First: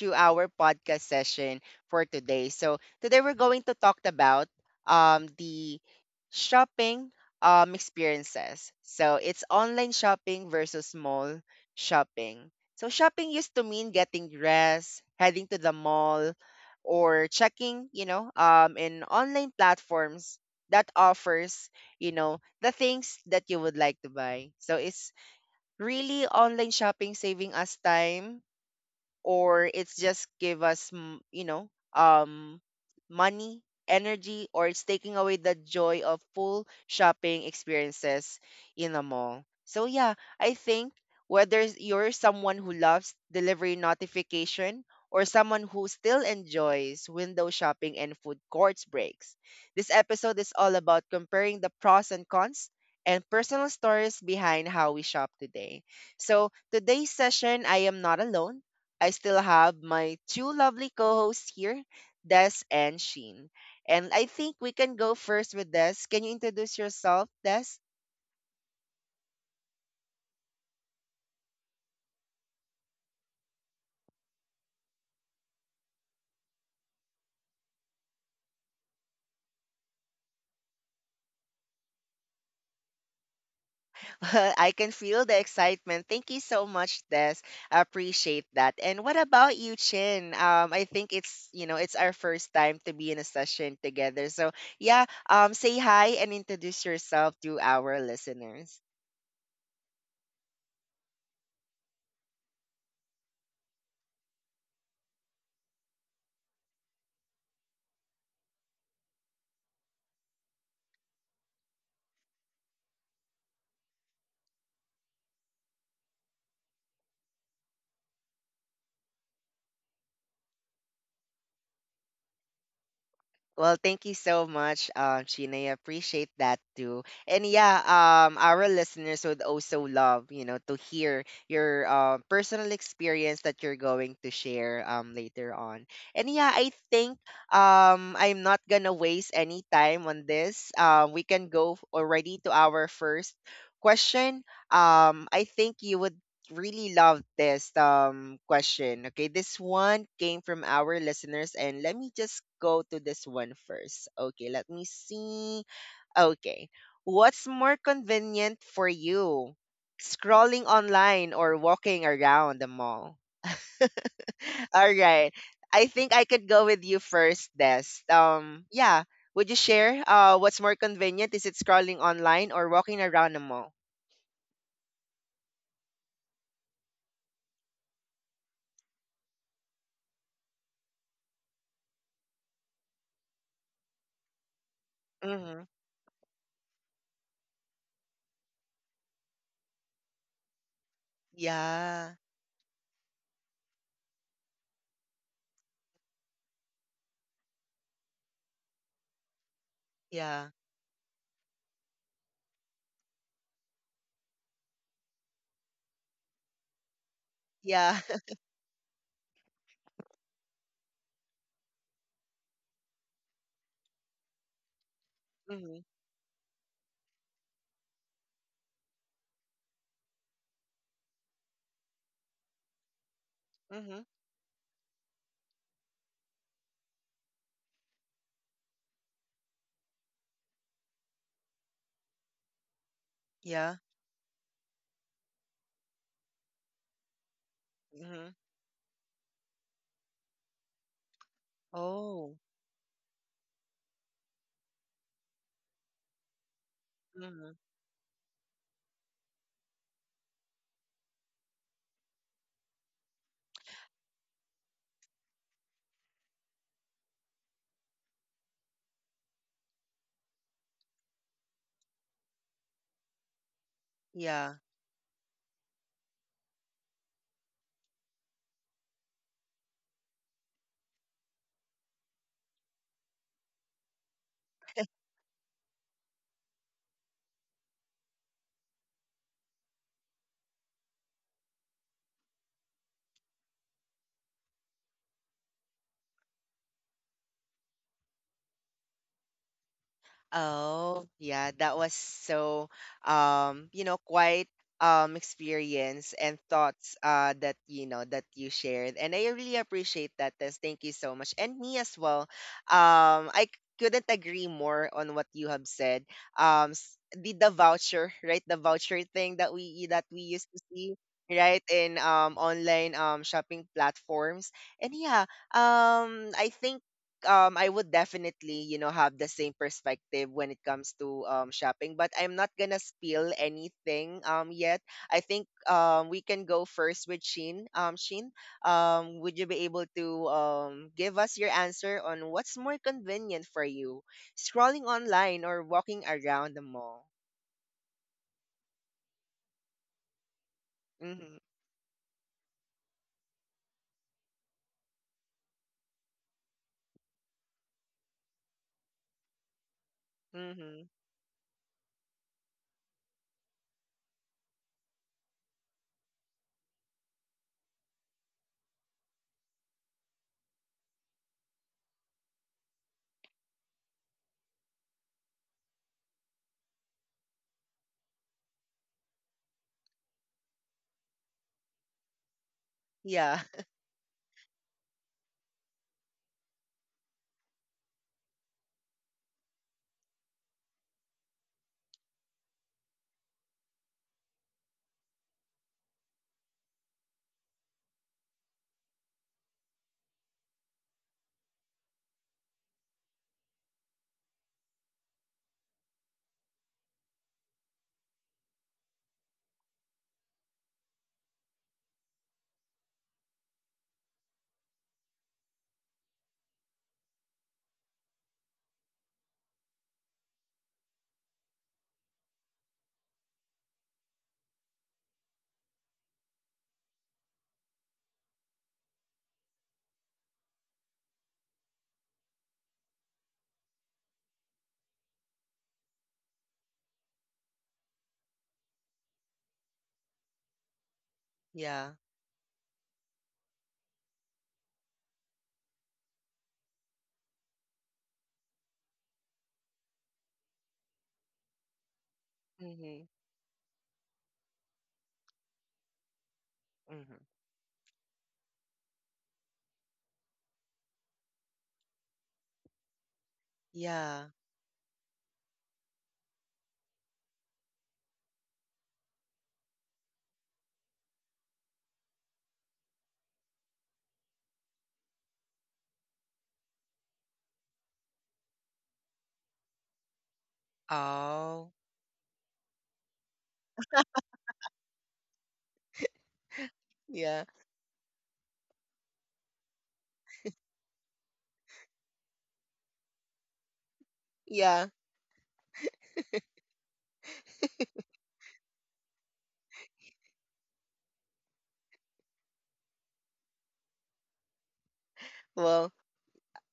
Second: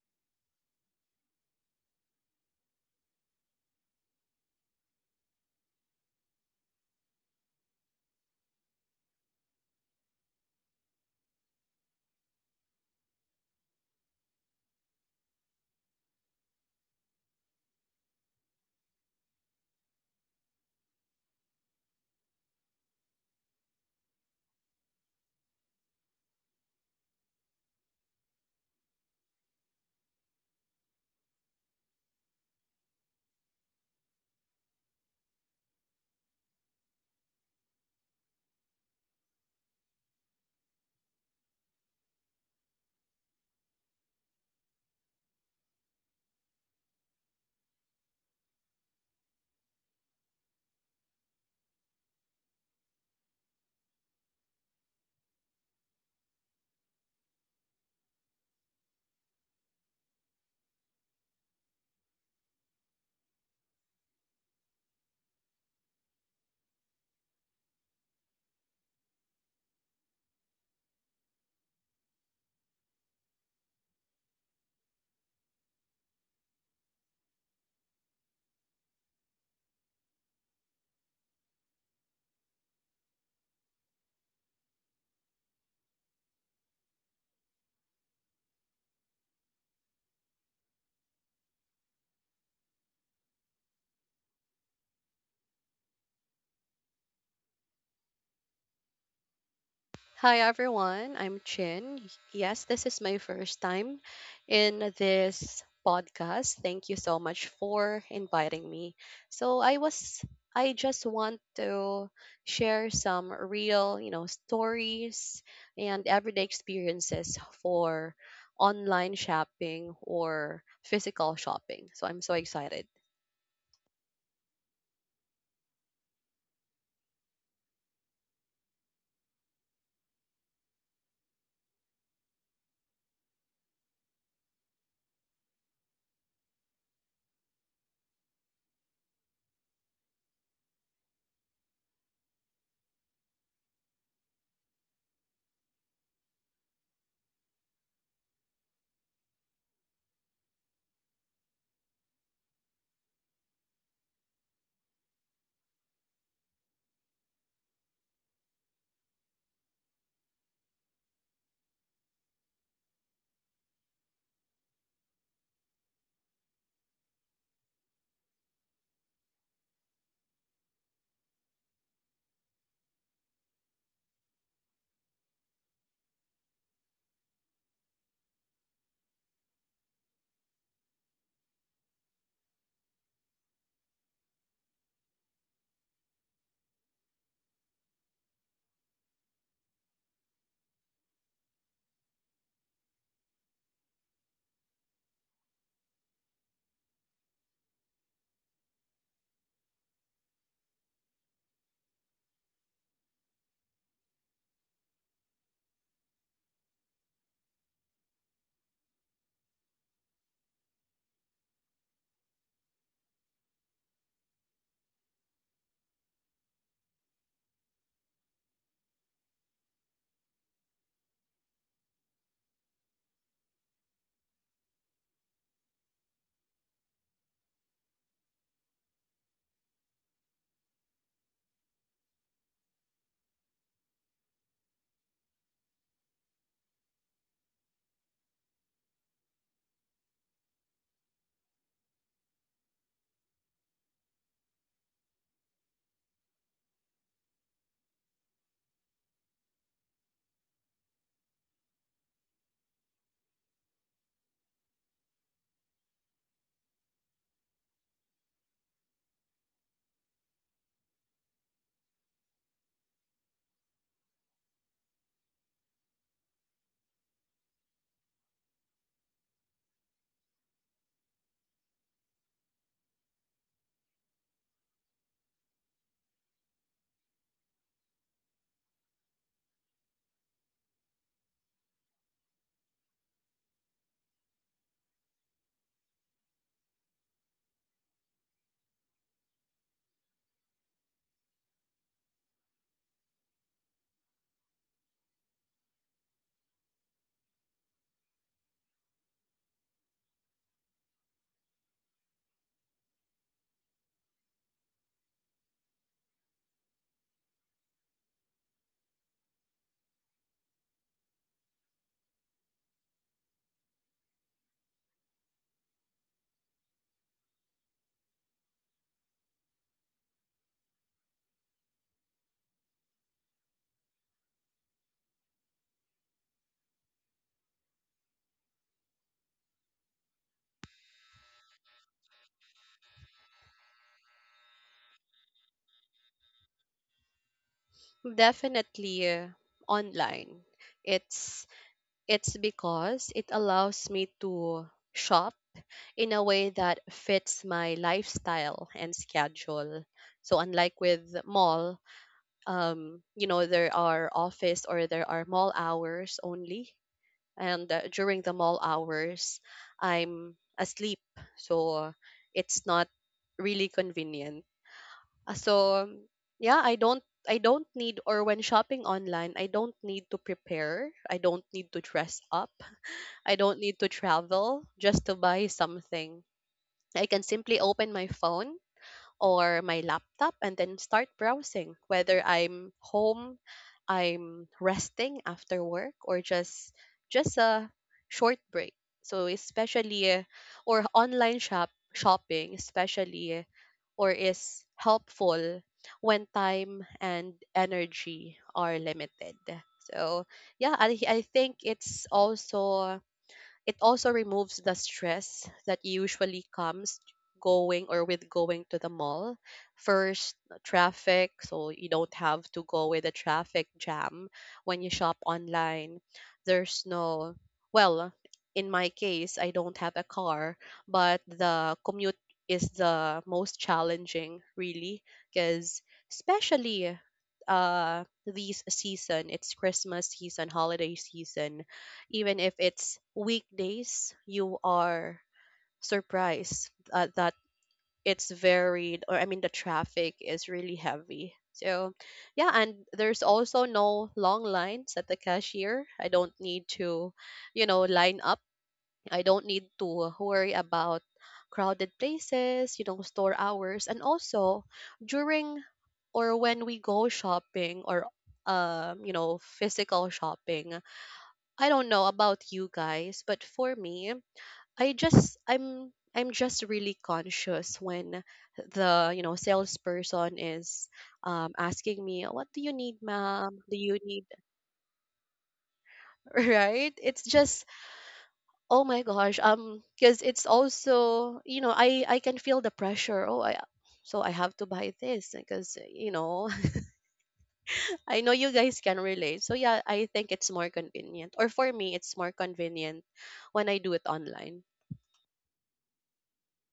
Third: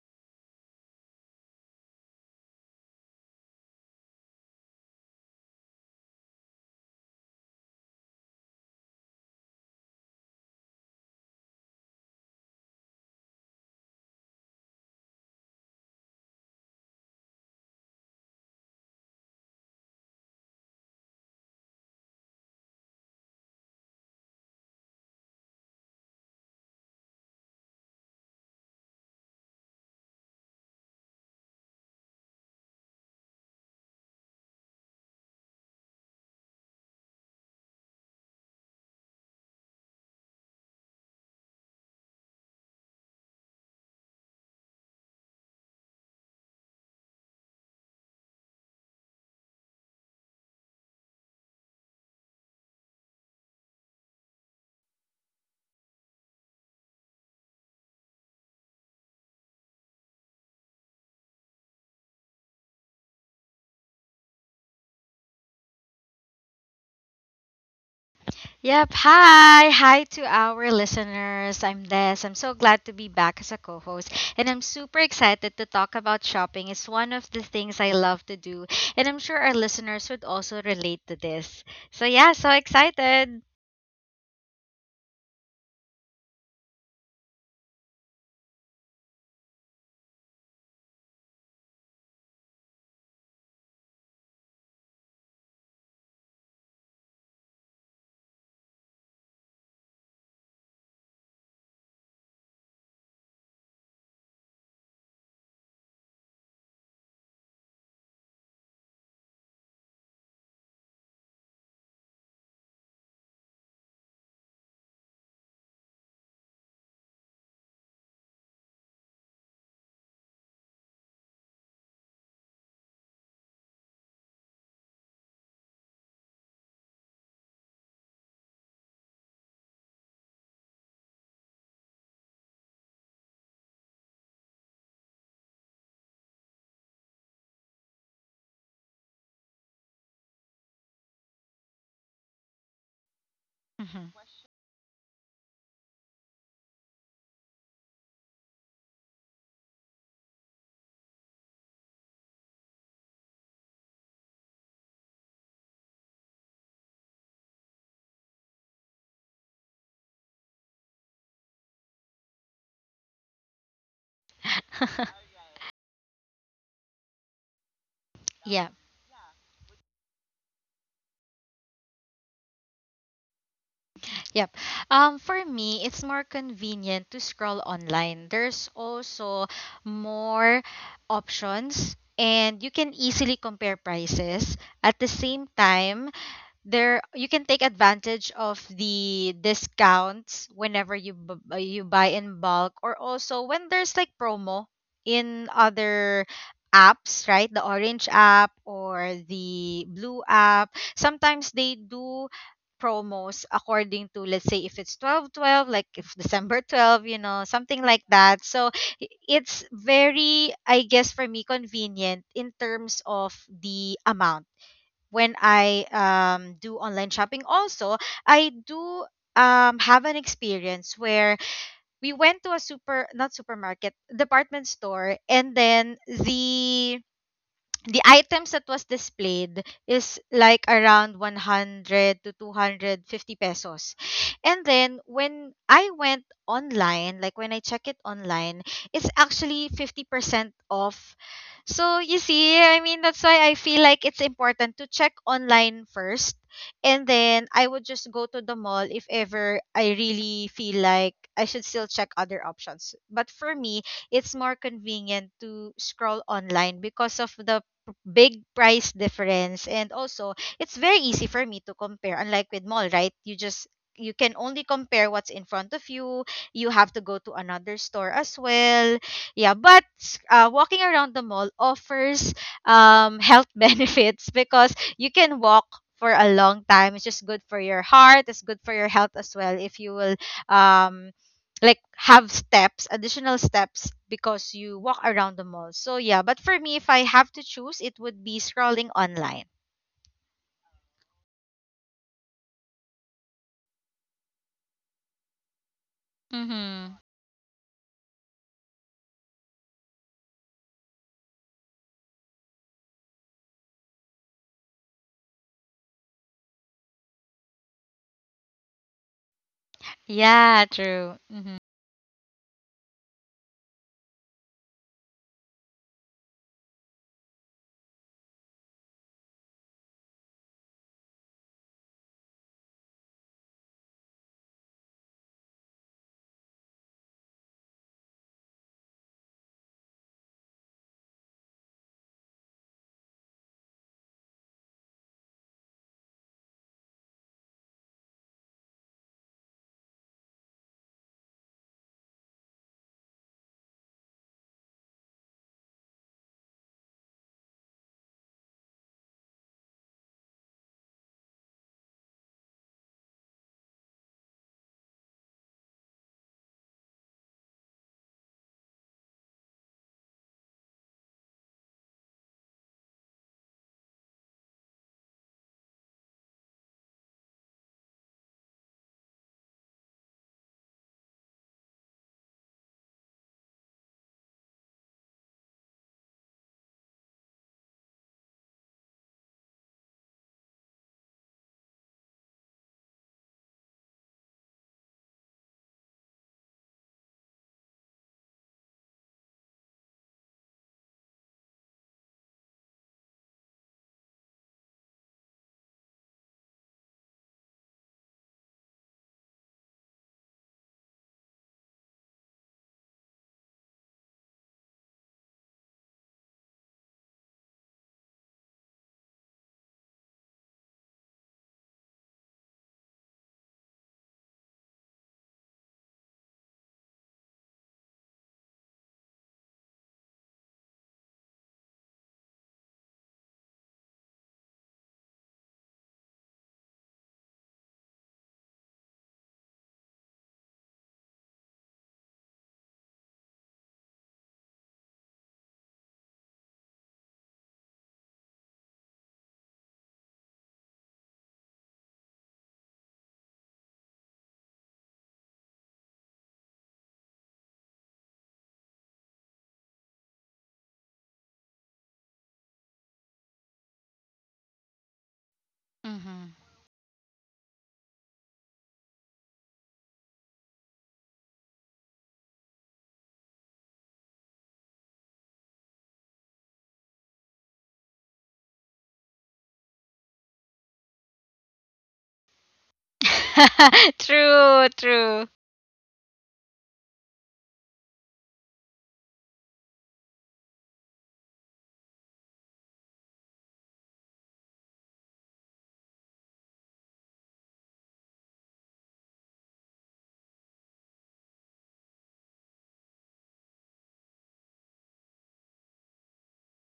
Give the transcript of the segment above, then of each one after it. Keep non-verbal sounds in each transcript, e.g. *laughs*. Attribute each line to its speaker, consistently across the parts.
Speaker 1: to our podcast session for today. So today we're going to talk about the shopping experiences. So it's online shopping versus mall shopping. So shopping used to mean getting dressed, heading to the mall, or checking, in online platforms that offers, the things that you would like to buy. So it's, really, online shopping saving us time, or it's just give us um money, energy, or it's taking away the joy of full shopping experiences in a mall. So yeah, I think whether you're someone who loves delivery notification or someone who still enjoys window shopping and food courts breaks, this episode is all about comparing the pros and cons and personal stories behind how we shop today. So today's session, I am not alone. I still have my two lovely co-hosts here, Des and Sheen. And I think we can go first with Des. Can you introduce yourself, Des?
Speaker 2: Yep. Hi. Hi to our listeners. I'm Des. I'm so glad to be back as a co host. And I'm super excited to talk about shopping. It's one of the things I love to do. And I'm sure our listeners would also relate to this. So, yeah, so excited.
Speaker 1: *laughs* Well, I can feel the excitement. Thank you so much, Des. I appreciate that. And what about you, Chin? I think it's you know it's our first time to be in a session together. So yeah, say hi and introduce yourself to our listeners.
Speaker 3: Hi everyone, I'm Chin. Yes, this is my first time in this podcast. Thank you so much for inviting me. So, I just want to share some real stories and everyday experiences for online shopping or physical shopping. So, I'm so excited.
Speaker 1: Well, thank you so much, Sheena. I appreciate that too. And yeah, our listeners would also love, to hear your personal experience that you're going to share later on. And yeah, I think I'm not gonna waste any time on this. We can go already to our first
Speaker 2: Mhm.
Speaker 1: question. I think you would really love this question. Okay, this one came from our listeners, and let me just go to this one first. Okay, let me see. Okay, what's more convenient for you, scrolling online or walking around the mall? *laughs* All right,
Speaker 2: *laughs*
Speaker 1: I think I could go with you first, Des. Um,
Speaker 2: Yeah,
Speaker 1: yeah. Would you share what's more convenient? Is it scrolling online or walking around the mall?
Speaker 2: yep. For me, it's more convenient to scroll online. There's also more options, and you can easily compare prices. At the same
Speaker 1: Mm-hmm.
Speaker 2: time, there you can take advantage of the discounts whenever you you buy
Speaker 1: Yeah.
Speaker 2: in bulk, or also when there's, like, promo in other apps, right? The orange app or the blue
Speaker 1: Yeah.
Speaker 2: app, sometimes they do promos. According to, let's say, if it's 12 12, like if december 12 something
Speaker 1: Yeah.
Speaker 2: like that. So It's very, I guess, for me, convenient in terms of the amount when
Speaker 1: Mhm.
Speaker 2: I do online shopping. Also, I do have an experience where we went to a super, not supermarket,
Speaker 1: Mhm.
Speaker 2: department store, and then the items that was displayed is like around 100 to 250
Speaker 1: Yeah.
Speaker 2: pesos. And then when I went online, like when I check it
Speaker 1: Mhm.
Speaker 2: online, it's actually 50% off. So you
Speaker 1: Oh.
Speaker 2: see, I mean, that's why I feel like it's important to check online first, and then
Speaker 1: Mhm.
Speaker 2: I would just go to the mall if ever I really feel like I should still check other options. But for me, it's more convenient to scroll online because of the big price difference, and also it's very easy for me to compare, unlike with mall. Right? You just, you can
Speaker 1: Yeah.
Speaker 2: only compare what's in front of you. You have to go to another store as well. Yeah, but walking around the mall offers health *laughs* benefits because you can walk for a long time. It's just good for your heart, it's good for your health as well, if you will, um, like, have steps, additional steps, because you walk around the mall. So yeah, but for me, if I have to choose, it would be scrolling online.
Speaker 1: Oh, yeah, that was so quite experience and thoughts
Speaker 2: Mm-hmm.
Speaker 1: that that you shared. And I really appreciate that, Tess. Thank you so much. And me as well. I couldn't agree more on what you have said. The voucher, *laughs* right? The voucher thing that we used to
Speaker 2: Yeah,
Speaker 1: see,
Speaker 2: true. Mm-hmm.
Speaker 1: right, in online shopping platforms. And yeah, I think, I would definitely, have the same perspective when it comes to shopping, but I'm not gonna spill anything yet. I think we can go first with Sheen. Sheen, would you be able to give us your answer on what's more convenient for you? Scrolling online or walking around the mall?
Speaker 3: Definitely online.
Speaker 1: Mhm.
Speaker 3: It's It's because it allows me to shop in a way that fits my lifestyle and schedule. So unlike
Speaker 1: Mhm.
Speaker 3: with mall, there are office or there are mall hours only. And during the mall hours, I'm asleep. So it's not really convenient. So yeah, I don't need or when shopping online, I don't need to prepare. I don't need to dress up. I
Speaker 1: Yeah.
Speaker 3: don't need
Speaker 1: *laughs*
Speaker 3: to travel just to buy something. I can simply open my phone or my laptop and then start browsing, whether I'm home, I'm resting after work, or just a short break. So especially or online shopping especially or is helpful when time and energy are limited. So yeah, I think it's also it also removes the stress that usually comes going or with going to the mall. First, traffic, so you don't have to go with a traffic jam when you shop online. There's no, well, in my case, I don't have a car, but the commute is the most challenging, really, because especially this season, it's Christmas season, holiday season.
Speaker 1: Yeah.
Speaker 3: Even if it's weekdays, you are surprised that it's varied, or I mean, the traffic is really heavy. So, yeah, and
Speaker 1: Mhm.
Speaker 3: there's also no long lines at the cashier. I don't need to,
Speaker 1: Mhm.
Speaker 3: you know, line up. I don't need to worry about crowded places, store hours. And
Speaker 1: Yeah.
Speaker 3: also, during or
Speaker 2: Mm-hmm.
Speaker 3: when we go shopping or, physical shopping, I don't know about you guys, but for me, I'm just really conscious when the salesperson is
Speaker 1: Oh.
Speaker 3: asking me, "What do you need, ma'am? Do
Speaker 2: *laughs*
Speaker 3: you need?"
Speaker 2: True, true.
Speaker 3: *laughs* Right? It's
Speaker 1: Yeah.
Speaker 3: just oh my gosh, because it's also I can feel the pressure. Oh, I so I have to
Speaker 1: Yeah.
Speaker 3: buy this because you know *laughs* I know you guys can relate. So yeah, I think it's more convenient, or for me, it's more convenient when I do it online.
Speaker 1: Well,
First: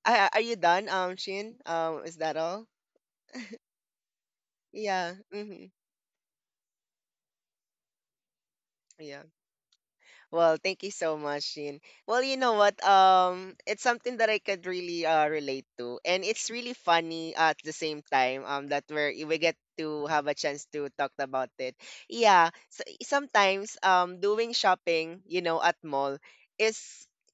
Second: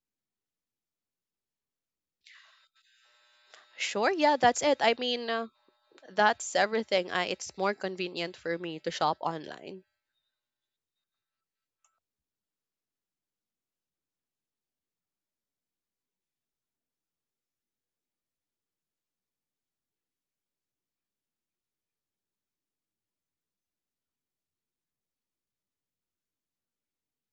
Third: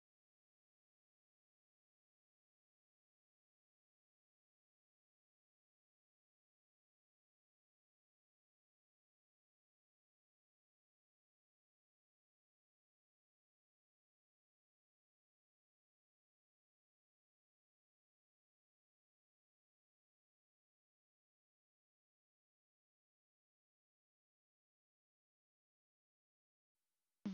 Speaker 1: ah, are you done, Shin? Is that all?
Speaker 3: Sure, yeah, that's it. I
Speaker 1: Yeah.
Speaker 3: mean,
Speaker 1: Mm-hmm.
Speaker 3: that's everything. It's more convenient for me to shop
Speaker 1: Yeah.
Speaker 3: online.
Speaker 1: Well, thank you so much, Shin. Well, you know what? It's something that I could really relate to, and it's really funny at the same time. That we get to have a chance to talk about it. Yeah. So sometimes doing shopping, at mall is,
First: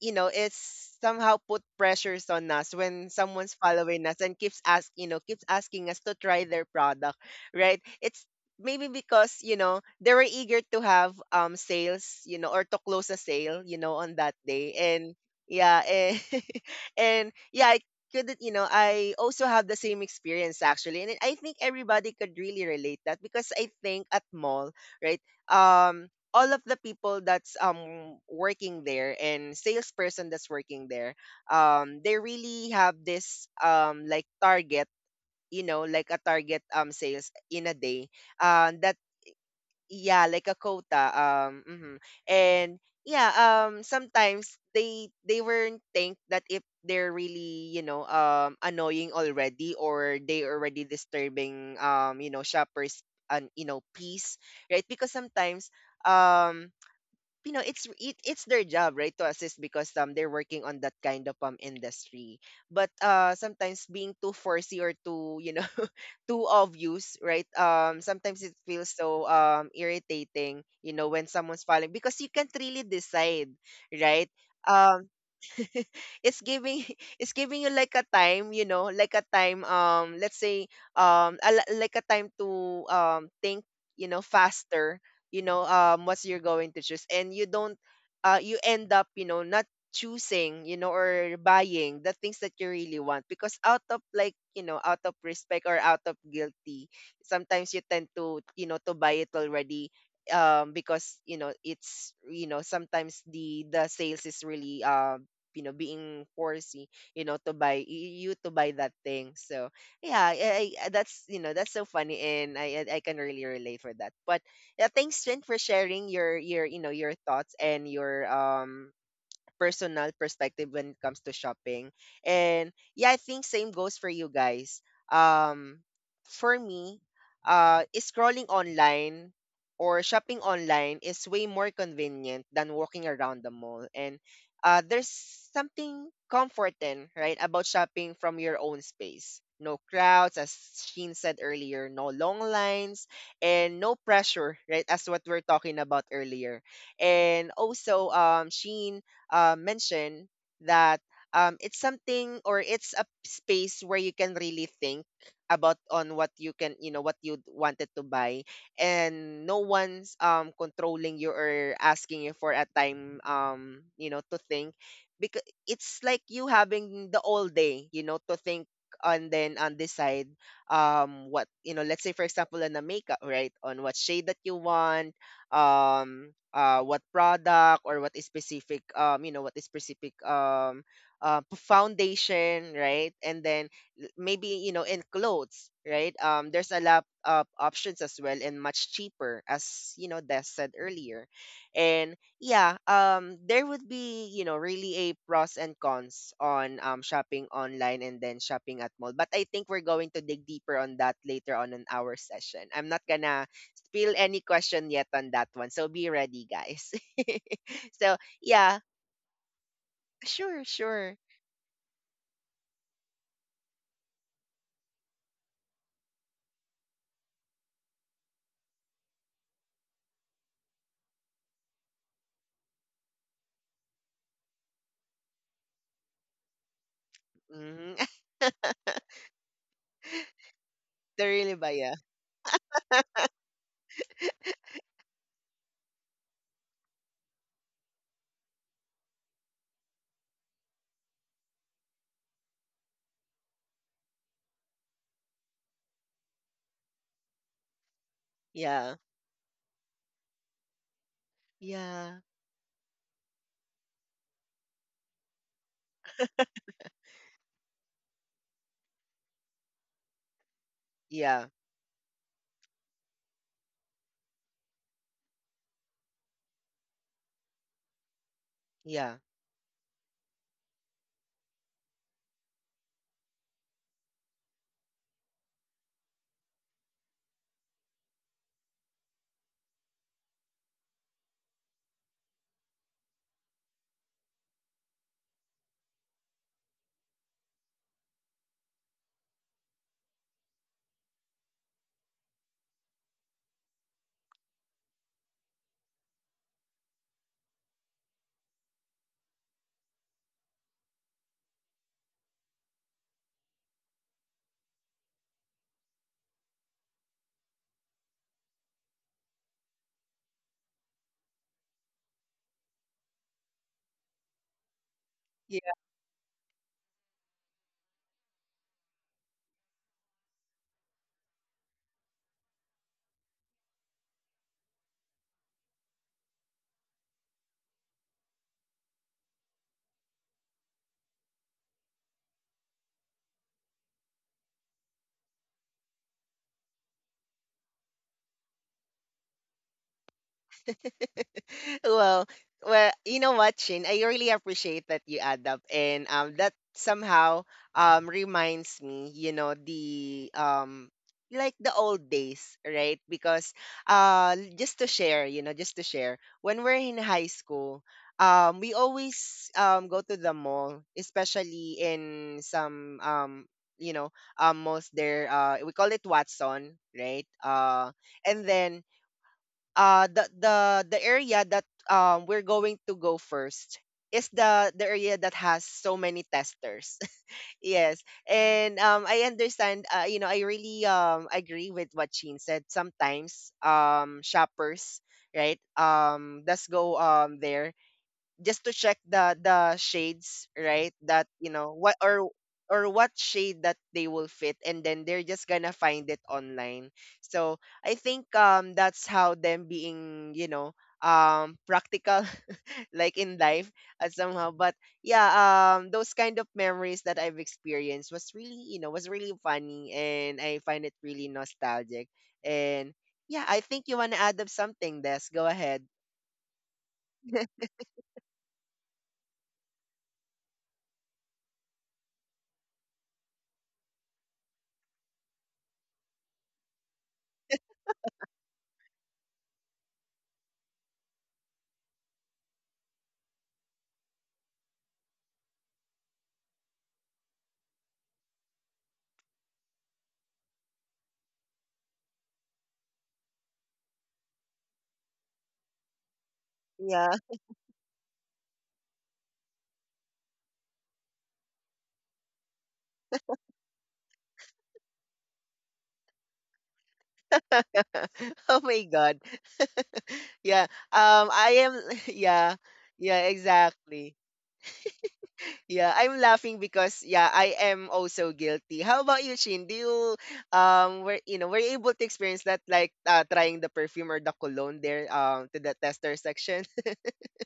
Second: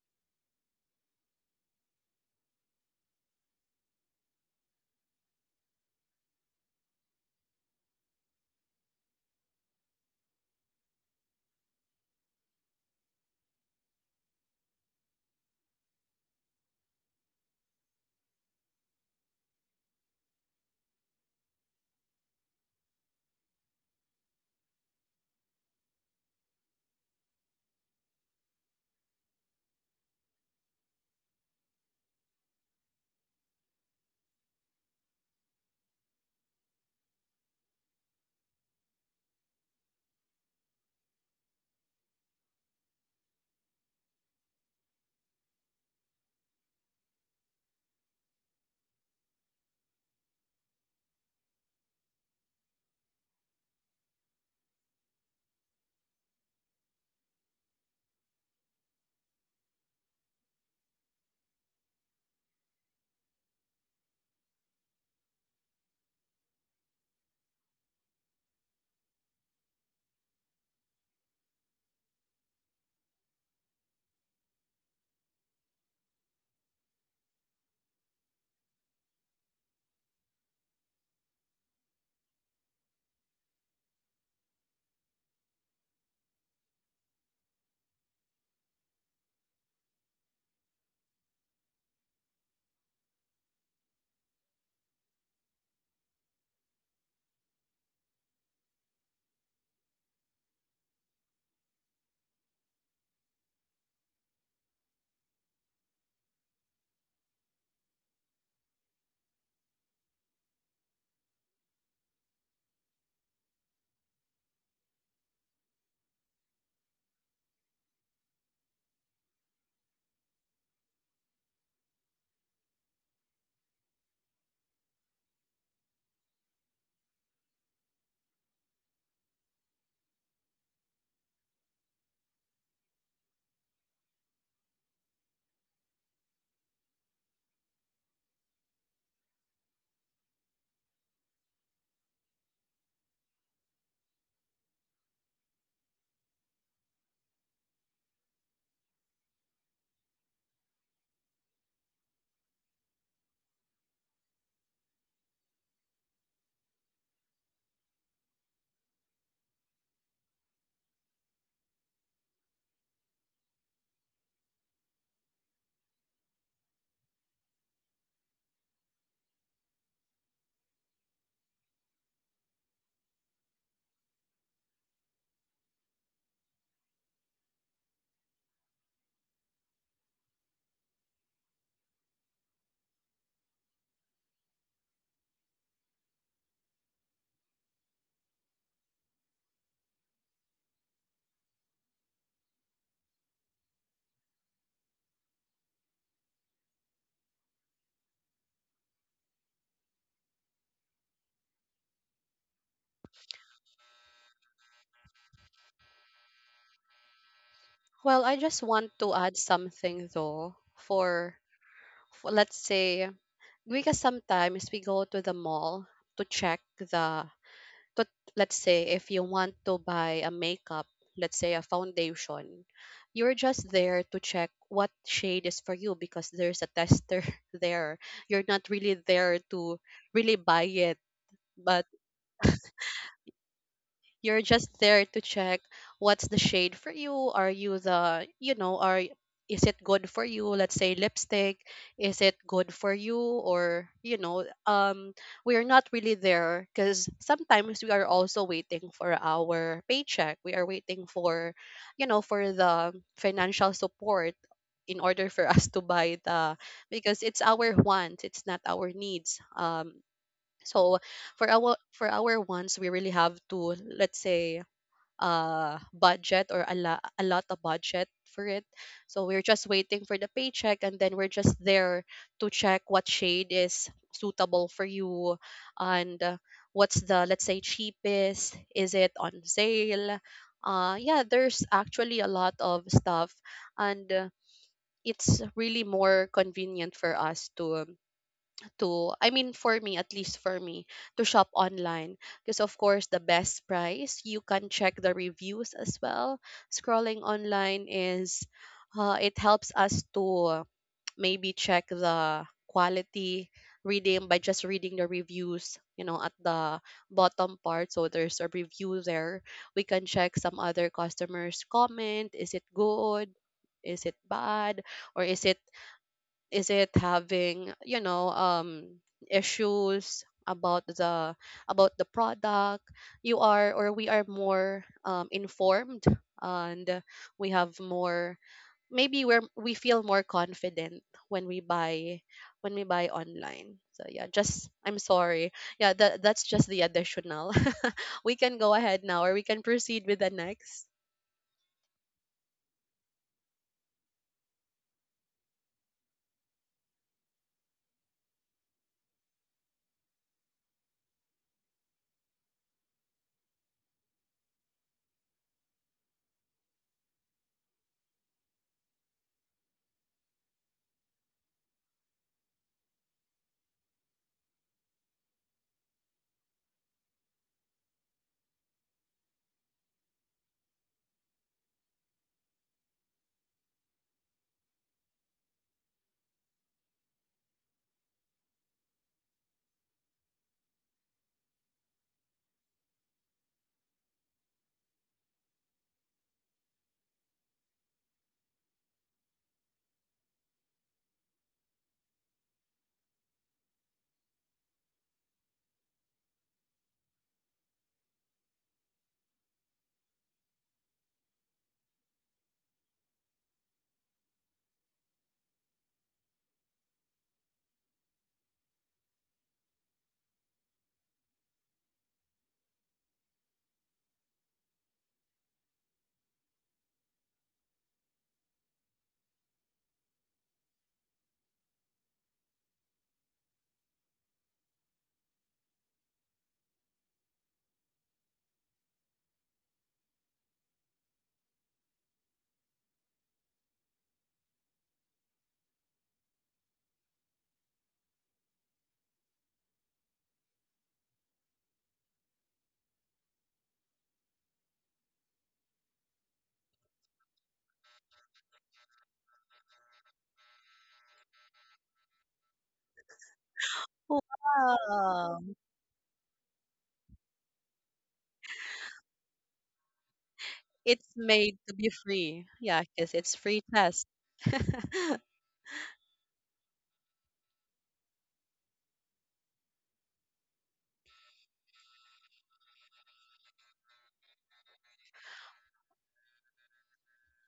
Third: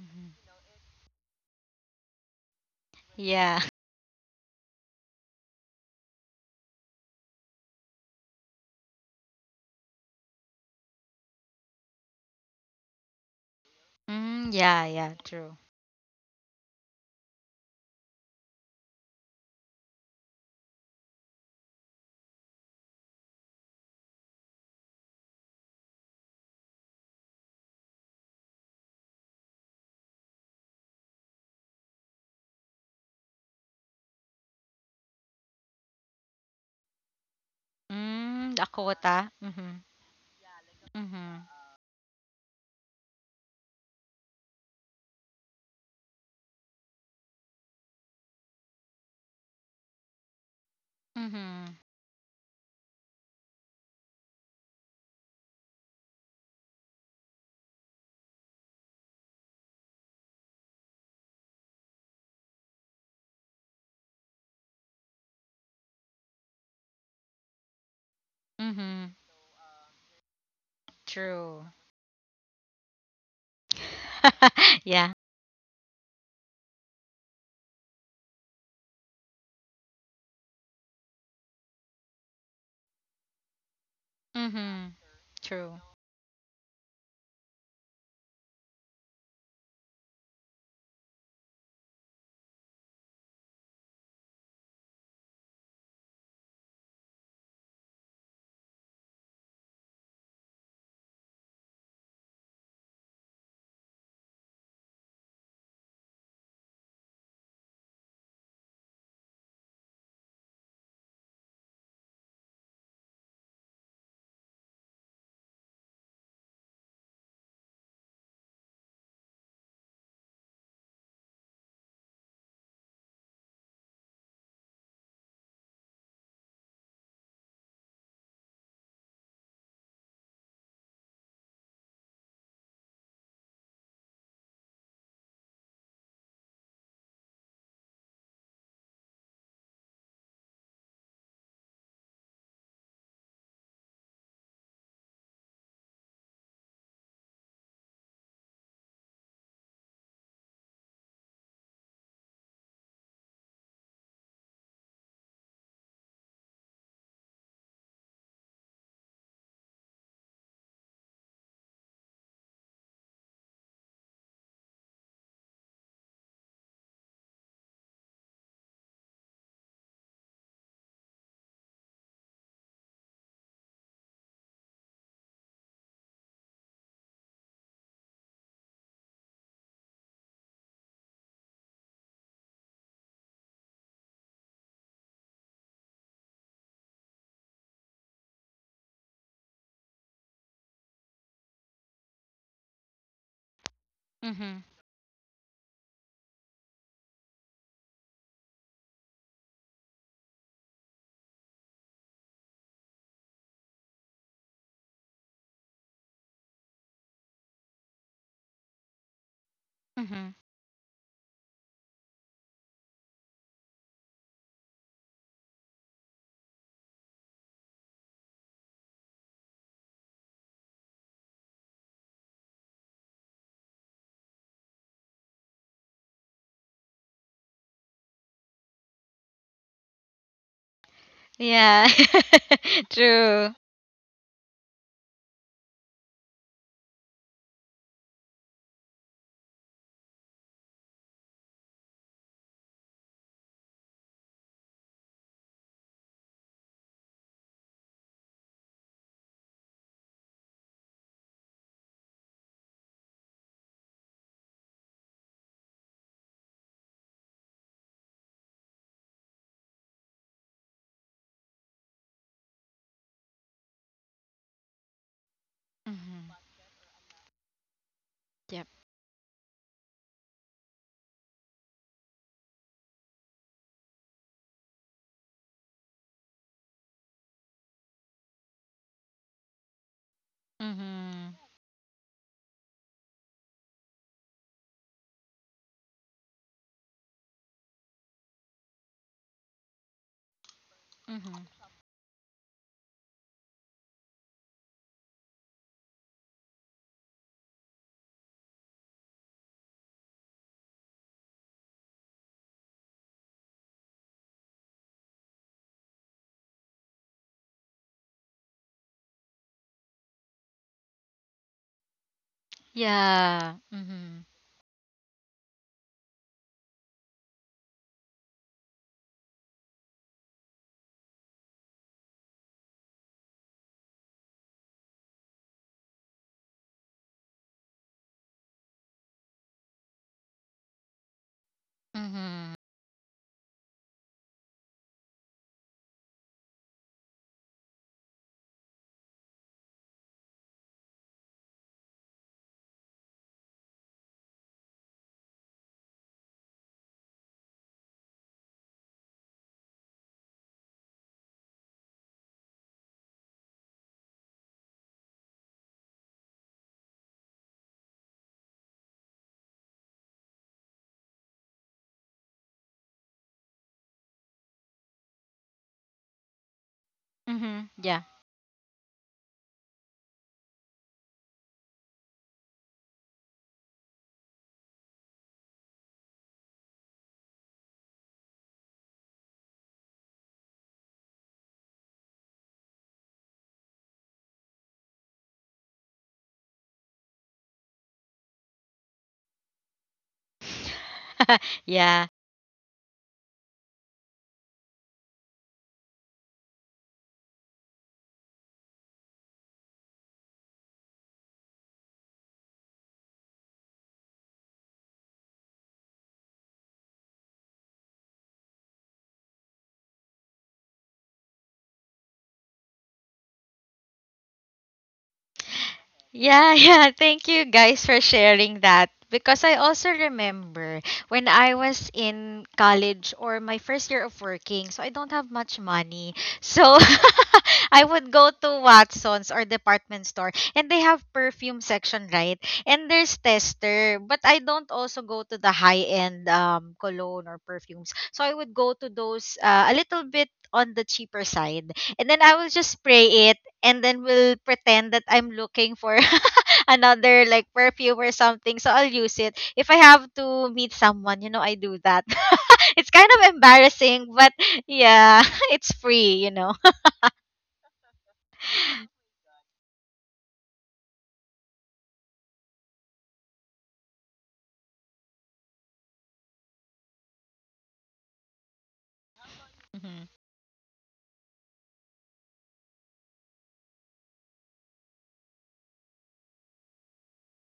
Speaker 1: it's somehow put pressures on us when someone's
Speaker 2: Yeah.
Speaker 1: following us and keeps asking us to try their product, right? It's maybe because they were eager to have sales, or to close a sale, on that
Speaker 2: Mm,
Speaker 1: day.
Speaker 2: yeah,
Speaker 1: And
Speaker 2: yeah, true.
Speaker 1: yeah, and, *laughs* and yeah, I couldn't, I also have the same experience actually. And I think everybody could really relate that because I think at mall, right, um all of the people that's working there and salesperson that's working there, they really have this, like, target, like a target, sales in a day,
Speaker 2: Mm, the
Speaker 1: that,
Speaker 2: quota. Mm-hmm.
Speaker 1: yeah, like a quota,
Speaker 2: Mm-hmm.
Speaker 1: mhm. And yeah, sometimes they weren't think that if they're really, annoying already, or they already
Speaker 2: Mm-hmm.
Speaker 1: disturbing, shoppers and, peace, right? Because sometimes, um it's their job, right, to assist, because they're working on that kind of industry. But sometimes being too foresee or too, *laughs* too obvious, right, sometimes it feels
Speaker 2: Mm-hmm.
Speaker 1: so, irritating, when someone's
Speaker 2: True.
Speaker 1: following, because you can't really decide, right.
Speaker 2: *laughs*
Speaker 1: Um,
Speaker 2: Yeah.
Speaker 1: *laughs* it's giving, *laughs* it's giving you, like, a time, like a time, let's say, like a time to, think,
Speaker 2: Mm-hmm.
Speaker 1: faster,
Speaker 2: True.
Speaker 1: what you're going to choose. And you don't, you end up, not choosing, or buying the things that you really want, because out of like, out of respect or out of guilty, sometimes you tend to, to buy it already, because, it's, sometimes the sales is really, being forcing, to buy you to buy that thing. So yeah, I that's, that's so funny, and I can really relate for that. But yeah, thanks, Jen, for sharing your your thoughts and your, personal perspective when it comes to shopping. And yeah, I think same goes for you guys. Um, for me, is scrolling online or shopping online is way more convenient than walking around the mall. And there's something comforting, right, about shopping from your own space. No crowds, as Sheen said earlier, no long lines, and no pressure, right, as what we're talking about earlier. And also, Sheen mentioned that, it's something, or it's a space where you can really think about on what you can, you know, what you wanted to buy, and no one's, controlling you or asking you for a time, you know, to think, because it's like you having the all day, you know, to think and then and decide, what, you know, let's say for example on a makeup, right, on what shade that you want, what product, or what is specific, you know, what is specific, foundation, right, and then maybe, you know, in clothes, right, there's a lot of options as well, and much cheaper, as you know Des said earlier. And yeah, there would be, you know,
Speaker 2: Mm-hmm.
Speaker 1: really a pros and cons on, shopping online and then shopping at mall. But I think we're going to dig deeper on that later on in our session. I'm not gonna feel any question yet on that one. So be ready, guys. *laughs* So
Speaker 3: Well, I just
Speaker 1: yeah,
Speaker 3: want to add something
Speaker 2: Mm-hmm.
Speaker 3: though
Speaker 1: sure, sure.
Speaker 3: for, let's say, because sometimes we go to the mall to check the to, let's say if you want to buy a makeup, let's say a foundation, you're just there to check what shade is for you because there's a tester *laughs* there.
Speaker 1: Mm-hmm.
Speaker 3: You're not really there to really buy it,
Speaker 1: *laughs* really ba
Speaker 3: but
Speaker 2: Yeah.
Speaker 1: yeah.
Speaker 2: *laughs* True.
Speaker 3: you're just there to check what's the shade for you. Are you the, you know, are Is it good for you? Let's say lipstick. Is it good for you? Or, we are not really there because sometimes we are also waiting
Speaker 1: Yeah.
Speaker 3: for our paycheck. We are waiting for, you
Speaker 1: Yeah.
Speaker 3: know, for the financial support in order for *laughs* us to buy the because it's our wants, it's not our needs. So
Speaker 1: Yeah.
Speaker 3: for our ones, we really have to, let's say,
Speaker 2: Mm-hmm.
Speaker 3: budget, or a lot of budget for it.
Speaker 2: Yep.
Speaker 1: Yeah.
Speaker 3: So we're just waiting for the paycheck, and then we're just there to check what shade is suitable for you, and what's the, let's say, cheapest, is it on sale? Yeah,
Speaker 2: Mm-hmm.
Speaker 3: there's actually a lot of stuff, and it's really more convenient for us to, I mean, for me, at least for me, to
Speaker 2: Mm-hmm.
Speaker 3: shop online, because of course the best price, you can check the reviews as well. Scrolling online is, it helps us to maybe check the quality, reading, by just reading the reviews at the bottom part, so there's a review there. We can check some other customers comment, is it good,
Speaker 2: Yeah.
Speaker 3: is it
Speaker 2: Mm-hmm.
Speaker 3: bad, or is it having issues about the product. You are or we are more informed, and we have more, maybe we feel more confident when we buy
Speaker 2: Mm-hmm.
Speaker 3: when we buy online. So yeah, just, I'm sorry, yeah, that's just the additional. *laughs* We can go ahead now, or we can proceed with the next.
Speaker 1: *laughs* Well, well, you know what, Shin? I really appreciate that you add up, and, that somehow, reminds me, you know, the, like the old days, right? Because, just to share, you know, just to share, when we're in high school, we always, go to the mall, especially in some, you know, malls there, we call it Watson, right?
Speaker 2: Mm-hmm. Yeah.
Speaker 1: And then, the the area that, we're going to go first is the area that has so many testers. *laughs* Yes. And, I understand, you know, I really, agree with what Sheen said. Sometimes, shoppers, right, let's go, there just to check the shades, right? That
Speaker 2: *laughs*
Speaker 1: you know what,
Speaker 2: Yeah.
Speaker 1: or what shade that they will fit, and then they're just gonna find it online. So I think, that's how them being, you know, practical *laughs* like in life, somehow. But yeah, those kind of memories that I've experienced was really, you know, was really funny, and I find it really nostalgic. And yeah, I think you want to add up something, Des, go ahead.
Speaker 2: Yeah, *laughs* yeah. Thank you
Speaker 1: *laughs*
Speaker 2: guys for sharing that. Because I also remember when I was in college or my first year of working, so I don't have much money. So *laughs* I would go to Watson's or department store, and they have perfume section, right? And there's tester, but I don't also go to the high-end cologne or perfumes. So I would go to those, a little bit on the cheaper side. And then I will just spray it, and then will pretend that I'm looking for *laughs*
Speaker 1: yeah.
Speaker 2: another like perfume or something. So I'll use it. If I have to meet someone I do that. *laughs* It's kind of embarrassing, but yeah,
Speaker 3: Wow.
Speaker 2: *laughs* it's free.
Speaker 1: *laughs* Oh my god. Yeah.
Speaker 3: It's
Speaker 1: I
Speaker 3: made to
Speaker 1: am.
Speaker 3: be
Speaker 1: *laughs*
Speaker 3: free.
Speaker 1: Yeah.
Speaker 3: Yeah, because
Speaker 1: Yeah.
Speaker 3: it's free test.
Speaker 1: Exactly.
Speaker 3: *laughs*
Speaker 1: Yeah. I'm laughing because yeah, I am also guilty. How about you, Chin? Do
Speaker 2: *laughs*
Speaker 1: you,
Speaker 2: Hmm.
Speaker 1: were, you know, were you able to experience that, like, trying the perfume or the cologne there, to the tester section? *laughs*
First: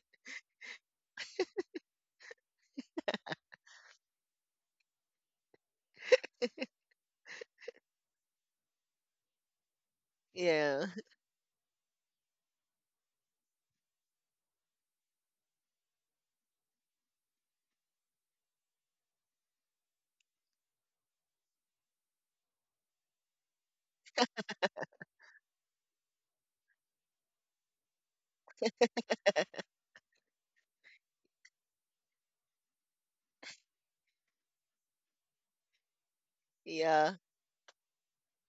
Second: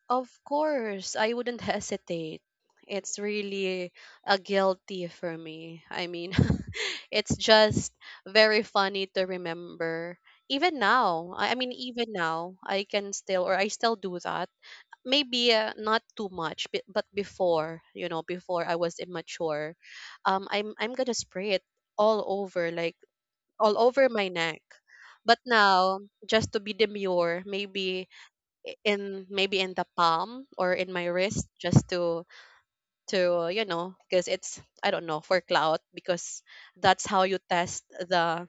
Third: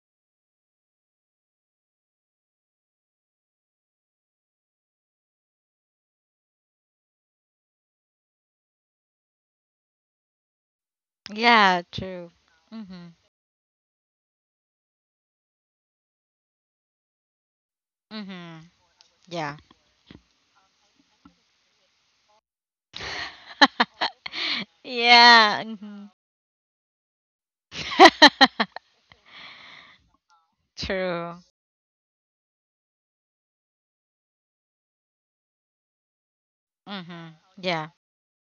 Speaker 3: Of course, I wouldn't *laughs* hesitate. It's really a guilty for me. I mean, *laughs* it's just very funny to remember. Even
Speaker 1: Yeah.
Speaker 3: now, I mean,
Speaker 2: Yeah,
Speaker 3: even
Speaker 2: true.
Speaker 3: now, I
Speaker 2: Mm-hmm.
Speaker 3: can still, or I still do that. Maybe not too much, but, before, you know,
Speaker 2: Mm-hmm.
Speaker 3: before I was
Speaker 2: Yeah.
Speaker 3: immature, I'm gonna spray it all over, like all over my neck.
Speaker 2: *laughs*
Speaker 3: But
Speaker 2: Yeah.
Speaker 3: now,
Speaker 2: Mhm. *laughs*
Speaker 3: just to be demure, maybe I- in maybe in the palm or in my
Speaker 2: True.
Speaker 3: wrist, just to to, because it's, I don't know, for clout, because that's
Speaker 1: Yeah.
Speaker 3: how
Speaker 2: Mm-hmm.
Speaker 3: you test
Speaker 2: Yeah.
Speaker 3: the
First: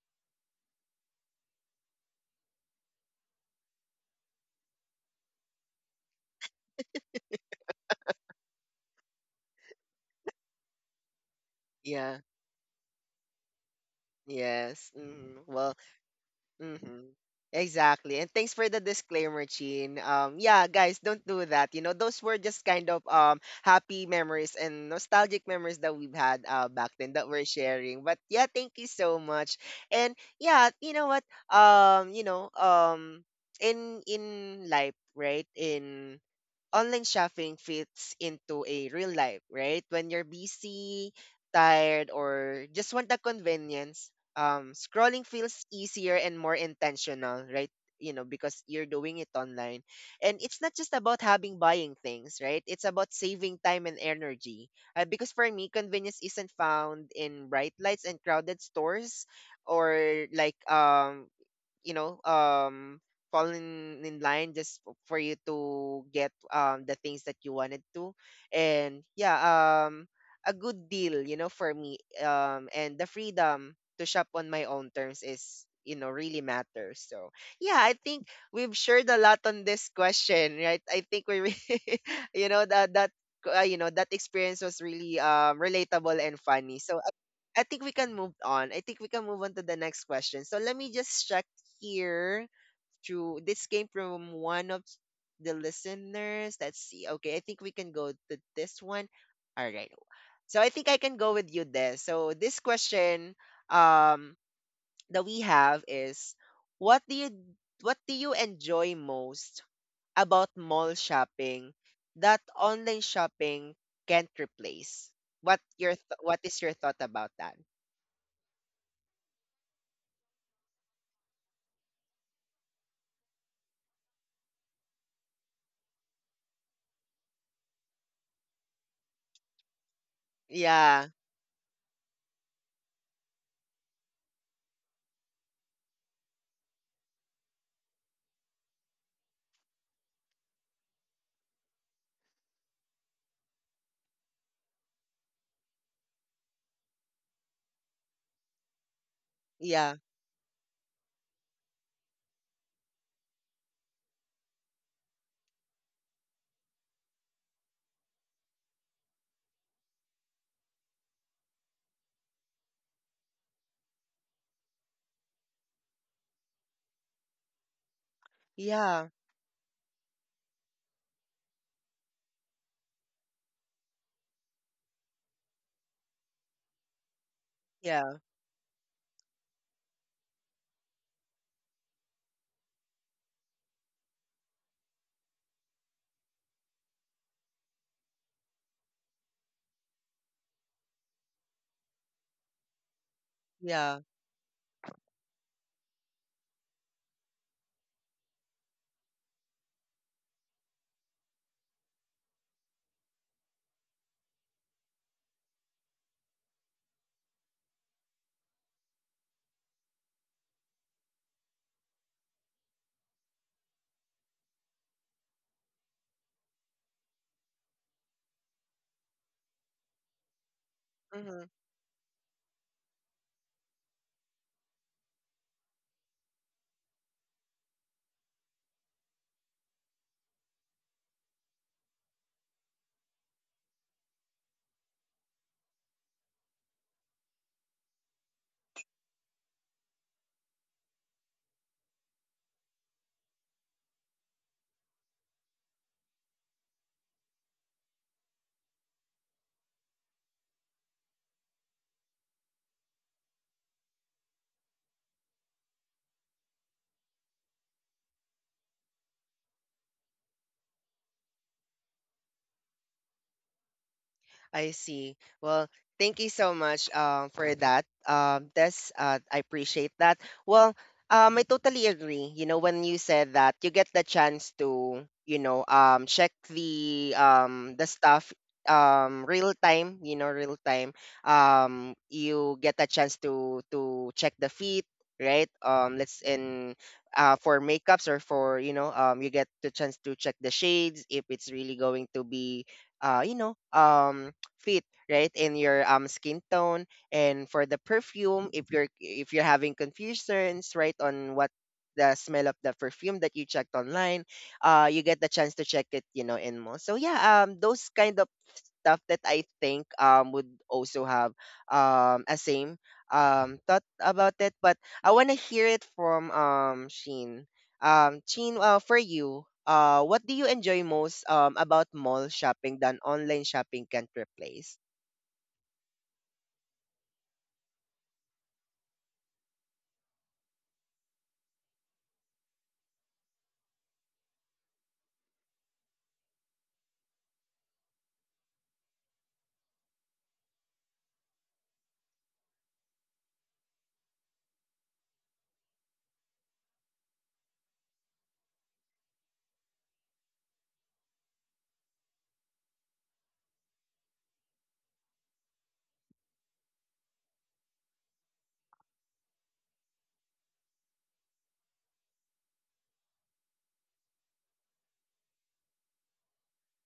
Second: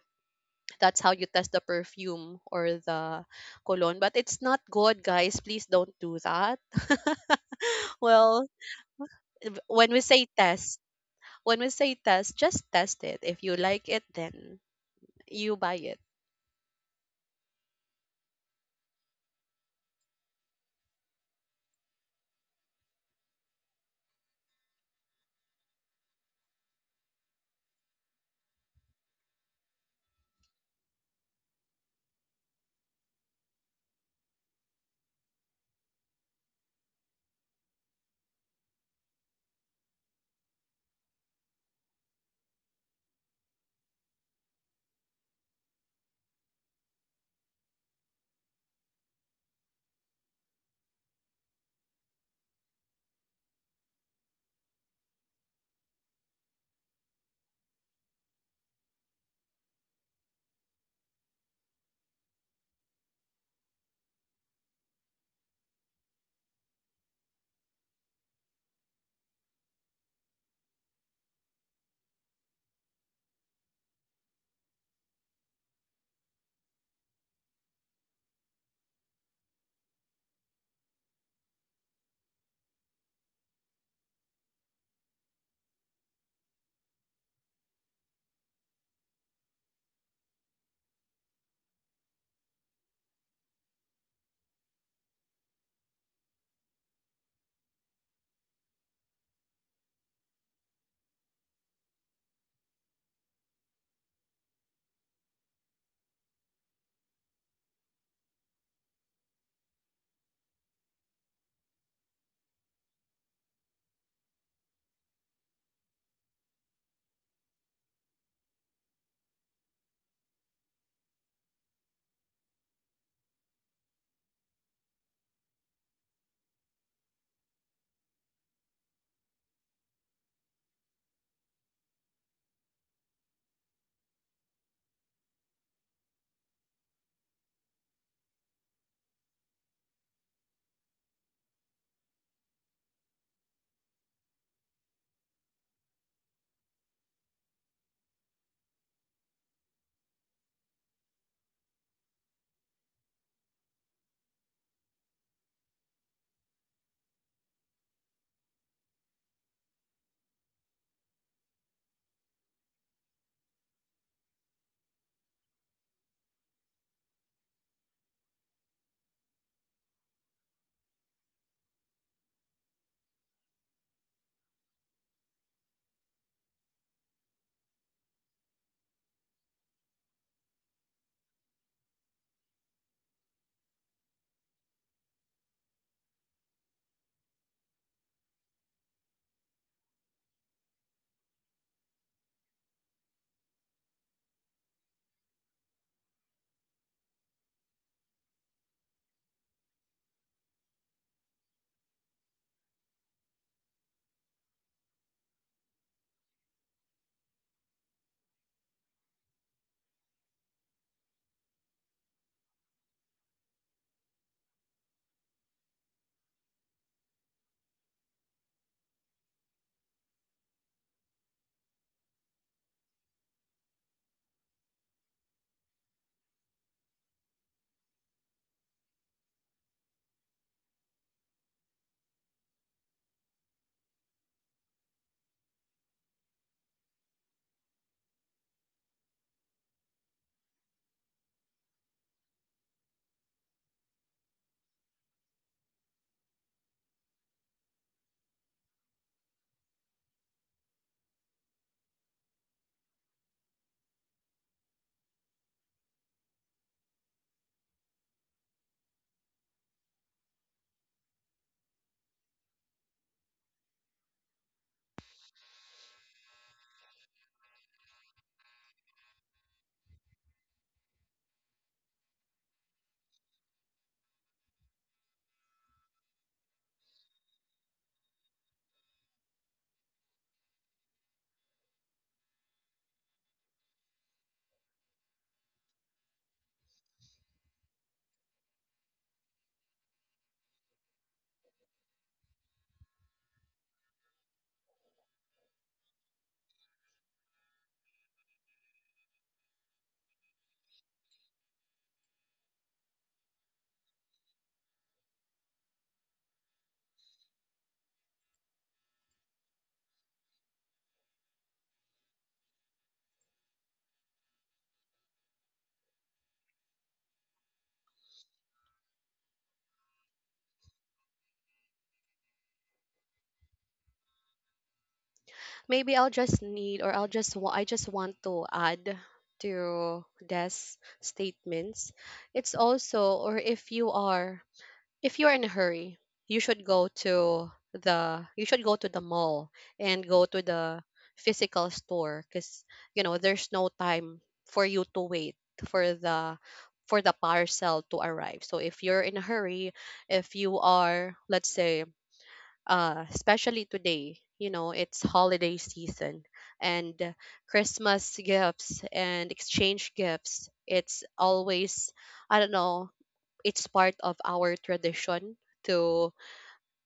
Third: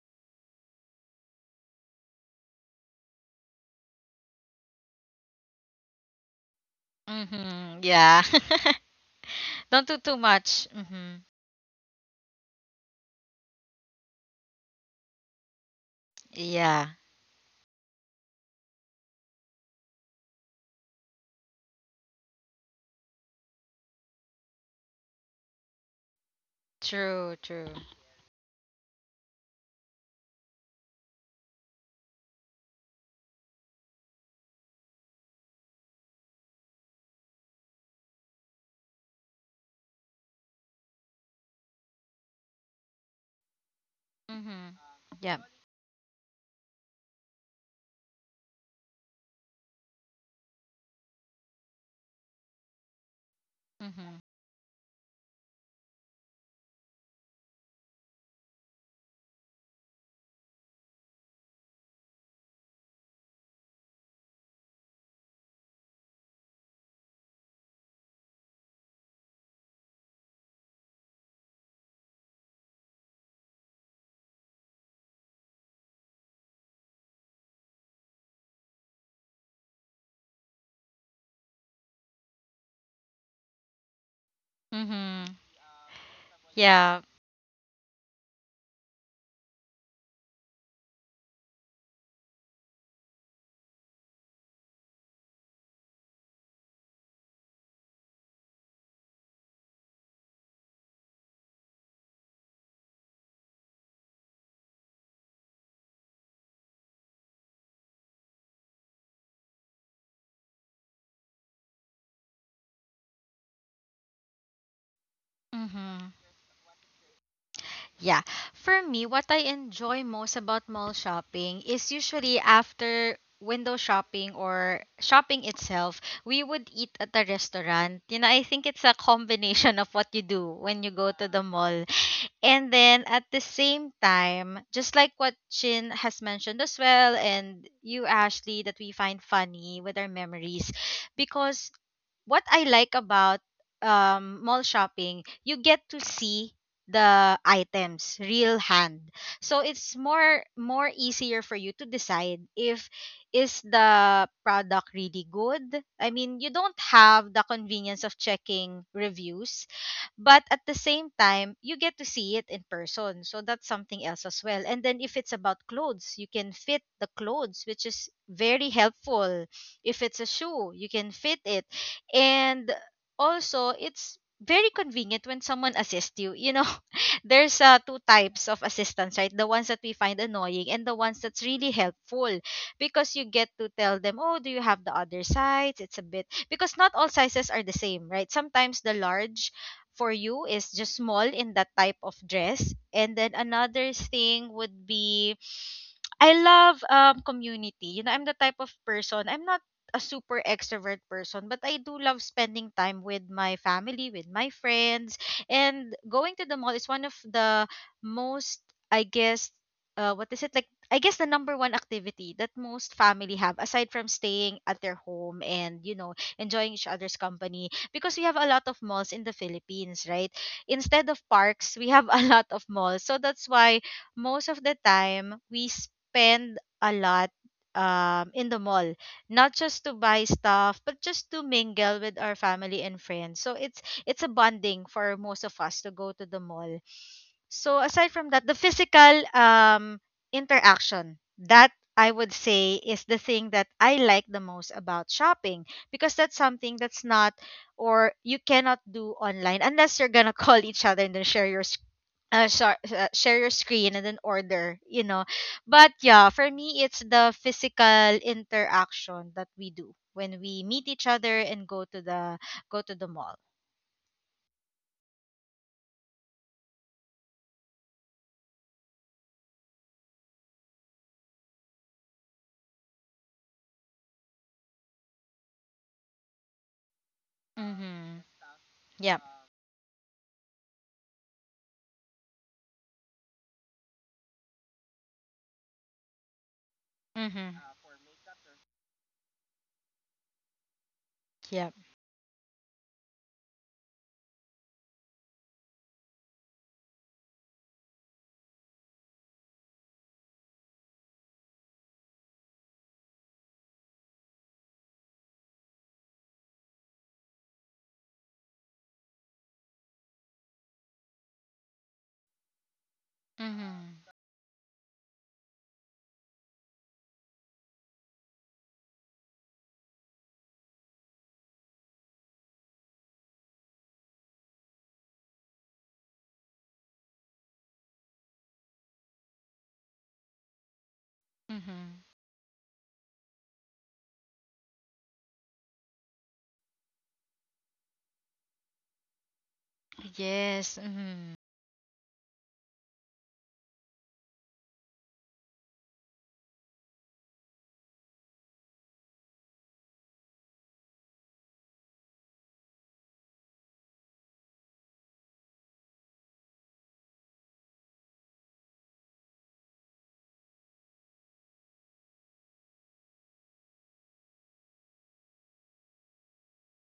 Speaker 3: that's how you test the perfume or the cologne. But it's not good, guys. Please don't do that.
Speaker 2: Mm-hmm.
Speaker 3: *laughs*
Speaker 2: Yeah.
Speaker 3: Well,
Speaker 2: *laughs*
Speaker 3: when
Speaker 2: Don't
Speaker 3: we
Speaker 2: do too
Speaker 3: say
Speaker 2: much.
Speaker 3: test,
Speaker 2: Mm-hmm.
Speaker 3: when we say
Speaker 1: Yeah.
Speaker 3: test, just test it. If you like it, then
Speaker 1: Yes. Hmm.
Speaker 3: you
Speaker 1: Well,
Speaker 3: buy it.
Speaker 2: Yeah.
Speaker 1: mm-hmm. Exactly. And thanks for the disclaimer, Chin. Yeah, guys, don't do that. You know, those were just kind of, happy memories and nostalgic memories that we've had, back then, that
Speaker 2: True,
Speaker 1: we're
Speaker 2: true.
Speaker 1: sharing. But yeah, thank you so much. And yeah, you know what? You know, in life, right? In online shopping fits into a real life, right? When you're busy, tired, or just want the convenience,
Speaker 2: Mm-hmm.
Speaker 1: scrolling
Speaker 2: Yeah.
Speaker 1: feels easier and more intentional, right? You know, because you're doing it online. And it's not just about having buying things, right? It's about saving time and
Speaker 2: Mm-hmm.
Speaker 1: energy. Because for me, convenience isn't found in bright lights and crowded stores or like you know um falling in line just for you to get the things that you wanted to. And yeah, um a good deal, you know, for me. And the freedom to shop on my own terms is, you know, really matters. So yeah, I think we've shared a lot on this question, right? I think *laughs* you know that you know that experience was really
Speaker 2: Mm-hmm.
Speaker 1: relatable and funny.
Speaker 2: Yeah.
Speaker 1: So I think we can move on. I think we can move on to the next question. So let me just check here through this came from one of the listeners. Let's see. Okay, I think we can go to this one. All right. So I think I can go with you there. So this question um that we have is what do you what do you enjoy most about mall shopping that online shopping can't replace?
Speaker 2: Mm-hmm.
Speaker 1: What is your thought about that?
Speaker 2: Yeah. For me, what I enjoy most about mall shopping is usually, after window shopping or shopping itself, we would eat at a restaurant. You know, I think it's a combination of what you do when you
Speaker 1: Yeah,
Speaker 2: go to the mall. And then at the same time, just like what Chin has mentioned as well, and you, Ashley, that we find funny with our memories. Because what I like about mall shopping, you get to see the items real hand. So it's
Speaker 1: yeah,
Speaker 2: more easier for you to decide if is the product really good. I mean, you don't have the convenience of checking reviews, but at the same time, you get to see it in person. So that's something else as well. And then if it's about clothes, you can fit the clothes, which is very
Speaker 1: yeah,
Speaker 2: helpful. If it's a shoe, you can fit it. And also, it's very convenient when someone assists you. You know, *laughs* there's, two
Speaker 1: yeah,
Speaker 2: types of assistance, right? The ones that we find annoying and the ones that's really helpful, because you get to tell them, oh, do you have the other size? It's a bit, because not all sizes are the same, right? Sometimes the large for you is just small in that type of dress. And then another
Speaker 1: yeah.
Speaker 2: thing would be, I love community. You know, I'm the type of person. I'm not a super extrovert person, but I do love spending time with my family, with my friends, and going to the mall is one of the most, I guess, what is it like? I guess the number one activity that most family have, aside from staying at their home and enjoying each other's company, because we have a lot of malls in the Philippines, right? Instead of
Speaker 1: Hmm.
Speaker 2: parks, we have *laughs* a lot of malls. So that's why most of the time we spend a lot in the mall, not just to buy stuff, but just to mingle with our family and friends. So it's a bonding for most of us to go to the mall. So aside from that, the physical interaction, that I would say is the thing that I like the most about shopping, because that's something that's not, or you cannot do online, unless you're gonna *laughs* call each other and then share your share your screen and then order, but yeah, for me, it's the physical interaction that we do when we meet each other and go to the mall.
Speaker 1: I see. Well, thank you so much for that. Tess, I appreciate that. Well, I totally agree. You know, when you said that, you get the chance to, you know, check the
Speaker 2: Mm-hmm.
Speaker 1: stuff
Speaker 2: Yep.
Speaker 1: real time, you know, real time. You get a chance to check the feet, right? Let's in, for
Speaker 2: Mm-hmm.
Speaker 1: makeups or for, you know, you get the chance to check the shades if it's
Speaker 2: Yep.
Speaker 1: really going to be you know fit, right, in your skin tone. And for the perfume, if you're having confusions, right, on what the smell of the perfume that you checked online, you get the chance to check it, you know, in mall. So yeah, those kind of stuff that I think would also have a same
Speaker 2: Mm-hmm.
Speaker 1: thought about it. But I want to hear it from Sheen. Sheen, for you, what do you enjoy most about mall shopping than online shopping can't replace?
Speaker 3: Maybe I'll just need or I'll just wa- I just want to add to Des' statements.
Speaker 2: Mm-hmm.
Speaker 3: It's also or if you are if you're in a hurry, you should go to the you should go to the mall and go to
Speaker 2: Yes.
Speaker 3: the
Speaker 2: Mm-hmm.
Speaker 3: physical store because you know there's no time for you to wait for the for the parcel to arrive. So if you're in a hurry, if you are let's say, especially today. You know, it's holiday season, and Christmas gifts and exchange gifts. It's always, I don't know, it's part of our tradition to,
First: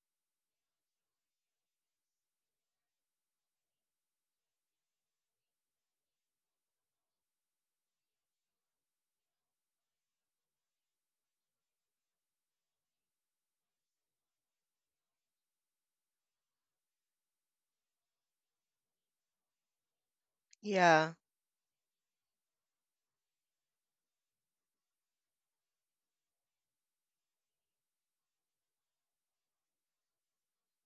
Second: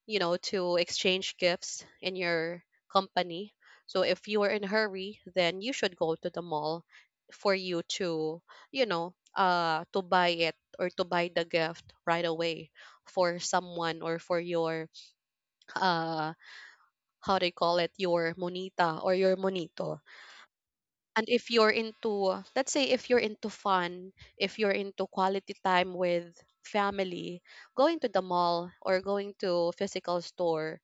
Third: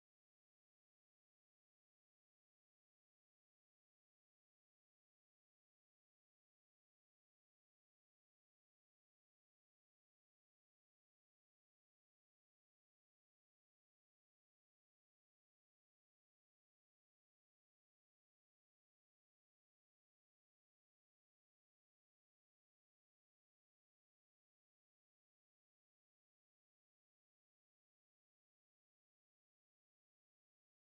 Speaker 3: to exchange gifts in your company. So if you are in a hurry, then you should go to the mall for you to buy it, or to buy the gift right away for someone or for your uh how they call it, your monita or your monito.
Speaker 1: Yeah.
Speaker 3: And if you're into, let's say, if you're into fun, if you're into quality time with family, going to the mall or going to physical store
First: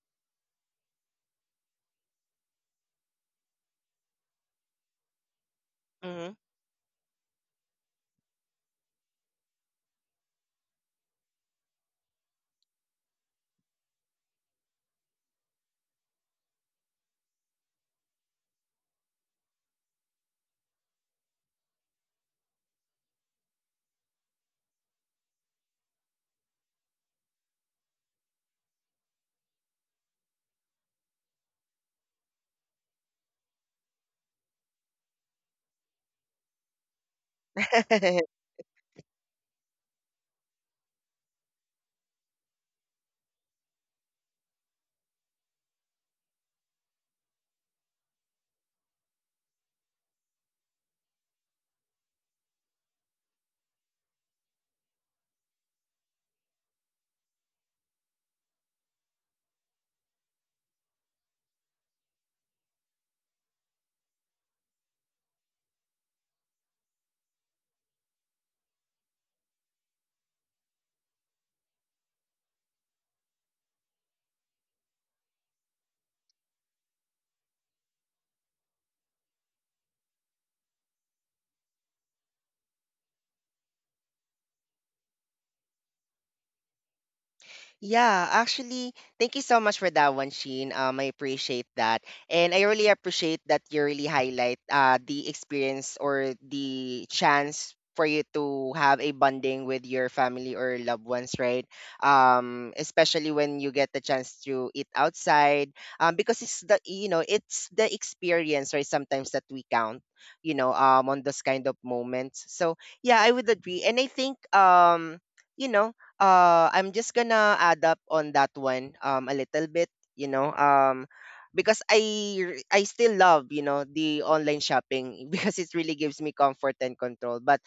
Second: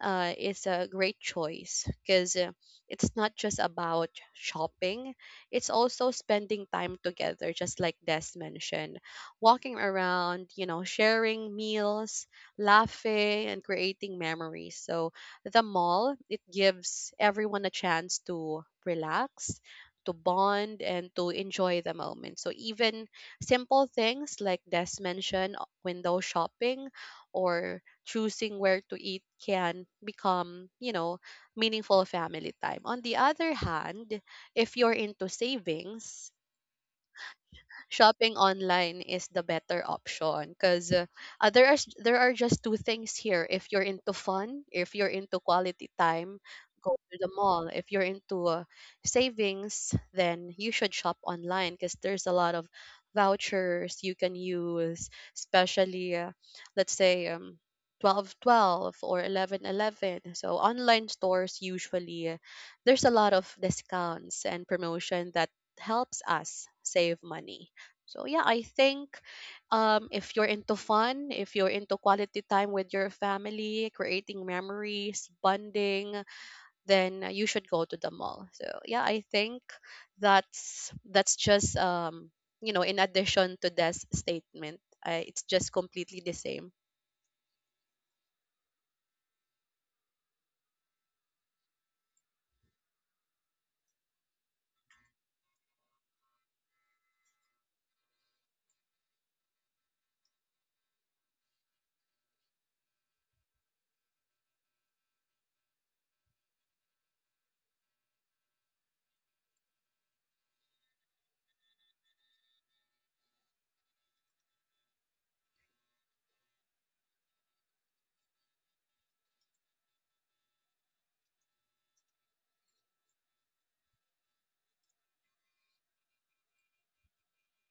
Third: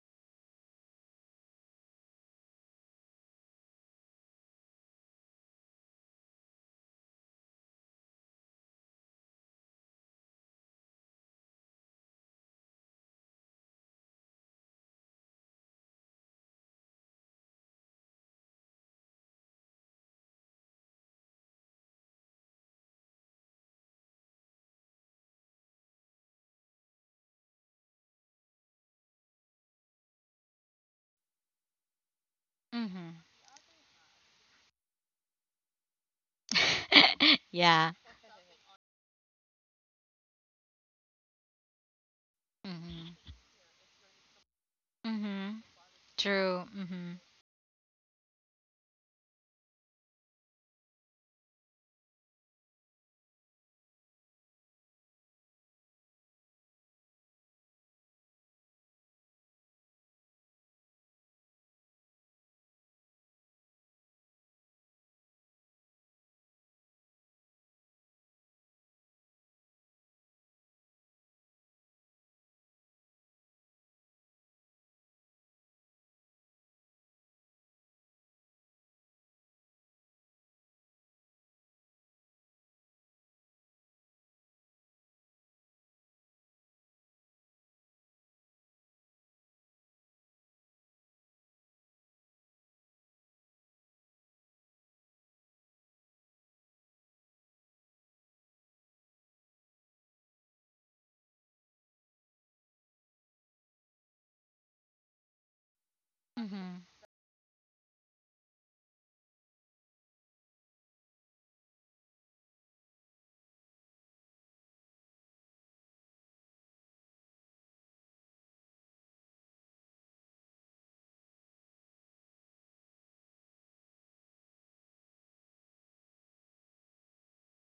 Speaker 3: is a great choice, because it's not just about shopping, it's also
Speaker 1: Mhm.
Speaker 3: spending time together, just like Des mentioned. Walking around, sharing meals, laughing, and creating memories. So the mall, it gives everyone a chance to relax. To bond and to enjoy the moment. So, even simple things, like Des mentioned, window shopping or choosing where to eat, can become meaningful family time. On the
Speaker 2: Mm-hmm.
Speaker 3: other hand, if you're into savings,
Speaker 2: *laughs* Yeah.
Speaker 1: *laughs*
Speaker 3: shopping online is the better option, because there are just two things
Speaker 2: Mm-hmm.
Speaker 3: here: if you're into fun, if you're into
Speaker 2: Mm-hmm.
Speaker 3: quality time,
Speaker 2: True.
Speaker 3: go
Speaker 2: Mm-hmm.
Speaker 3: to the mall; if you're into savings, then you should shop online, because there's a lot of vouchers you can use, especially let's say 12.12 or 11.11. So online stores usually, there's a lot of discounts and promotion that helps us save money. So yeah, I think if you're into fun, if you're into quality time with your family, creating memories, bonding, then you should go to the mall. So yeah, I think that's just, in addition to this statement, it's just completely the same.
Speaker 1: Yeah, actually, thank you so much for that one, Sheen. I appreciate that. And I really appreciate that you really highlight the experience or the chance for you to have a bonding with your family or loved ones, right? Especially when you get the chance to eat outside, because it's the,
Speaker 2: Mm-hmm.
Speaker 1: you know, it's the experience, right? Sometimes that we count, you know, on those kind of moments. So yeah, I would agree, and I think you know, I'm just gonna add up on that one a little bit, you know, because I still love, you know, the online shopping *laughs* because it really gives me comfort and control. But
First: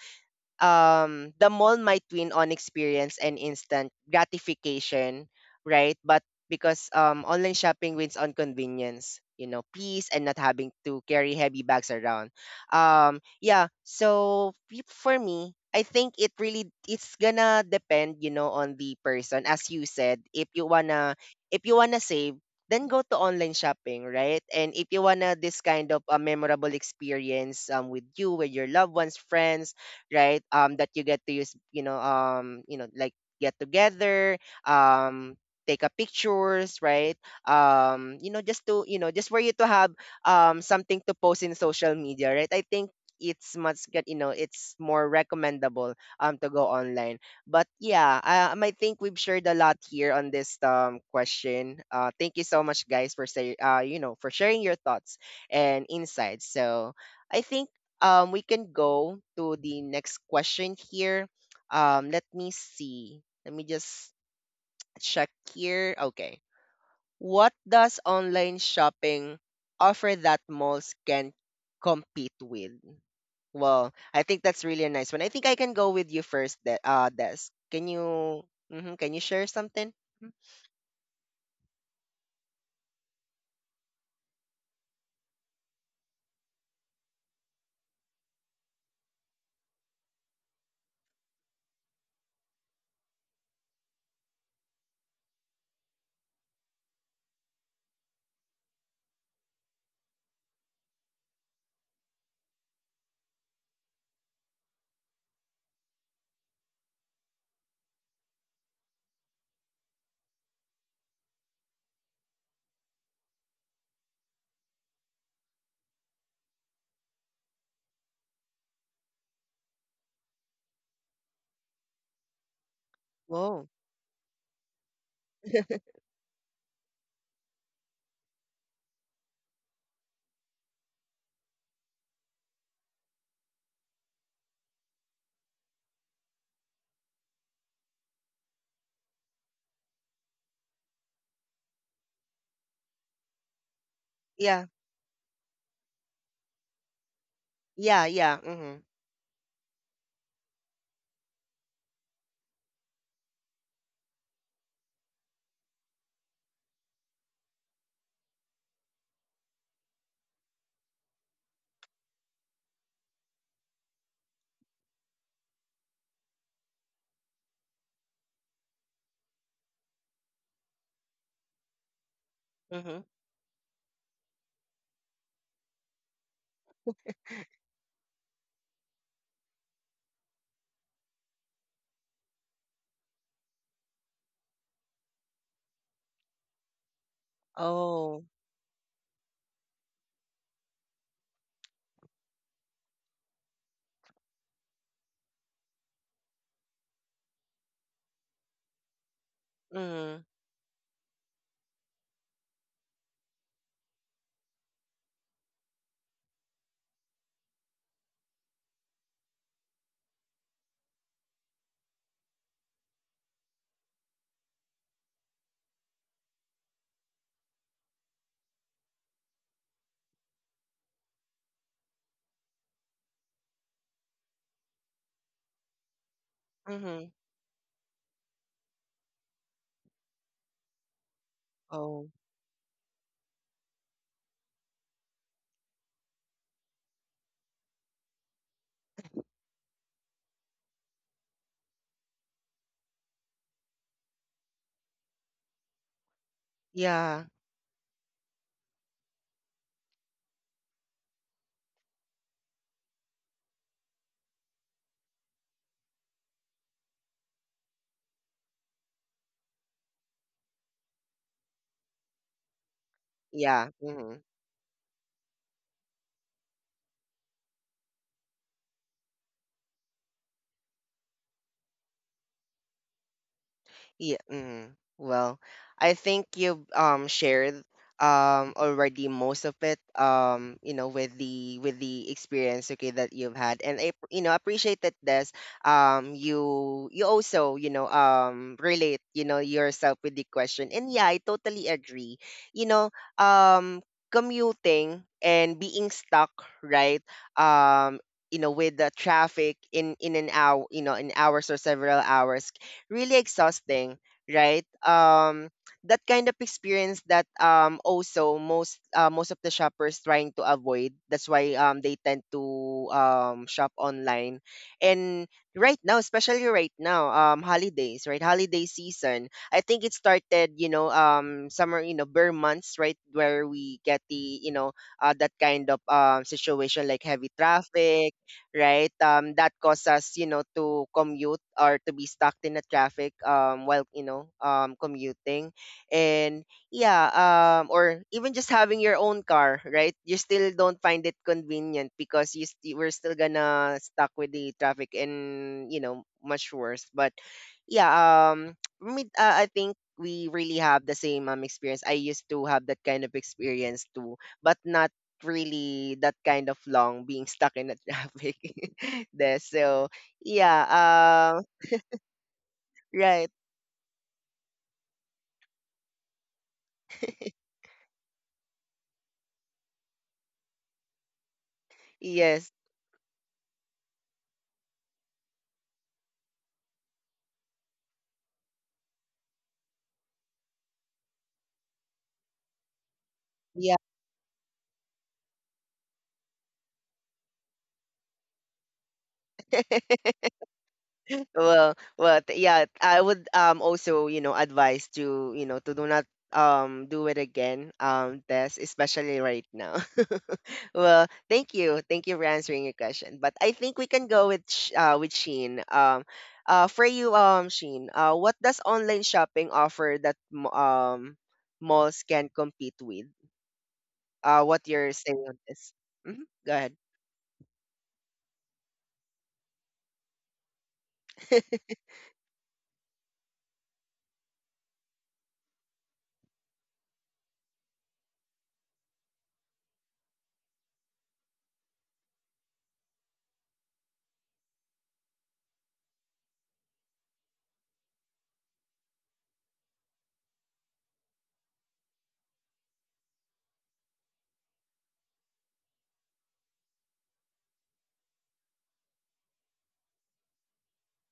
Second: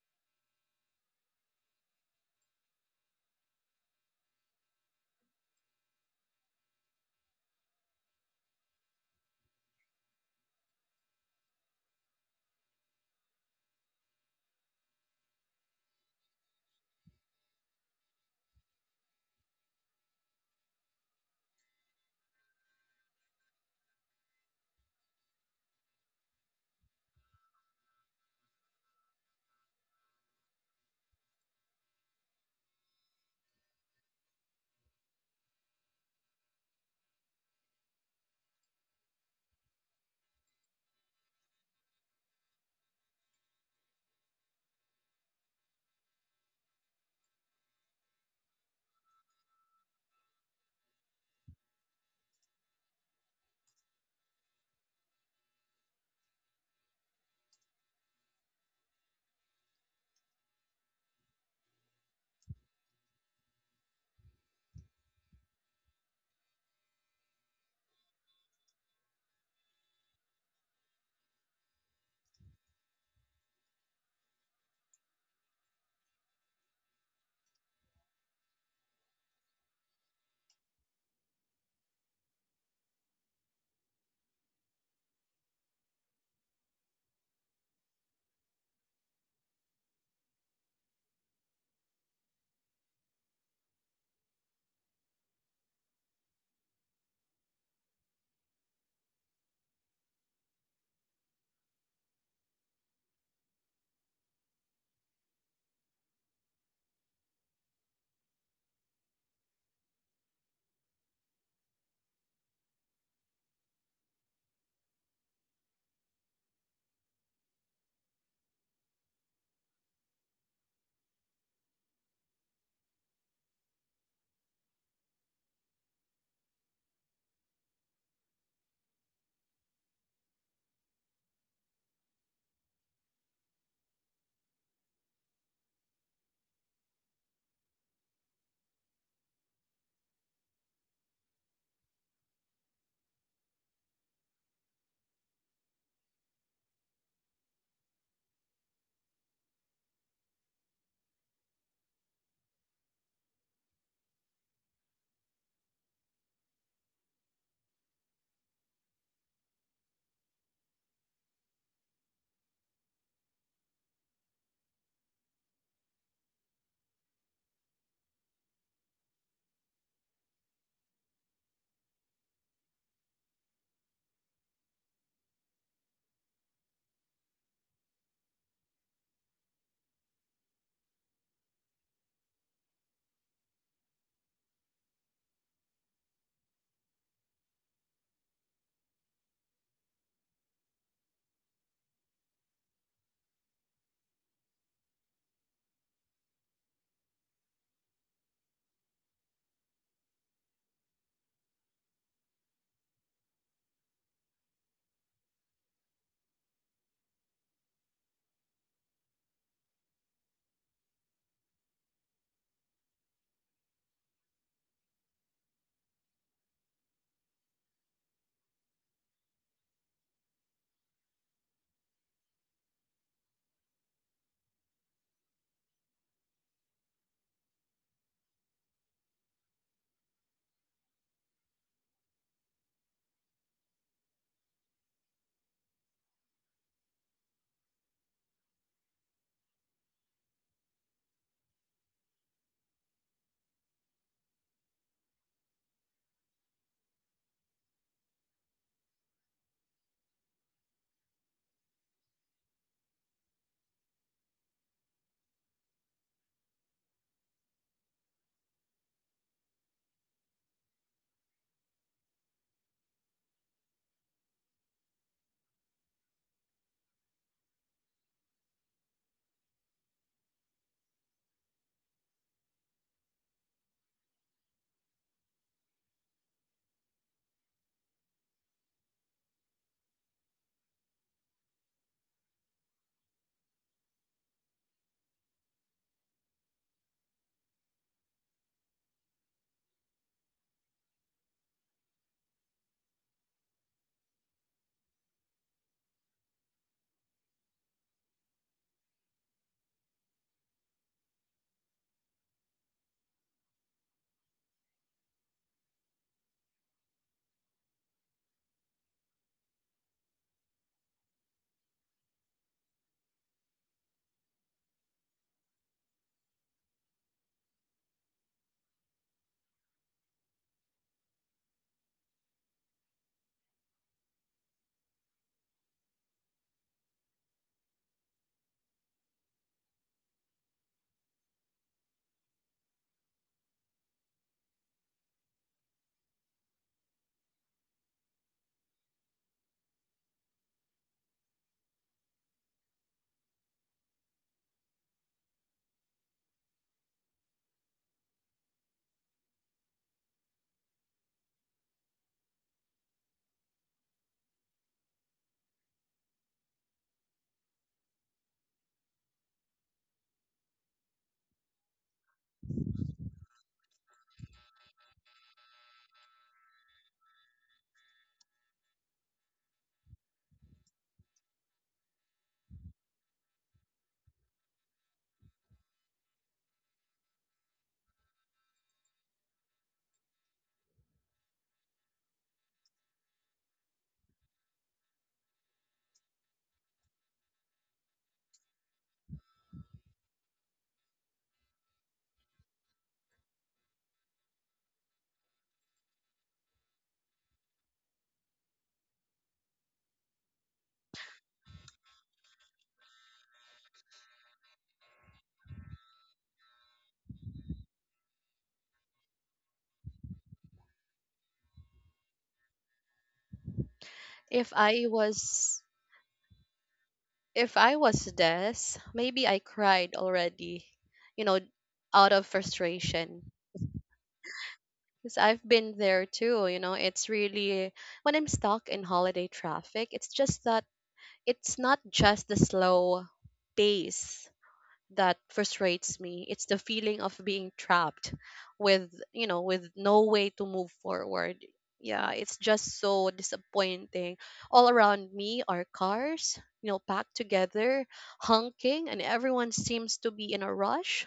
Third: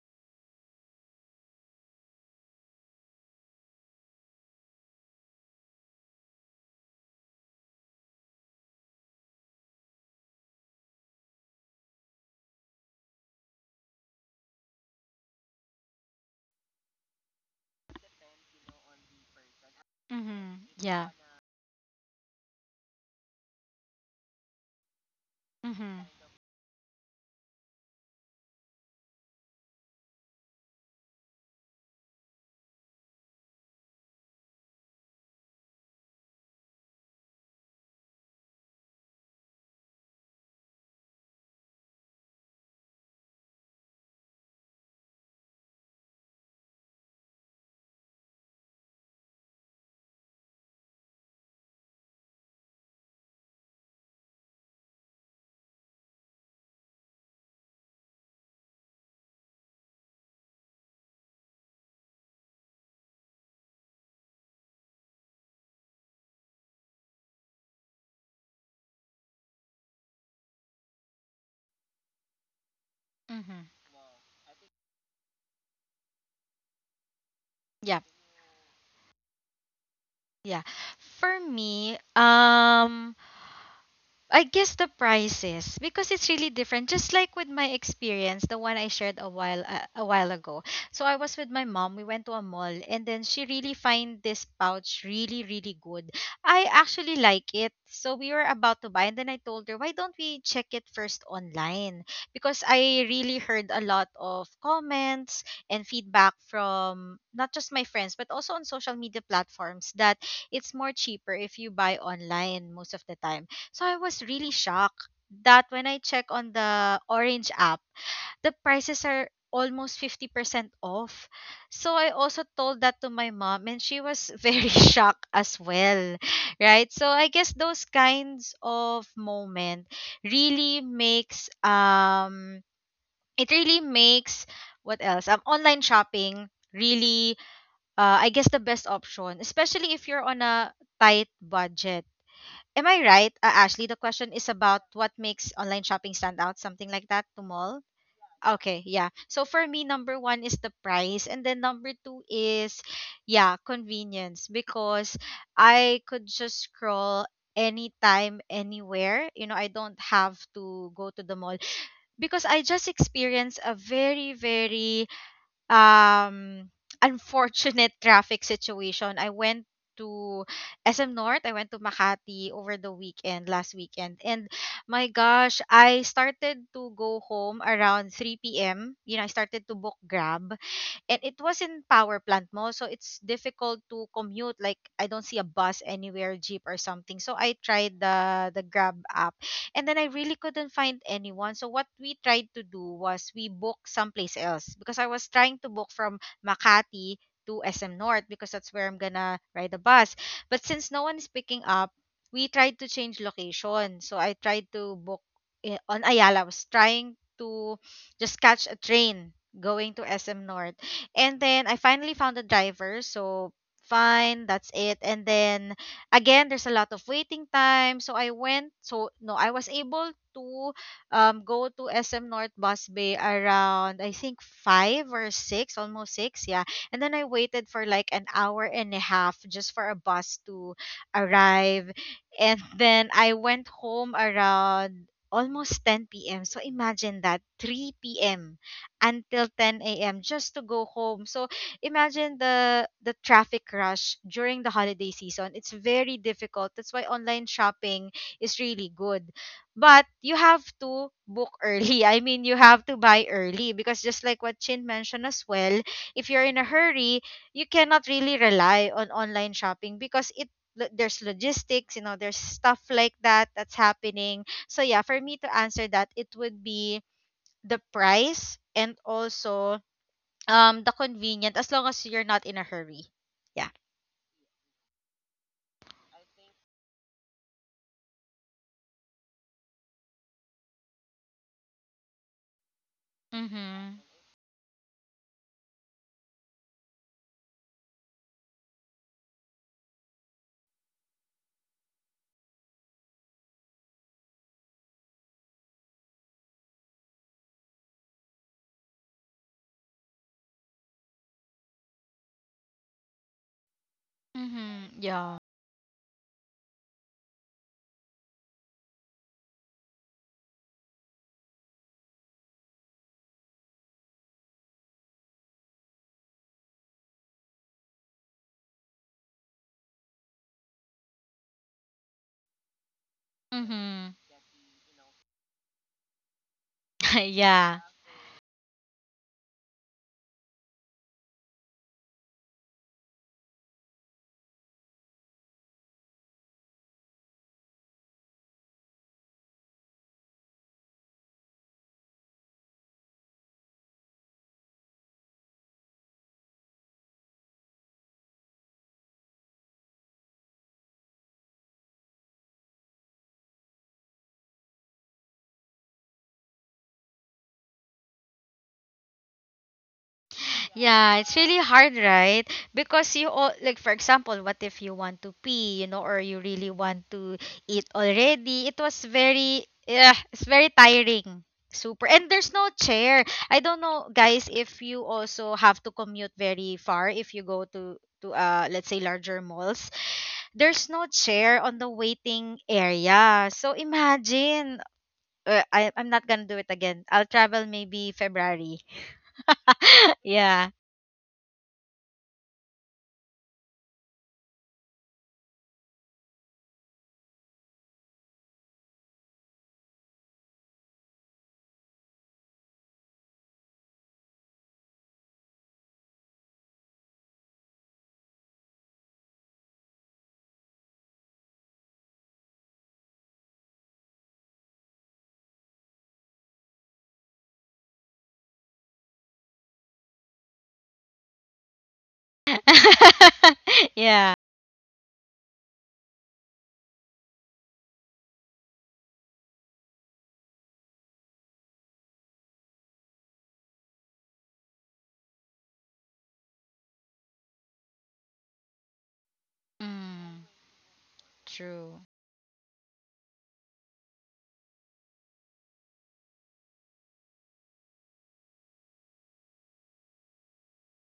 Speaker 1: the mall might win on experience and instant gratification, right? But because online shopping wins on convenience, you know, peace and not having to carry heavy bags around. Yeah, so for me, I think it really, it's gonna depend, you know, on the person. As you said,
Speaker 2: Mm-hmm. Yeah.
Speaker 1: if you wanna save, then go to online shopping, right? And if you wanna this kind
Speaker 2: Mm-hmm.
Speaker 1: of a memorable experience with you, with your loved ones, friends, right? That you get to use, you know, like get together, um, take a pictures, right? You know, just to, you know, just for you to have something to post in social media, right? I think it's much get, you know, it's more recommendable to go online. But yeah, I think we've shared a lot here on this question. Thank you so much, guys, for say, you know, for sharing your thoughts and insights. So I think we can go to the next question here. Let me see. Let me just check here. Okay. What does online shopping offer that malls can compete with?
Speaker 2: Mm-hmm.
Speaker 1: Well, I think that's really a nice one. I think I can go with you first, Des. Can
Speaker 2: Yeah,
Speaker 1: you mhm, can you share something? Mhm.
Speaker 2: yeah. For me, I guess the prices, because it's really different. Just like with my experience, the one I shared a while ago. So I was with my mom. We went to a mall, and then she really find this pouch really really good. I actually like it. So we were about to buy, and then I told her, why don't we check it first online? Because I really heard a lot of comments and feedback from not just my friends, but also on social media platforms, that it's more cheaper if you buy online most of the time. So I was really shocked that when I check on the Orange app, the prices are almost 50% off. So I also told that to my
Speaker 1: Whoa.
Speaker 2: mom, and she was *laughs* very shocked as
Speaker 1: *laughs*
Speaker 2: well, right? So I guess those kinds of moment really makes, it really makes what else? Online shopping really, I guess, the best option, especially if you're on a tight budget. Am I right, Ashley? The question is
Speaker 1: Yeah.
Speaker 2: about what makes online shopping stand out, something like that, to mall.
Speaker 1: Yeah, yeah. Mhm.
Speaker 2: Okay, yeah. So for me, number one is the price, and then number two is, yeah, convenience, because I could just scroll anytime, anywhere. You know, I don't have to go to the mall because I just experience a very, very um unfortunate *laughs* traffic situation. I went to SM North. I went to Makati over the
Speaker 1: Mhm.
Speaker 2: weekend, last weekend. And my gosh, I started to go home around 3 p.m. You know, I started to book Grab, and it was in power plant mo, so it's difficult to commute, like I don't see a bus anywhere, jeep or something. So I tried
Speaker 1: Oh.
Speaker 2: the grab app, and then I really couldn't find anyone. So what we tried to do was we booked someplace else, because I was trying to book from Makati to SM North, because that's where I'm gonna ride the bus.
Speaker 1: Mhm.
Speaker 2: But since no one is picking up, we tried to change location. So I tried to book, on Ayala I was trying to just catch a train going to SM North. And then I finally found a driver, so fine, that's it. And then again, there's a lot of waiting time, so I went. So no, I was able to go to SM North Bus Bay around, I think, five or six, almost six, yeah. And
Speaker 1: Mhm.
Speaker 2: then I waited for like an hour and a half just for a bus to arrive,
Speaker 1: Oh.
Speaker 2: and then I went home around almost 10 p.m. So imagine that 3 p.m. until 10 a.m. just to go home. So imagine the traffic rush during the holiday season. It's very difficult. That's why
Speaker 1: Yeah.
Speaker 2: online shopping is really good. But you have to book early. *laughs* You have to buy early because just like what Chin mentioned as well, if you're in a hurry, you cannot really rely on online shopping because there's logistics, there's stuff like that
Speaker 1: Yeah.
Speaker 2: that's
Speaker 1: Mm-hmm.
Speaker 2: happening. So yeah, for me to answer that, it would be the price and also the convenient as long as you're not in a hurry. Yeah.
Speaker 1: Yeah. Mm, well, I think you've shared already most of it, you know, with the experience, okay, that you've had. And I,
Speaker 2: Mhm.
Speaker 1: you know, appreciate that this you also, you know, relate, you know, yourself with the question. And yeah, I totally agree, you know, um commuting and being stuck, right, um you know, with the traffic in an hour, you know, in hours or several hours, really exhausting, right?
Speaker 2: Mhm. Yeah.
Speaker 1: That kind of experience that also most most of the shoppers trying to avoid. That's why they tend to shop online. And right now, especially right now, holidays, right? Holiday season. I think it started, you know, summer, you know, bare months, right, where we get
Speaker 2: Mhm.
Speaker 1: the, you know, that kind of situation like
Speaker 2: *laughs*
Speaker 1: heavy
Speaker 2: yeah.
Speaker 1: traffic, right? That cause us, you know, to commute or to be stuck in the traffic while, you know, commuting. And yeah, or even just having your own car, right? You still don't find it convenient because we're still gonna stuck with the traffic and, you know, much worse. But yeah, um, *tsk* for me, I think we really have the same experience. I used to have that kind of experience too, but not really that kind of long being stuck in the traffic *laughs* there. So yeah,
Speaker 2: Yeah,
Speaker 1: uh,
Speaker 2: it's really hard, right? Because
Speaker 1: right.
Speaker 2: you all like for example, what if you want to pee, or you really want to eat already? It was very yeah, it's very tiring. Super. And
Speaker 1: Yes.
Speaker 2: there's no chair. I don't know, guys, if you also have to commute very far if you go to let's say larger malls there's no chair on the waiting area.
Speaker 1: Yeah.
Speaker 2: So imagine. I'm not gonna do it again. I'll travel maybe February.
Speaker 1: *laughs*
Speaker 2: *laughs* yeah.
Speaker 1: Well, well, yeah, I would also, you know, advise to, you know, to do not do it again, Tess, especially right now. *laughs* Well, thank you. Thank you for answering your question. But I think we can go with with Sheen. For you, Sheen, what does online shopping offer that malls can compete with? Uh,
Speaker 3: If
Speaker 1: what
Speaker 3: I
Speaker 1: you're saying on
Speaker 3: was
Speaker 1: this? Hmm. Go ahead.
Speaker 3: if I was this, maybe I cried already, you know,
Speaker 1: *laughs*
Speaker 3: out of frustration.
Speaker 2: *laughs* yeah.
Speaker 3: Because I've been there too, it's really, when I'm stuck in holiday traffic, it's just that it's not just the slow pace that frustrates me. It's the feeling of being trapped with no way
Speaker 2: Mm,
Speaker 3: to move forward.
Speaker 2: true.
Speaker 3: Yeah, it's just so disappointing. All around me are cars, you know, packed together, honking, and everyone seems to be in a rush.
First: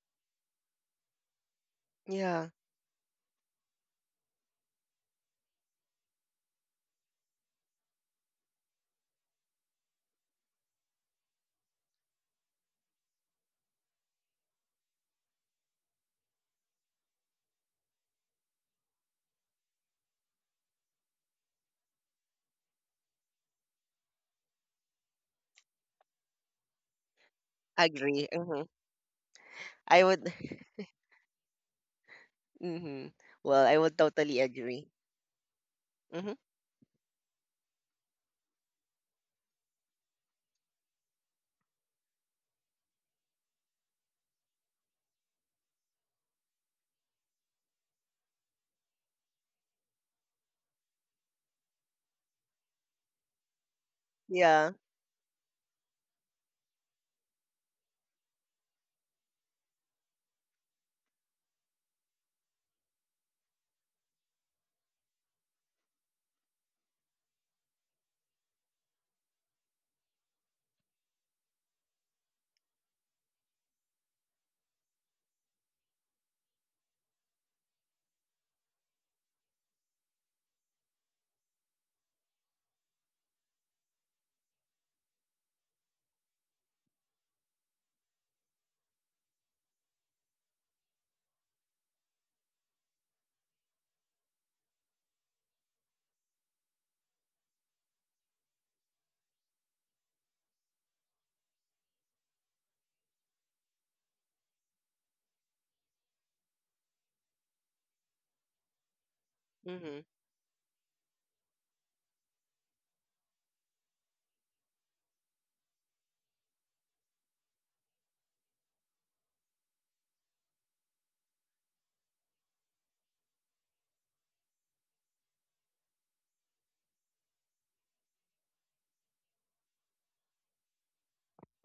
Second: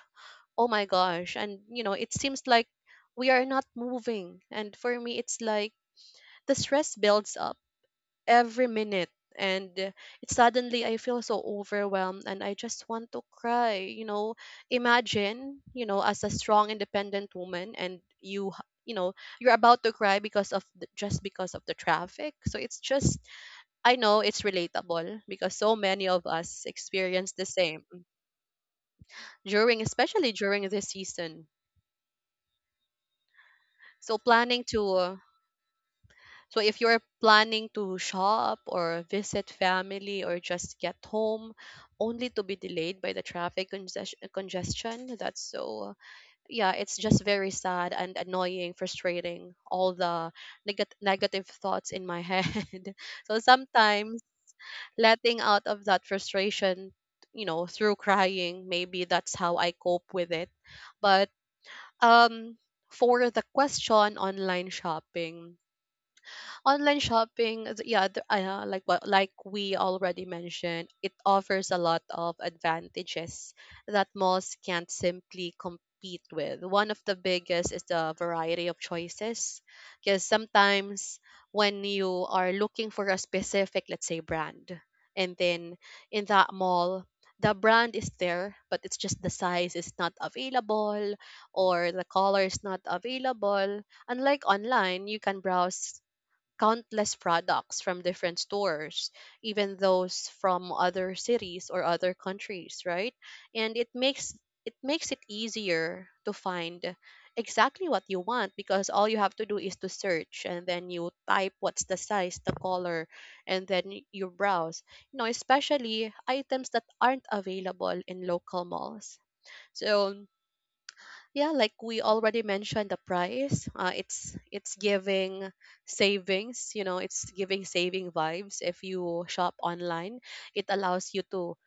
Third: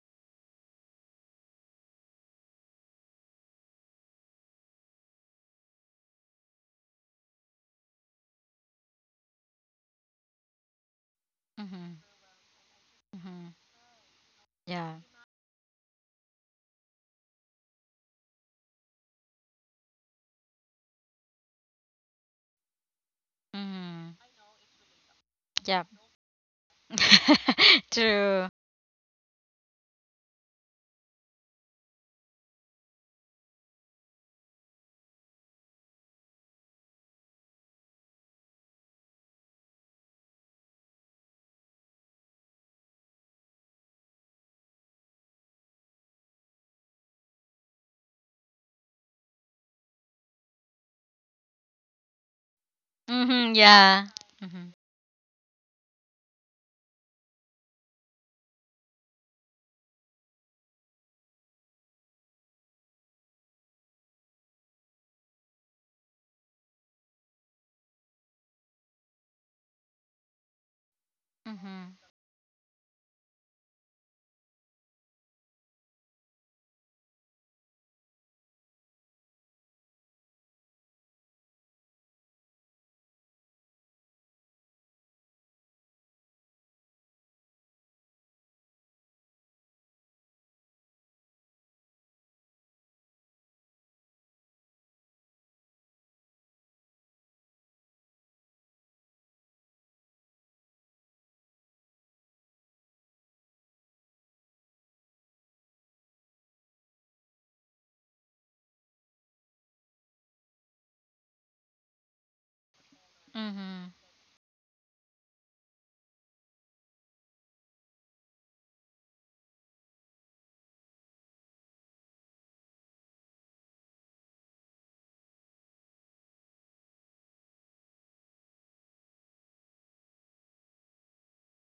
Speaker 3: Oh my gosh, and you know, it seems
Speaker 1: Yeah,
Speaker 3: like we are not moving, and for me it's like the stress builds up every minute, and it suddenly I feel so
Speaker 2: Mm-hmm.
Speaker 3: overwhelmed and I just want to
Speaker 2: Mm-hmm.
Speaker 3: cry, you know.
Speaker 2: Yeah.
Speaker 3: Imagine, you know, as a strong independent woman, and you know, you're about to cry because of just because of the traffic, so it's just. I know
Speaker 2: Mm-hmm.
Speaker 3: it's relatable because so
Speaker 2: Yep.
Speaker 3: many of us experience the same
Speaker 2: *laughs*
Speaker 1: agree.
Speaker 2: true.
Speaker 1: Hmm.
Speaker 3: during,
Speaker 1: I would
Speaker 3: especially during
Speaker 1: *laughs*
Speaker 3: this season.
Speaker 1: Mm-hmm. Well, I would
Speaker 3: So
Speaker 1: totally
Speaker 3: planning to
Speaker 1: agree.
Speaker 3: uh,
Speaker 1: Mm-hmm.
Speaker 3: so if you're planning to shop or visit family or just get home only to be delayed by the traffic congestion, that's so, yeah, it's just very sad and annoying, frustrating, all the negative thoughts in my head. *laughs* So
Speaker 2: Mm-hmm. Yeah.
Speaker 3: sometimes
Speaker 2: Mm-hmm.
Speaker 1: Yeah.
Speaker 3: letting out of that frustration, you know, through crying, maybe that's how I cope with it. But um for the question, online shopping, like what, like we already mentioned, it offers a
Speaker 2: Mm-hmm.
Speaker 3: lot of advantages that malls can't simply compete with. One of the biggest is the variety of choices, because sometimes when you are looking for a specific, let's say, brand, and then in that mall the brand is there, but it's just the size is not available or the color is not available. Unlike online, you can browse countless products from different stores, even those from other cities or other countries, right? And it makes it easier to find exactly what you want, because all you have to do is to
Speaker 1: Mm-hmm.
Speaker 3: search and then you type what's the size, the color, and then
Speaker 2: Mm-hmm.
Speaker 3: you browse. You know, especially items that aren't available in local malls. So yeah, like we already mentioned, the price, it's giving savings, you know, it's giving saving vibes if you shop online. It allows you to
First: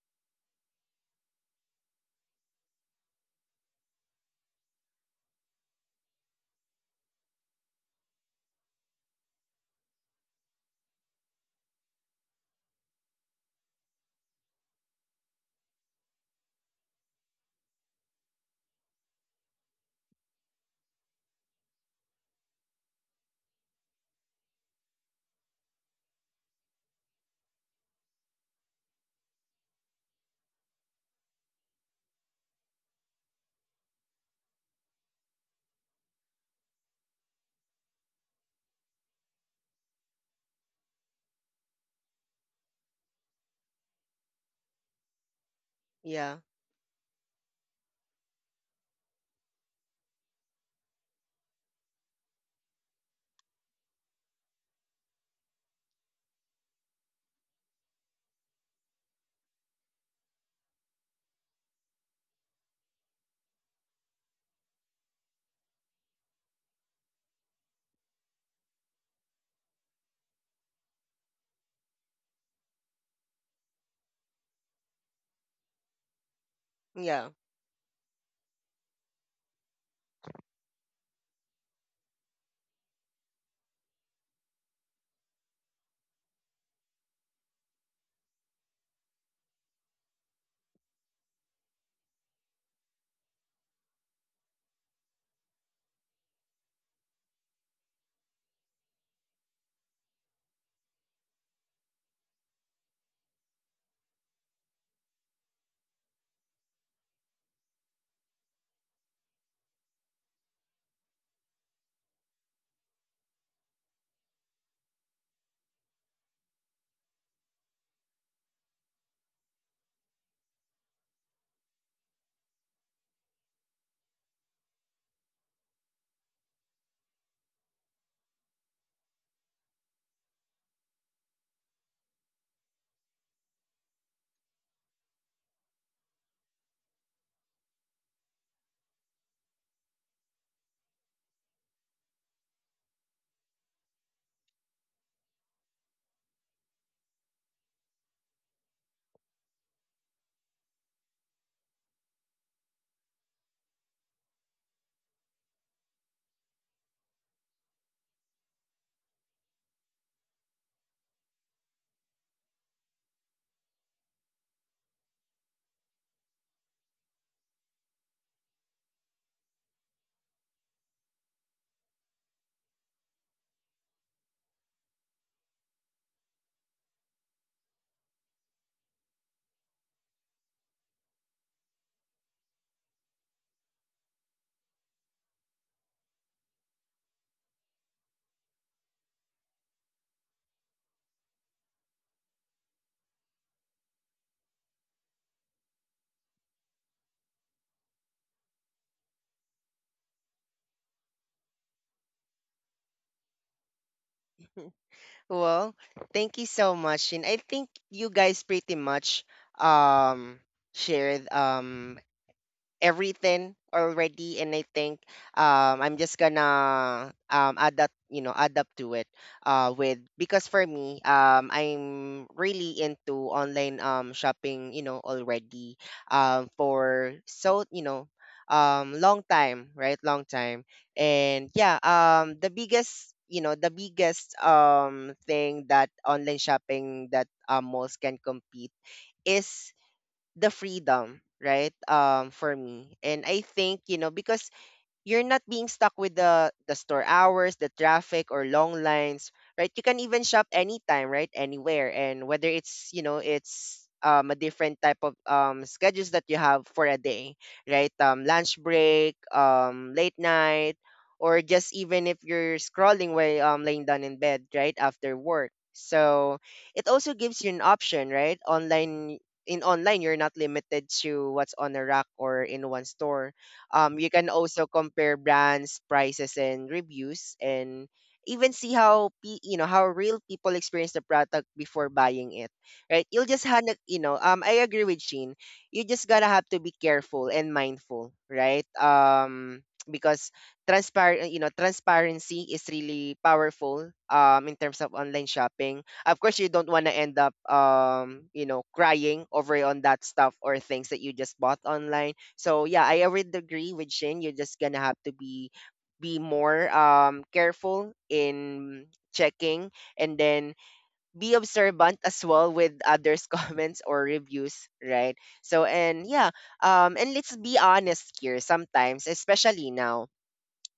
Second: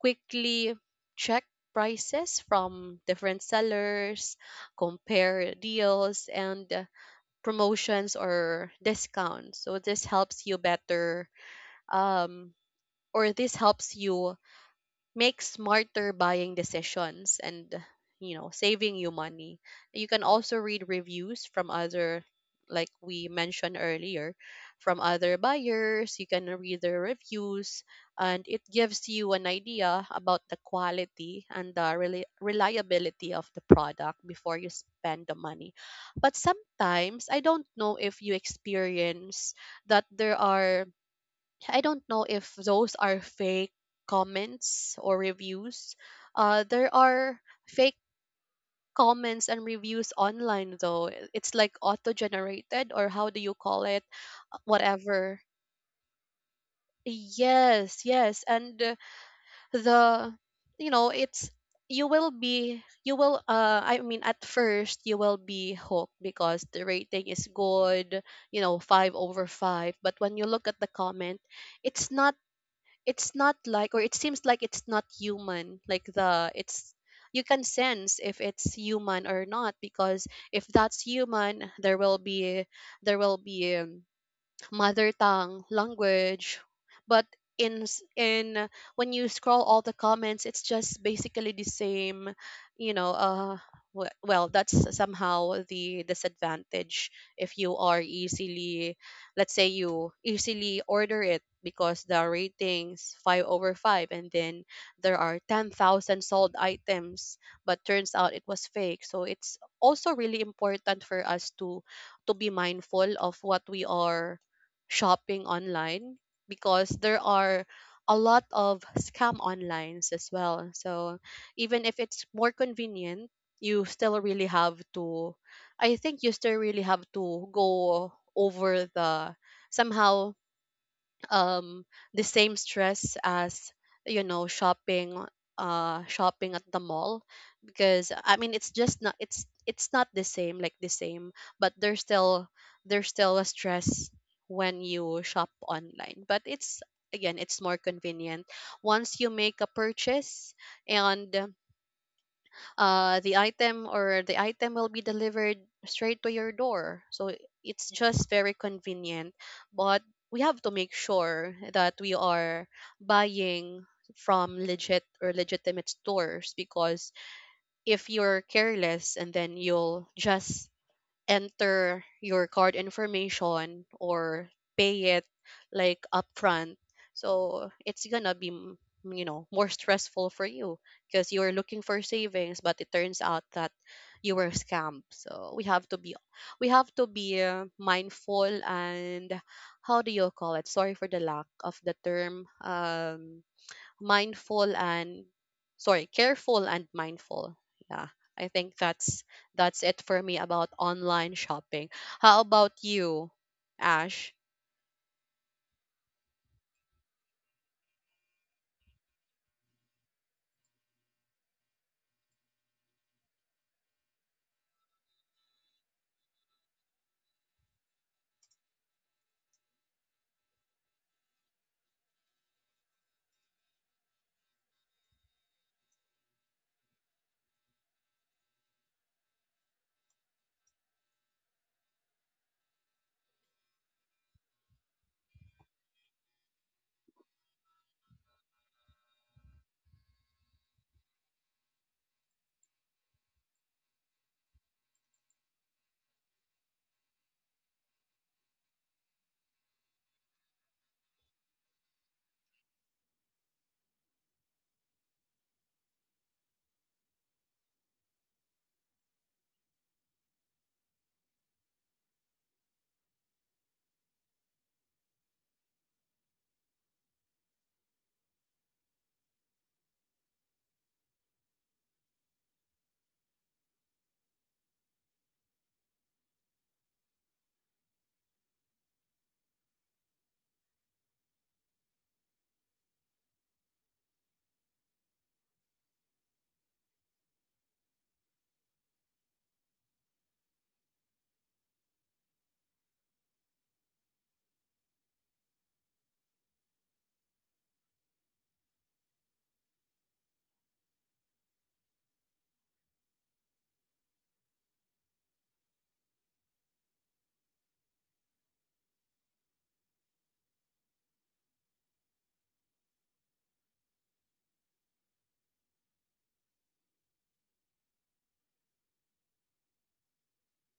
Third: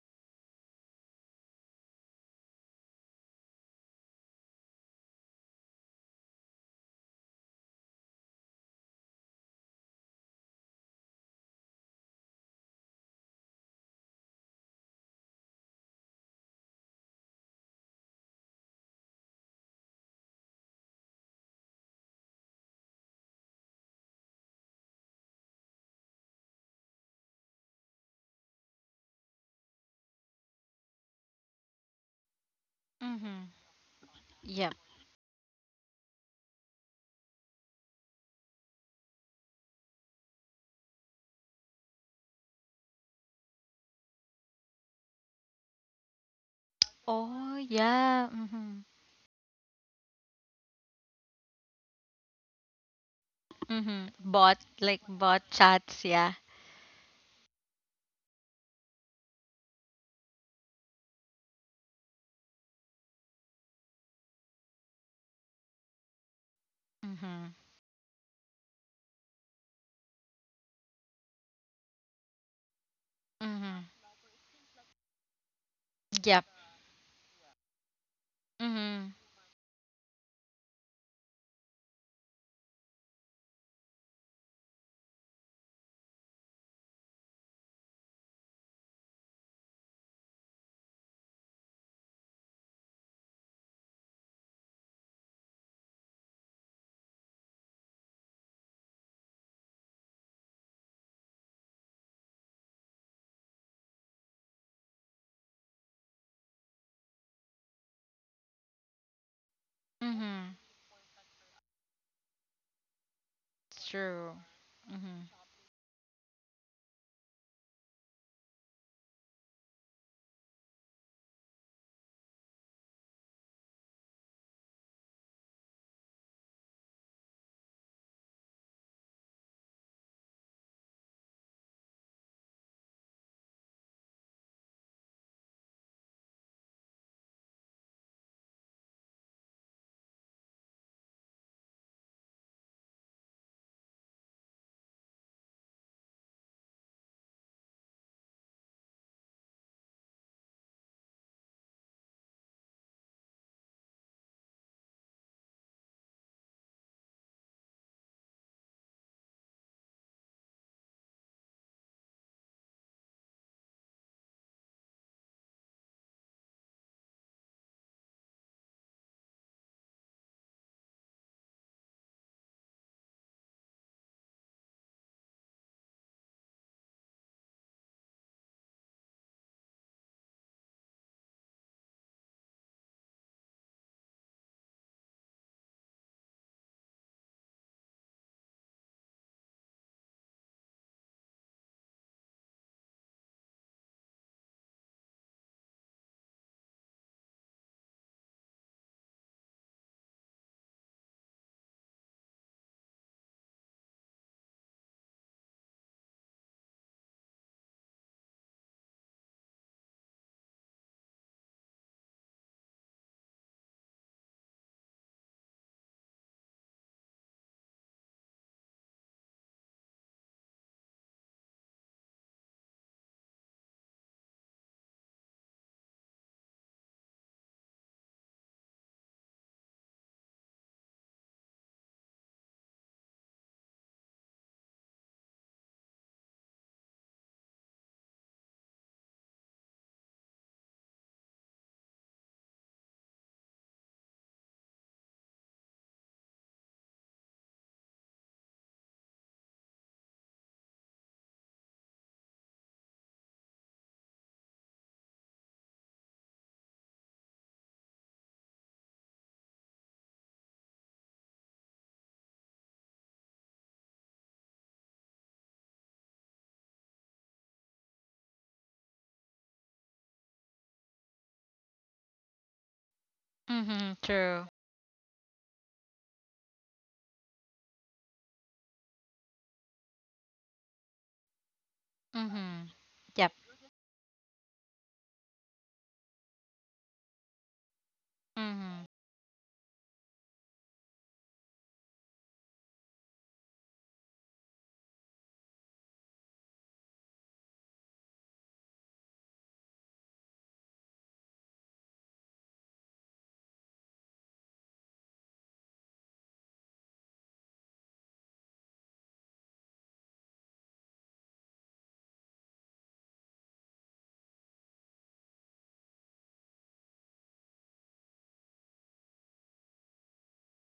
Speaker 3: quickly check prices from different sellers, compare deals, and promotions or discounts. So this helps you better, um or this helps you make smarter buying decisions and, you know, saving you money. You can also read reviews from other, like we mentioned earlier, from other buyers, you can read their reviews, and it gives you an idea about the quality and the reliability of
Speaker 2: Mm-hmm.
Speaker 3: the product before you
Speaker 2: Yep.
Speaker 3: spend the money. But sometimes, I don't know if you experience that there are, I don't know if those are fake comments or reviews.
Speaker 1: Yeah.
Speaker 3: There are
Speaker 2: Oh
Speaker 3: fake
Speaker 2: yeah. Mm-hmm.
Speaker 3: comments and reviews online though. It's like auto-generated, or how do you call it?
Speaker 2: Mm-hmm. Bot like
Speaker 3: Whatever.
Speaker 2: bot chats. Yeah.
Speaker 3: Yes, yes, and the you know, it's, you will be you will I mean, at first you will be hooked because the rating is
Speaker 2: Mm-hmm.
Speaker 3: good, you know, 5 over 5, but when you look at the comment, it's not it's not
Speaker 2: Mm-hmm.
Speaker 3: like, or it seems like it's not human, like
Speaker 2: Yep.
Speaker 3: the it's,
Speaker 1: Yeah.
Speaker 3: you can sense if it's
Speaker 2: Mhm.
Speaker 3: human or not, because if that's human, there will be mother tongue language. But in s- in when you scroll all the comments, it's just basically the same, you know. Well, that's somehow the disadvantage, if you are easily, let's say you easily order it because the ratings 5 over 5, and then there are 10,000 sold items, but turns out it was fake. So it's also really
Speaker 2: Mhm.
Speaker 3: important for us to be mindful of what we
Speaker 2: It's true.
Speaker 3: are
Speaker 2: Mhm.
Speaker 3: shopping online, because there are a lot of scam onlines as well. So even if it's more convenient, you still really have to, I think you still really have to go over the, somehow, um the same stress as, you know, shopping, shopping at the mall. Because I mean, it's just not, it's not the same, like the same, but there's still, there's still a stress when you shop online. But it's, again, it's more convenient. Once you make a purchase, and the item, or the item will be delivered straight to your door, so it's just very convenient. But we have to make sure that we are buying from legit, or legitimate stores, because if you're careless, and then you'll just enter your card information or pay it like upfront. So it's gonna be, you know, more stressful for you, because you're looking for savings, but it turns out that you were scammed. So we have to be mindful, and how do you call it? Sorry for the lack of the term. Mindful and, sorry, careful and mindful. Yeah. I think that's it for me about online shopping. How about you, Ash?
Speaker 1: Well, thank you so much. And I think you guys pretty much um shared everything already. And I think I'm just gonna adapt, you know, adapt to it, with, because for me, I'm really into online shopping, you know, already, for so, you know, long time, right, long time. And yeah, the biggest, you know, the biggest thing that online shopping that, malls can compete is the freedom, right? For me. And I think, you know, because you're not being stuck with the store hours, the traffic or long lines, right? You can even shop anytime, right? Anywhere. And whether it's, you know, it's a different type of schedules that you have for a day, right? Lunch break, late night, or just even if you're scrolling while laying down in bed, right? After work. So it also gives you an option, right? Online, in online you're not limited to what's on a rack or in one store.
Speaker 2: Mhm.
Speaker 1: You can
Speaker 2: True.
Speaker 1: also compare brands, prices, and reviews, and even see how you know how real people experience the product before buying it.
Speaker 2: Mhm.
Speaker 1: Right? You'll
Speaker 2: Yep.
Speaker 1: just have, you know. I agree with Sheen. You just gotta have to be careful and mindful, right?
Speaker 2: Mhm.
Speaker 1: Because transparent, you know, transparency is really powerful. In terms of online shopping, of course you don't want to end up you know crying over on that stuff or things that you just bought online. So yeah, I would agree with Shin. You're just gonna have to be be more careful in checking, and then be observant as well with others *laughs* comments or reviews, right? So and let's be honest here, sometimes, especially now,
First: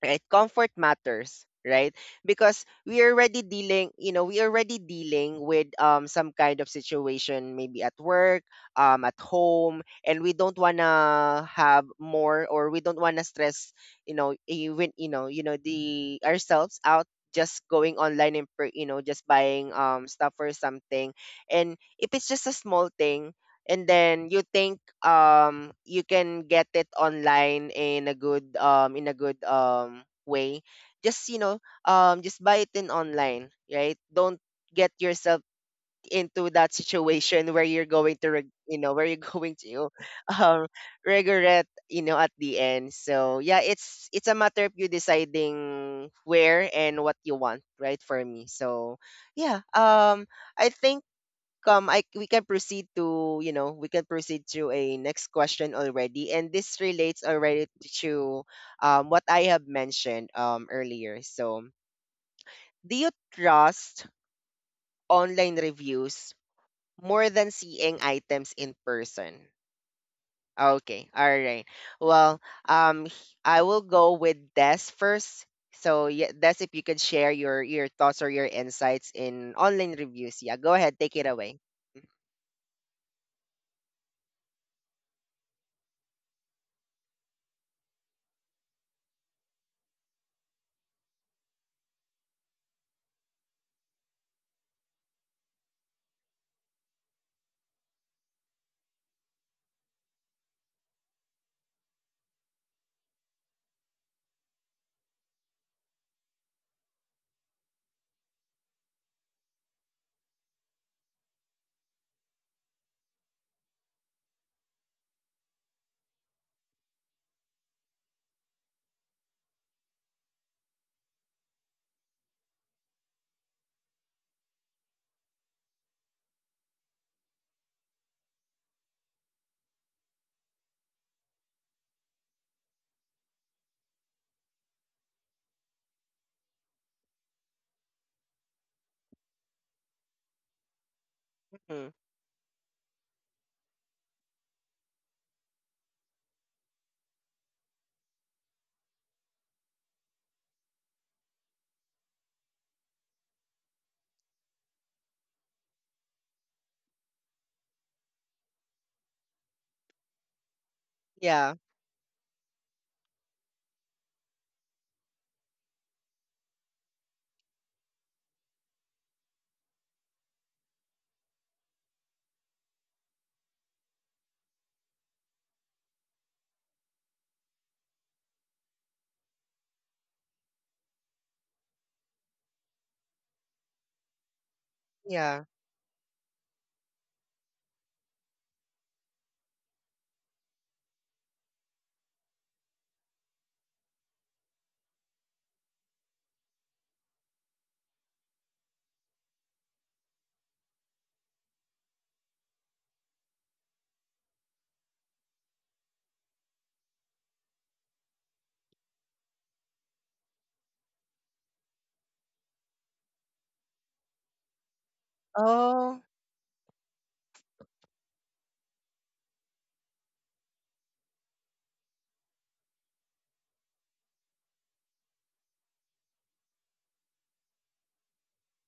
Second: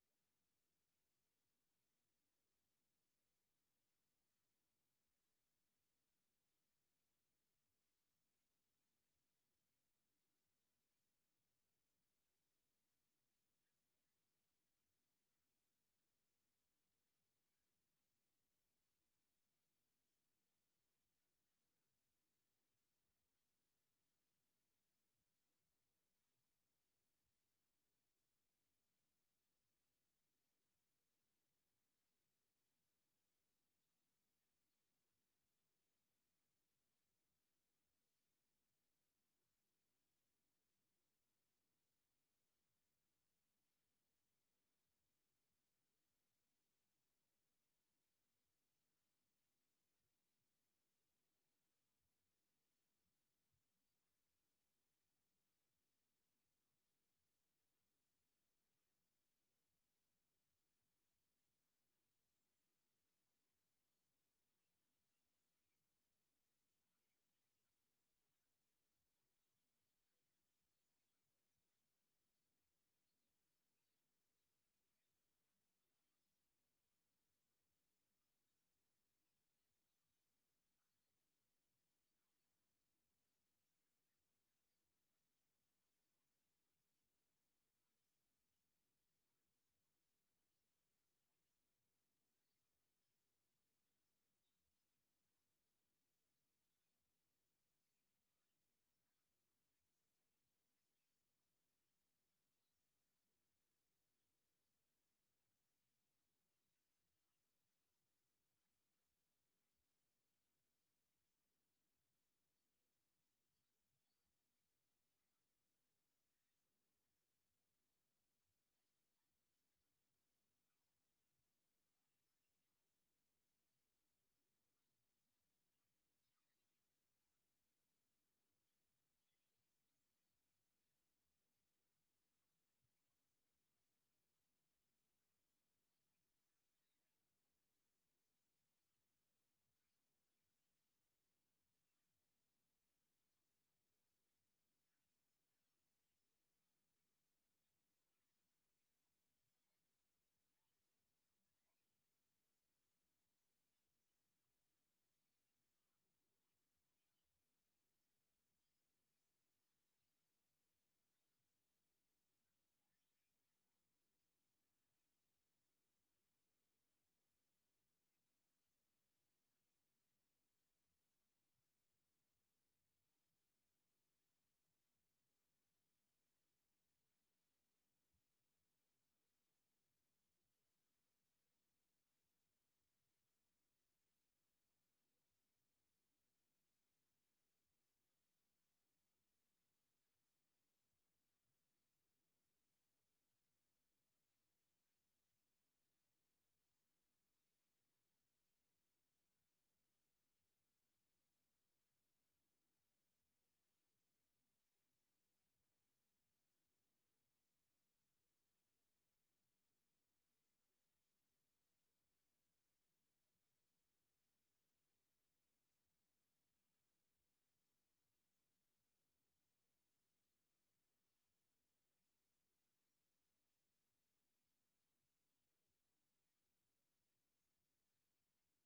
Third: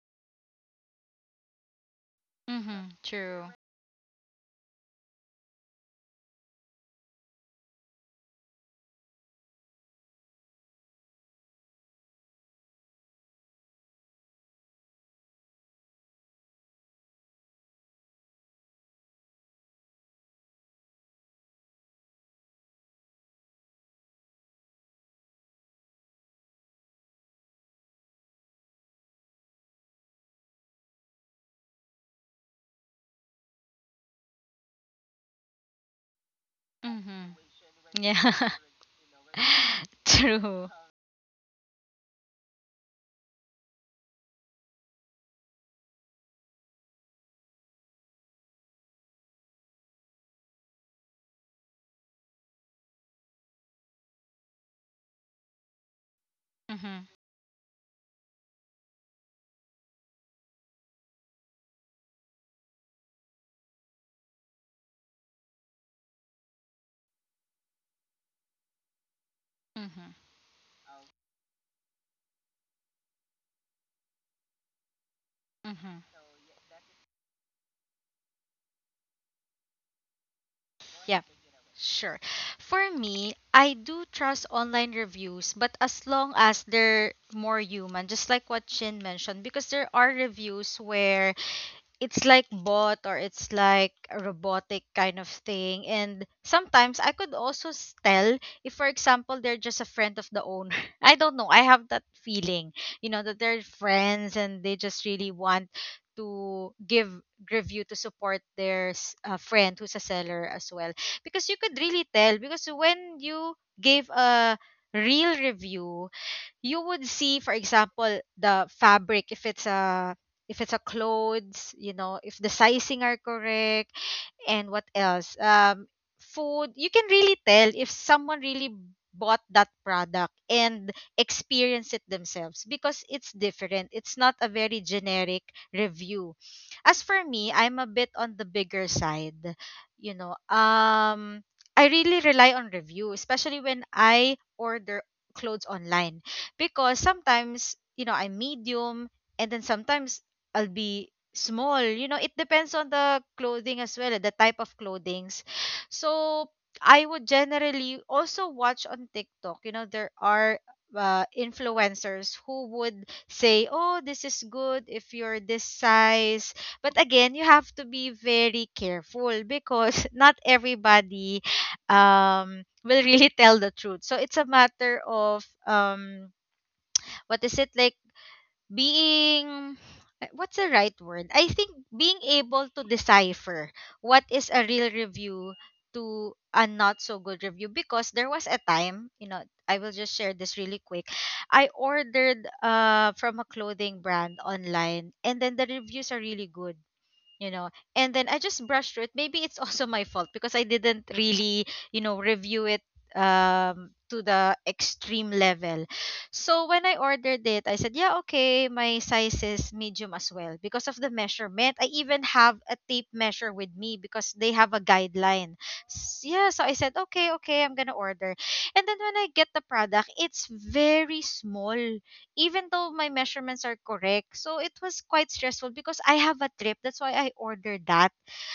Speaker 1: right? Comfort matters, right? Because
Speaker 2: Mhm.
Speaker 1: we are already
Speaker 2: True.
Speaker 1: dealing you know we are already dealing with some kind of situation, maybe at work, at home, and we don't want to have more, or we don't want to stress you know even you know the ourselves out just going online and per, you know just buying stuff or something. And if it's just a small thing, and then you think you can get it online in a good in a good way, just just buy it in online, right? Don't get yourself into that
Speaker 2: Mhm.
Speaker 1: situation, *laughs* where you're going to
Speaker 2: Yeah.
Speaker 1: where you're *laughs* going to
Speaker 2: *laughs*
Speaker 1: um
Speaker 2: True.
Speaker 1: regret, at the end. So yeah, it's a matter of you deciding where and what you want, right? For me, so yeah, i think I we can proceed to you know we can proceed to a next question already, and this
Speaker 2: Mhm.
Speaker 1: relates already to what I have mentioned earlier. So do you trust online reviews more than seeing items in person?
Speaker 2: Mhm.
Speaker 1: Okay, all right, well, I will go with Des first.
Speaker 2: Mhm.
Speaker 1: So yeah, Des, if you can share your thoughts or your insights in online reviews, yeah, go ahead, take
Speaker 2: Yep.
Speaker 1: it away.
Speaker 2: Sure. For me, I do trust online reviews, but as long as they're more human, just like what Shin mentioned, because there are reviews where it's like bot or it's like a robotic kind of thing, and sometimes I could also tell if for example they're just a friend of the owner. *laughs* I don't know, I have that feeling, you know, that they're friends and they just really want to give review to support their friend who's a seller as well. Because you could really tell, because when you gave a real review, you would see, for example, the fabric, if it's a clothes, you know, if the sizing are correct. And what else? Food, you can really tell if someone really bought that product and experienced it themselves, because it's different. It's not a very generic review. As for me, I'm a bit on the bigger side. You know, I
Speaker 1: Mhm.
Speaker 2: really rely on review, especially when I order clothes online, because sometimes, you know, I'm medium, and then sometimes I'll be small. You know, it depends on the clothing as well, the type of clothings. So I would generally also watch on TikTok, you know, there are
Speaker 1: Yeah.
Speaker 2: influencers who would say, oh, this is good if you're this size. But again, you have to be very careful because *laughs* not everybody will really *laughs* tell the truth. So it's a matter of what is it like being what's the right word? I think being able to decipher what is a real
Speaker 1: Yeah.
Speaker 2: review to a not so good review. Because there was a time, you know, I will just share this really quick. I ordered from a clothing brand online, and then the reviews are really good, you know, and then I just brushed through it. Maybe it's *laughs* also my fault, because I didn't really, you know, review it to the extreme level. So when I ordered it, I said, yeah, okay, my size is medium as well, because of the measurement. I even have a tape measure with me because they have a guideline.
Speaker 1: Oh.
Speaker 2: Yeah, so I said, okay, okay, I'm gonna order. And then when I get the product, it's very small, even though my measurements are correct. So it was quite stressful because I have a trip. That's why I ordered that.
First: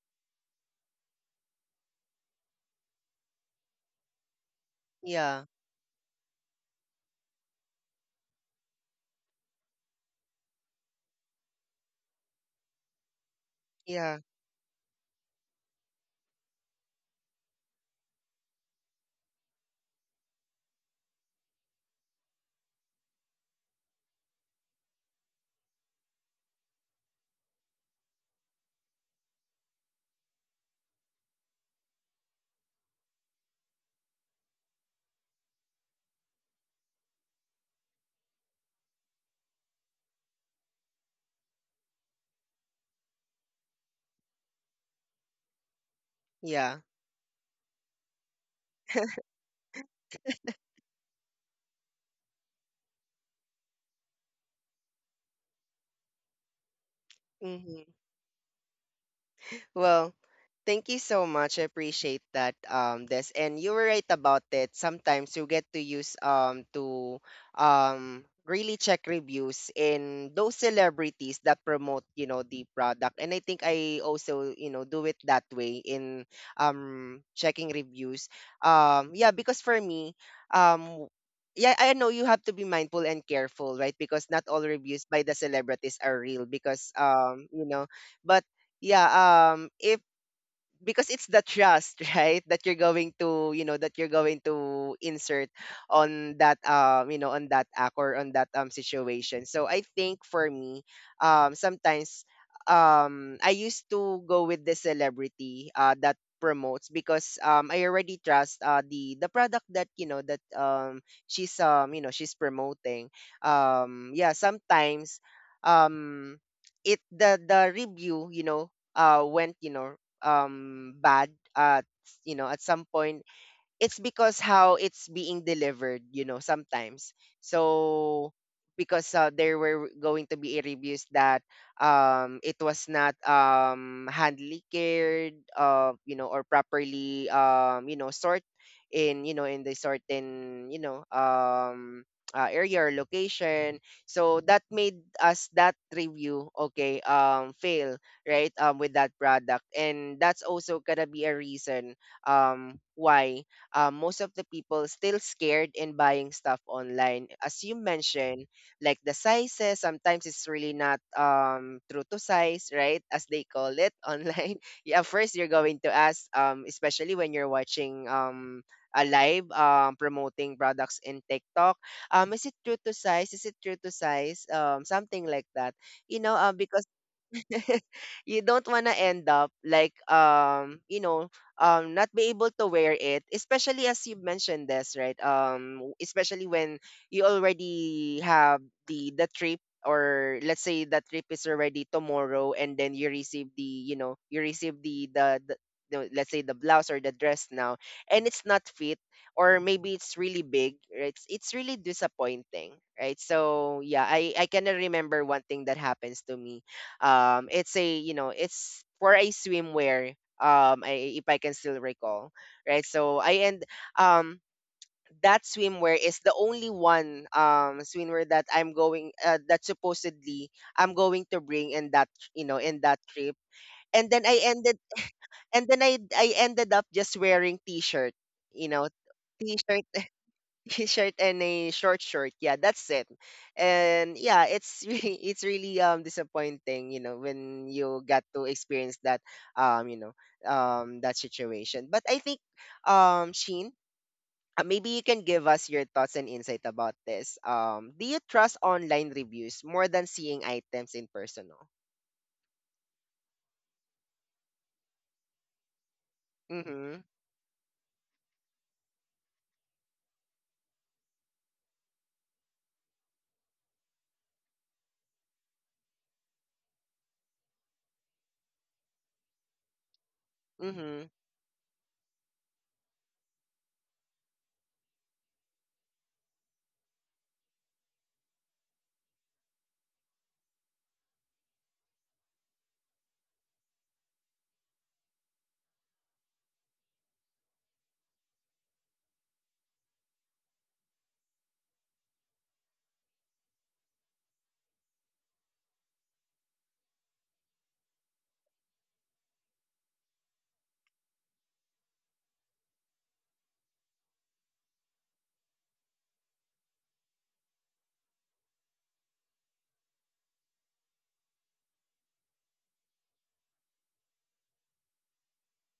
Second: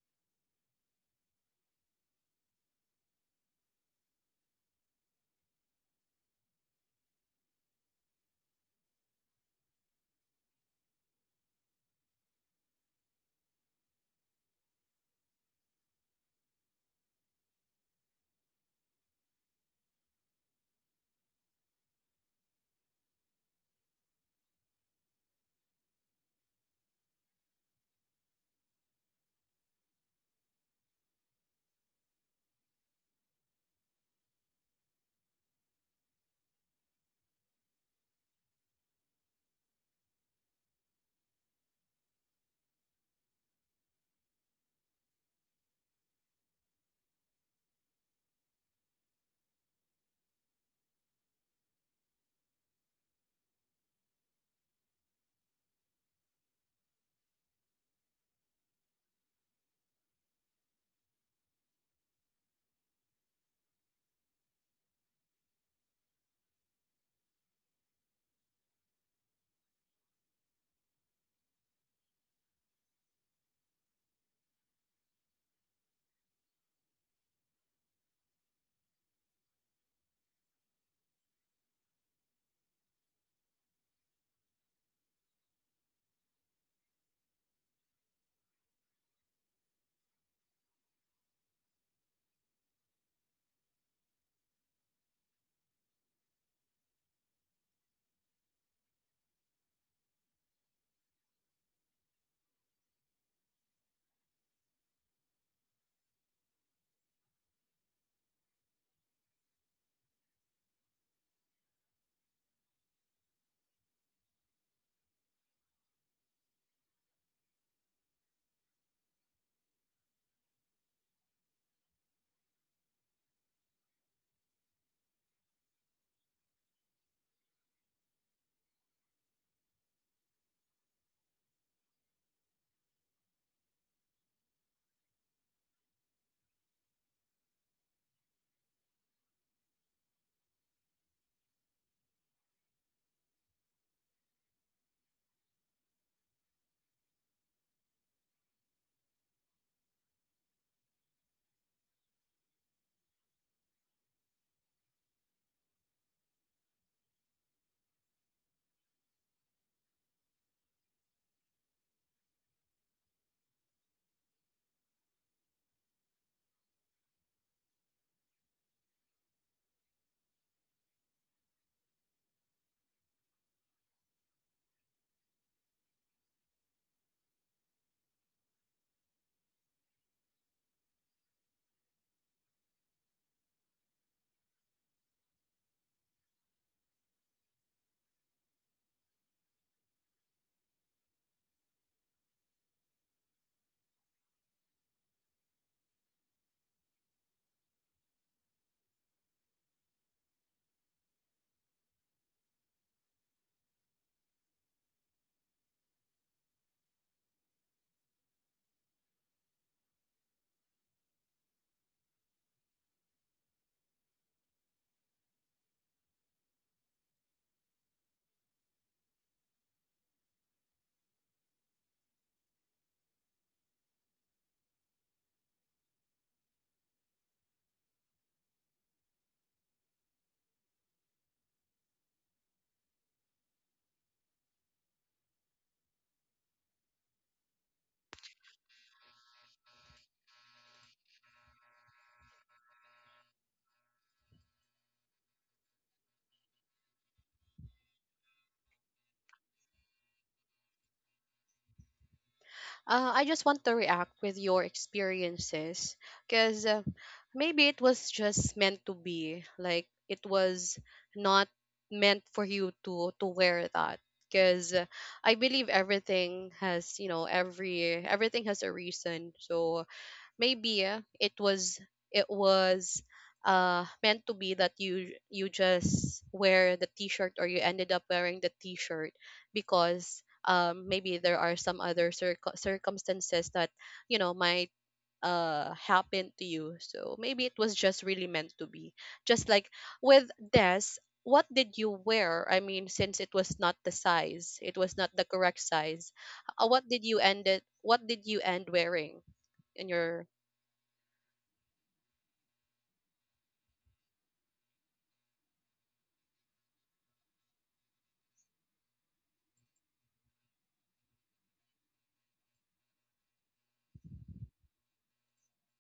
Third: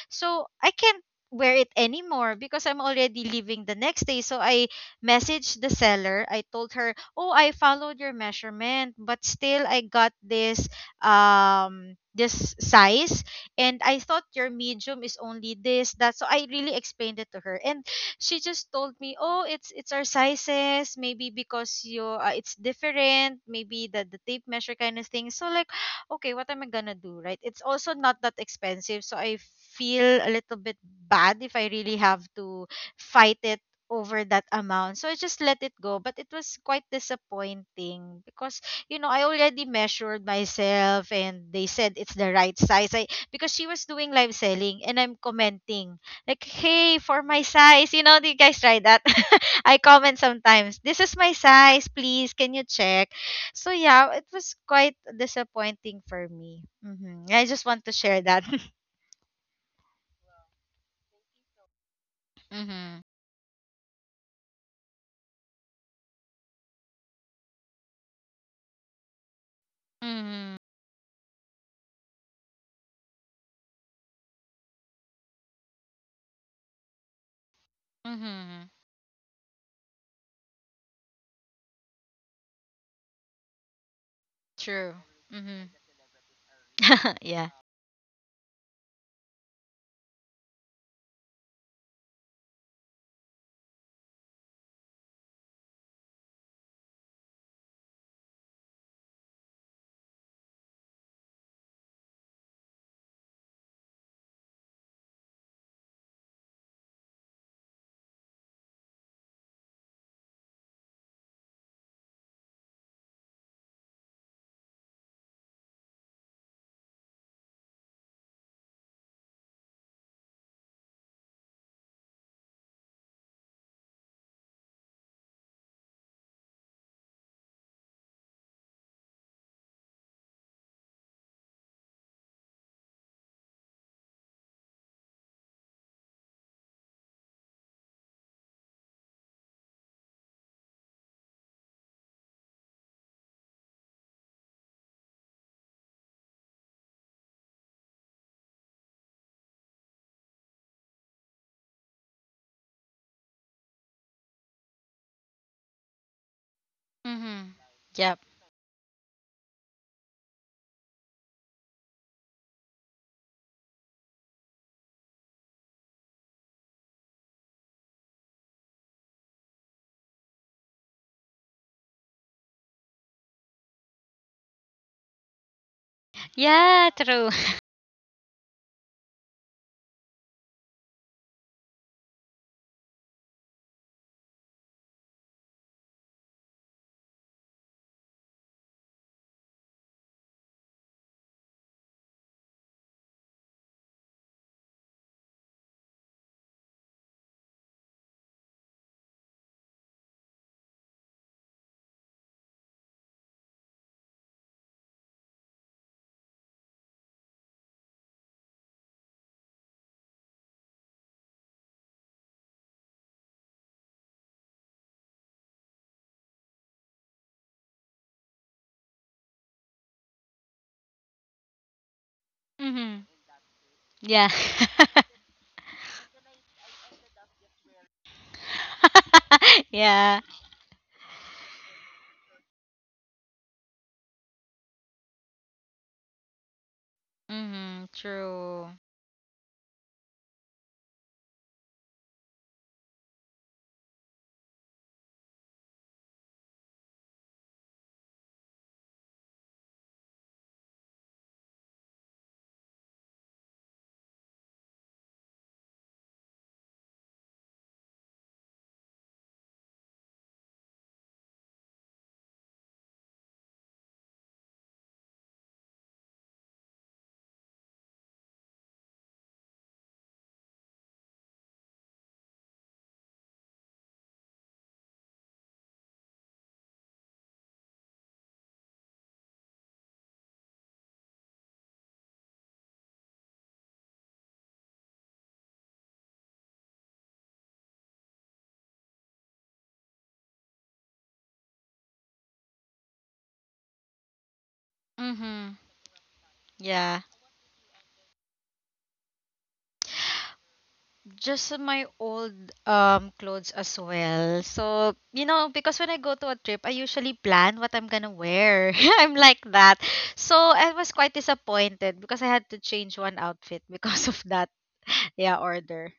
Speaker 2: So I can't wear it anymore because I'm already leaving the next day. So I
Speaker 1: Yeah,
Speaker 2: messaged the seller. I told her, "Oh, I followed your measurement, but still I got this this size, and I
Speaker 1: yeah,
Speaker 2: thought your medium is only this that." So I really explained it to her. And she just told me, "Oh, it's our sizes. Maybe because you it's different. Maybe the tape measure kind of thing." So like, *sighs* okay, what am I gonna do, right? It's also not that expensive, so I feel a little bit bad if I really have to fight it over that amount. So I just let it go, but it was quite disappointing because, you know, I already measured myself and they said it's the right size. I because she was doing live selling, and I'm commenting like,
Speaker 1: yeah.
Speaker 2: hey, for my size, you know, do you guys try that? *laughs* I comment sometimes, this is my size, please, can you check? So yeah, it was quite disappointing for me. Hmm. I just want
Speaker 1: Hmm.
Speaker 2: to share that. *laughs*
Speaker 1: Well, thank you so much. I appreciate that,
Speaker 2: Mm-hmm.
Speaker 1: this, and you were right about it. Sometimes you get to use to really check reviews in
Speaker 2: Mm-hmm.
Speaker 1: those celebrities that promote, you know, the product. And I think I also, you know, do it that way in checking reviews.
Speaker 2: Mm-hmm.
Speaker 1: Yeah, because for me, um yeah, I know you have to be mindful and careful, right? Because not all
Speaker 2: True.
Speaker 1: reviews by the
Speaker 2: Mm-hmm.
Speaker 1: celebrities are real, because
Speaker 2: *laughs* yeah.
Speaker 1: you know, but yeah, if, because it's the trust, *laughs* right, that you're going to insert on that, you know, on that act or on that situation. So I think for me, sometimes, I used to go with the celebrity that promotes, because I already trust the product that, you know, that she's, you know, she's promoting. Yeah, sometimes, um it, the review, you know, went, you know, bad at, you know, at some point. It's because how it's being delivered, you know, sometimes. So because there were going to be reviews that, it was not, handily cared, you know, or properly, you know, sort in, you know, in the certain, you know, area or location. So that made us that review, okay, fail, right, with that product. And that's also gonna be a reason why most of the people still scared in buying stuff online.
Speaker 2: Mm-hmm.
Speaker 1: As you
Speaker 2: Yep.
Speaker 1: mentioned, like the sizes, sometimes it's really not, true to size, right? As they call it *laughs* online. Yeah, first you're going to ask, especially when you're watching, a live, promoting products in TikTok. Is it true to size? Is it true to size? Something like that. You know,
Speaker 2: Yeah,
Speaker 1: because
Speaker 2: true. *laughs*
Speaker 1: *laughs* you don't want to end up like, you know, not be able to wear it, especially as you mentioned this, right? Especially when you already have the trip, or let's say the trip is already tomorrow, and then you receive the, you know, you receive the, let's say the blouse or the dress now, and it's not fit, or maybe it's really big, right? It's really disappointing, right? So yeah, I cannot remember one thing that happens to me. It's a, you know, it's for a swimwear, if I can still recall, right? So I end um, that swimwear is the only one, swimwear that I'm going, that supposedly I'm going to bring in that, you know, in
Speaker 2: Mm-hmm.
Speaker 1: that trip. And
Speaker 2: Yeah.
Speaker 1: then I ended
Speaker 2: *laughs*
Speaker 1: and then I ended up just wearing t-shirt, you know, t-shirt
Speaker 2: yeah.
Speaker 1: t-shirt and a short short. Yeah, that's it. And yeah, it's *laughs* really, it's really, disappointing, you know, when
Speaker 2: Mm-hmm.
Speaker 1: you got to
Speaker 2: True.
Speaker 1: experience that, you know, that situation. But I think, Sheen, maybe you can give us your thoughts and insight about this. Do you trust online reviews more than seeing items in personal?
Speaker 3: I just want to react with your experiences, because
Speaker 1: Mhm.
Speaker 3: maybe it was just meant to be. Like, it was not meant for you to wear that, because I believe everything has, you know, everything has a reason. So maybe
Speaker 1: Mhm.
Speaker 3: it was meant to be that you just wear the t-shirt, or you ended up wearing the t-shirt, because maybe there are some other circumstances that, you know, might happen to you. So maybe it was just really meant to be. Just like with this, what did you wear? I mean, since it was not the size, it was not the
Speaker 2: Mm-hmm.
Speaker 3: correct size,
Speaker 2: Yeah.
Speaker 3: what did you end wearing in your.
Speaker 2: Just my old clothes as well. So, you know, because when I go to a trip, I usually plan what I'm gonna wear. *laughs* I'm like that. So I was quite disappointed because I had to change one outfit because of that *laughs* yeah order.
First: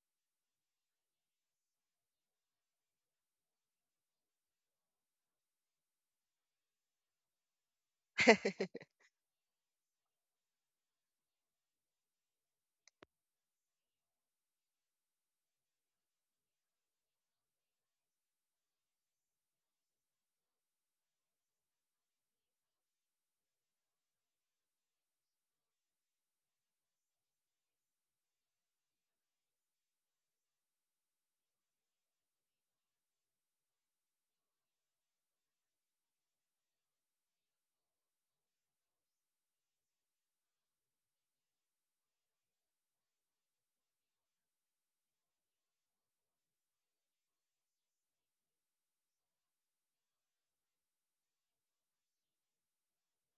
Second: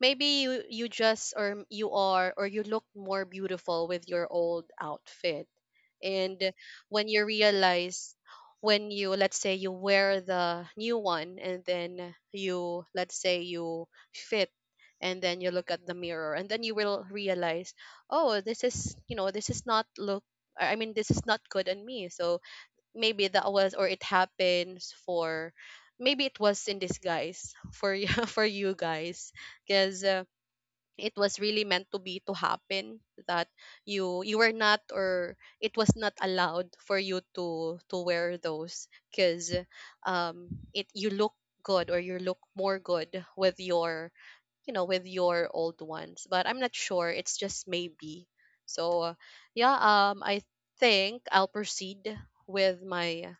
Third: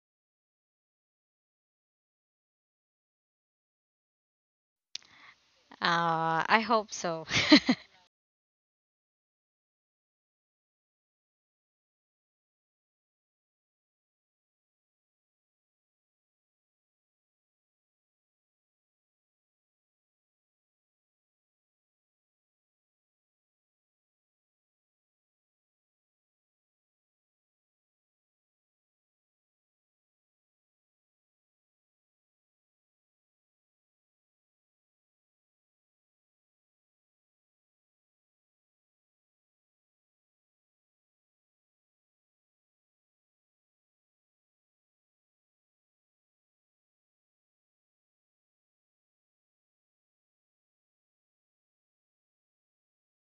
Speaker 3: Maybe you you just or you are or you look more beautiful with your old outfit. And
Speaker 2: Uh, I hope
Speaker 3: when you
Speaker 2: so. *laughs*
Speaker 3: realize, when
Speaker 1: *laughs*
Speaker 3: you, let's say you wear the new one, and then you, let's say you fit, and then you look at the mirror, and then you will realize, oh, this is, you know, this is not look, I mean, this is not good on me. So maybe that was, or it happens for, maybe it was in disguise for you *laughs* for you guys, because it was really meant to be to happen, that you were not, or it was not allowed for you to wear those, because um it you look good, or you look more good with your, you know, with your old ones. But I'm not sure, it's just maybe. So yeah I think I'll proceed with my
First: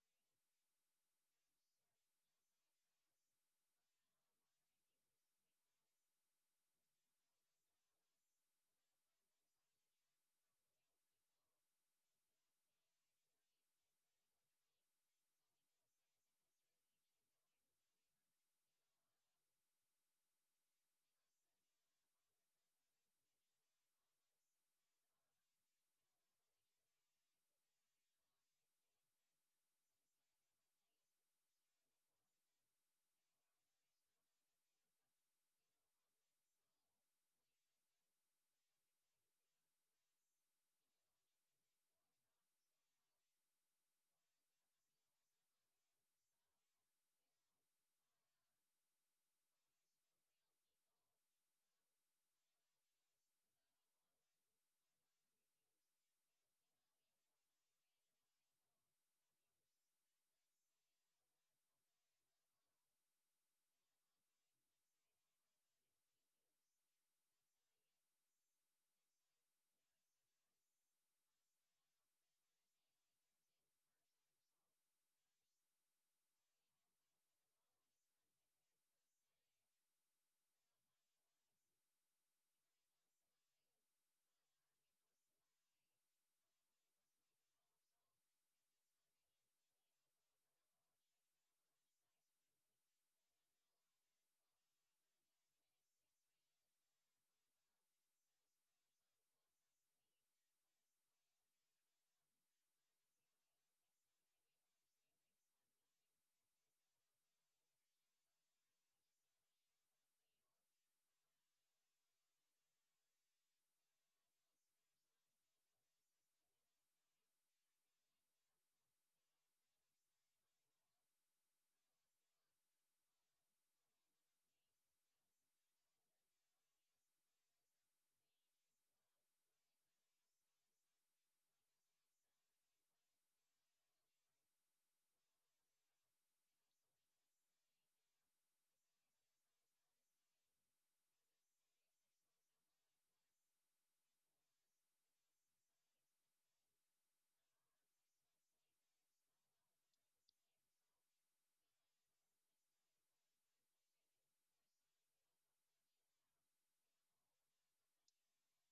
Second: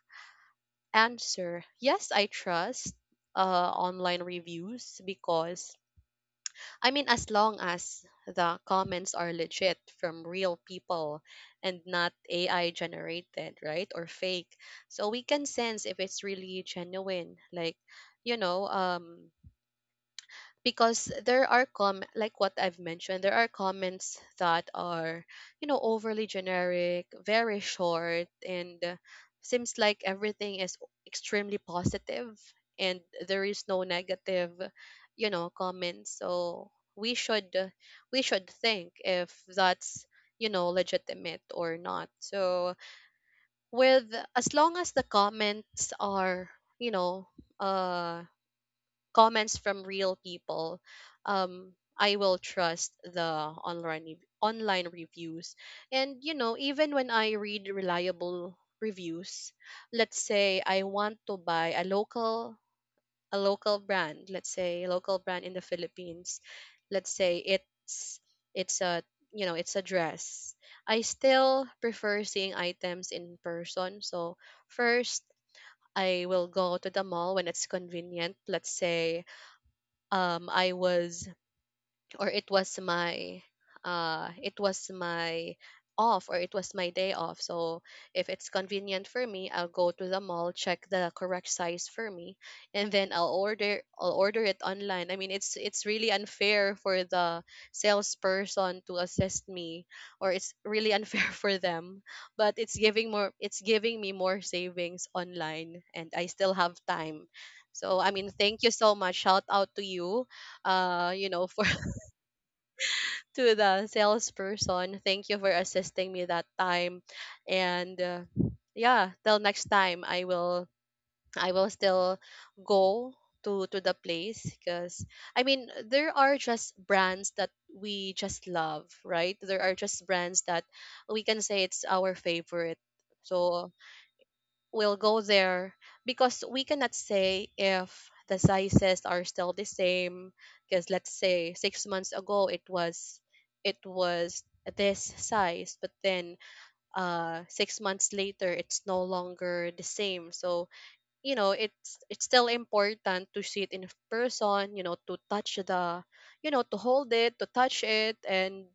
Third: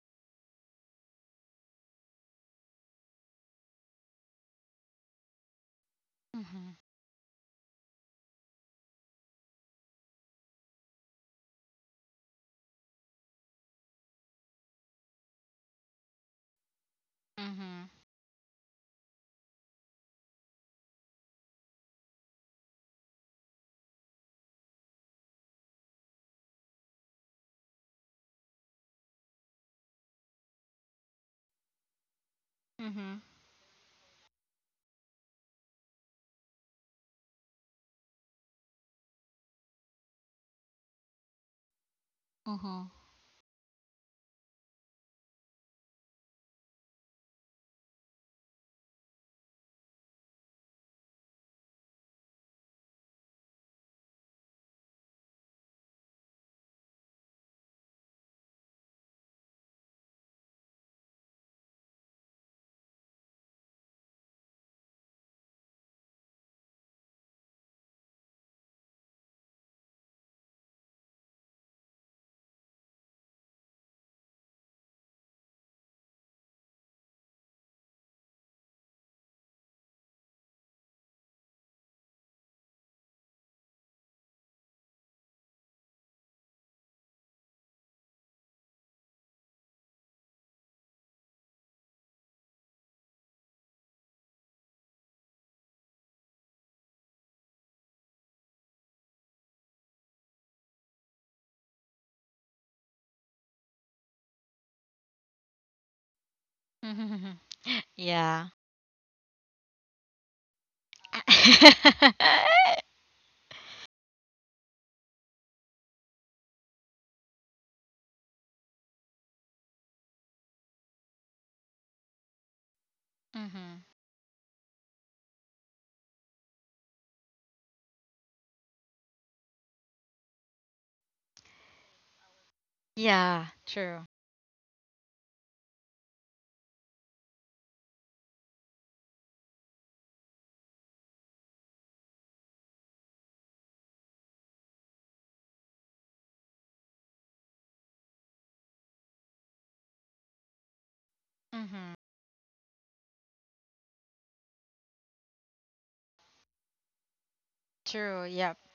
Speaker 3: answer. Yes, I trust online reviews, because
Speaker 2: Mm-hmm.
Speaker 3: I mean, as long as the comments are legit from real people and not AI generated, right? Or fake. So we can sense if it's really genuine. Like,
Speaker 2: Mm-hmm.
Speaker 3: you know, because there are com, like what I've mentioned, there are comments that are, you know, overly generic, very short, and seems like everything is extremely positive, and
Speaker 2: Mm-hmm.
Speaker 3: there is no negative, you know, comments. So we should uh, we should think if that's, you know, legitimate or not. So
Speaker 2: Mm-hmm.
Speaker 3: with as long as the comments are, you know, uh comments from real people, um, I will trust the online reviews. And you know, even when I read reliable reviews, let's say I want to buy a local, a local brand, let's say a local brand in the Philippines, let's say it's a, you know, it's a dress. I still prefer seeing items in person. So first, I will go to the mall when it's convenient. Let's say I was or it was my off, or it was my day off. So if it's convenient for me, I'll go to the mall, check the correct size for me, and then I'll order, I'll order it online. I mean, it's really unfair for the salesperson to assist me, or it's really unfair *laughs* for them, but it's giving more, it's giving me more savings online, and I still have time.
Speaker 2: Mm-hmm.
Speaker 3: So I mean,
Speaker 2: Yeah.
Speaker 3: thank you so much, shout out to you, you know, *laughs* for
Speaker 2: *laughs*
Speaker 3: to the salesperson. Thank you for assisting me that time. And yeah, till next time, I will, I will still go to
Speaker 2: mm-hmm.
Speaker 3: the place, because I mean, there are just brands that we just love, right? There are just brands that we can say it's our favorite.
Speaker 2: Yeah,
Speaker 3: So
Speaker 2: true.
Speaker 3: we'll go there, because we cannot say if the sizes are still the same, because let's say 6 months ago, it was this size, but then 6 months later, it's no longer the same. So you know,
Speaker 2: Mm-hmm.
Speaker 3: it's still important to see it in person, you know, to touch the, you know, to hold it, to touch it,
Speaker 2: True, yep.
Speaker 3: and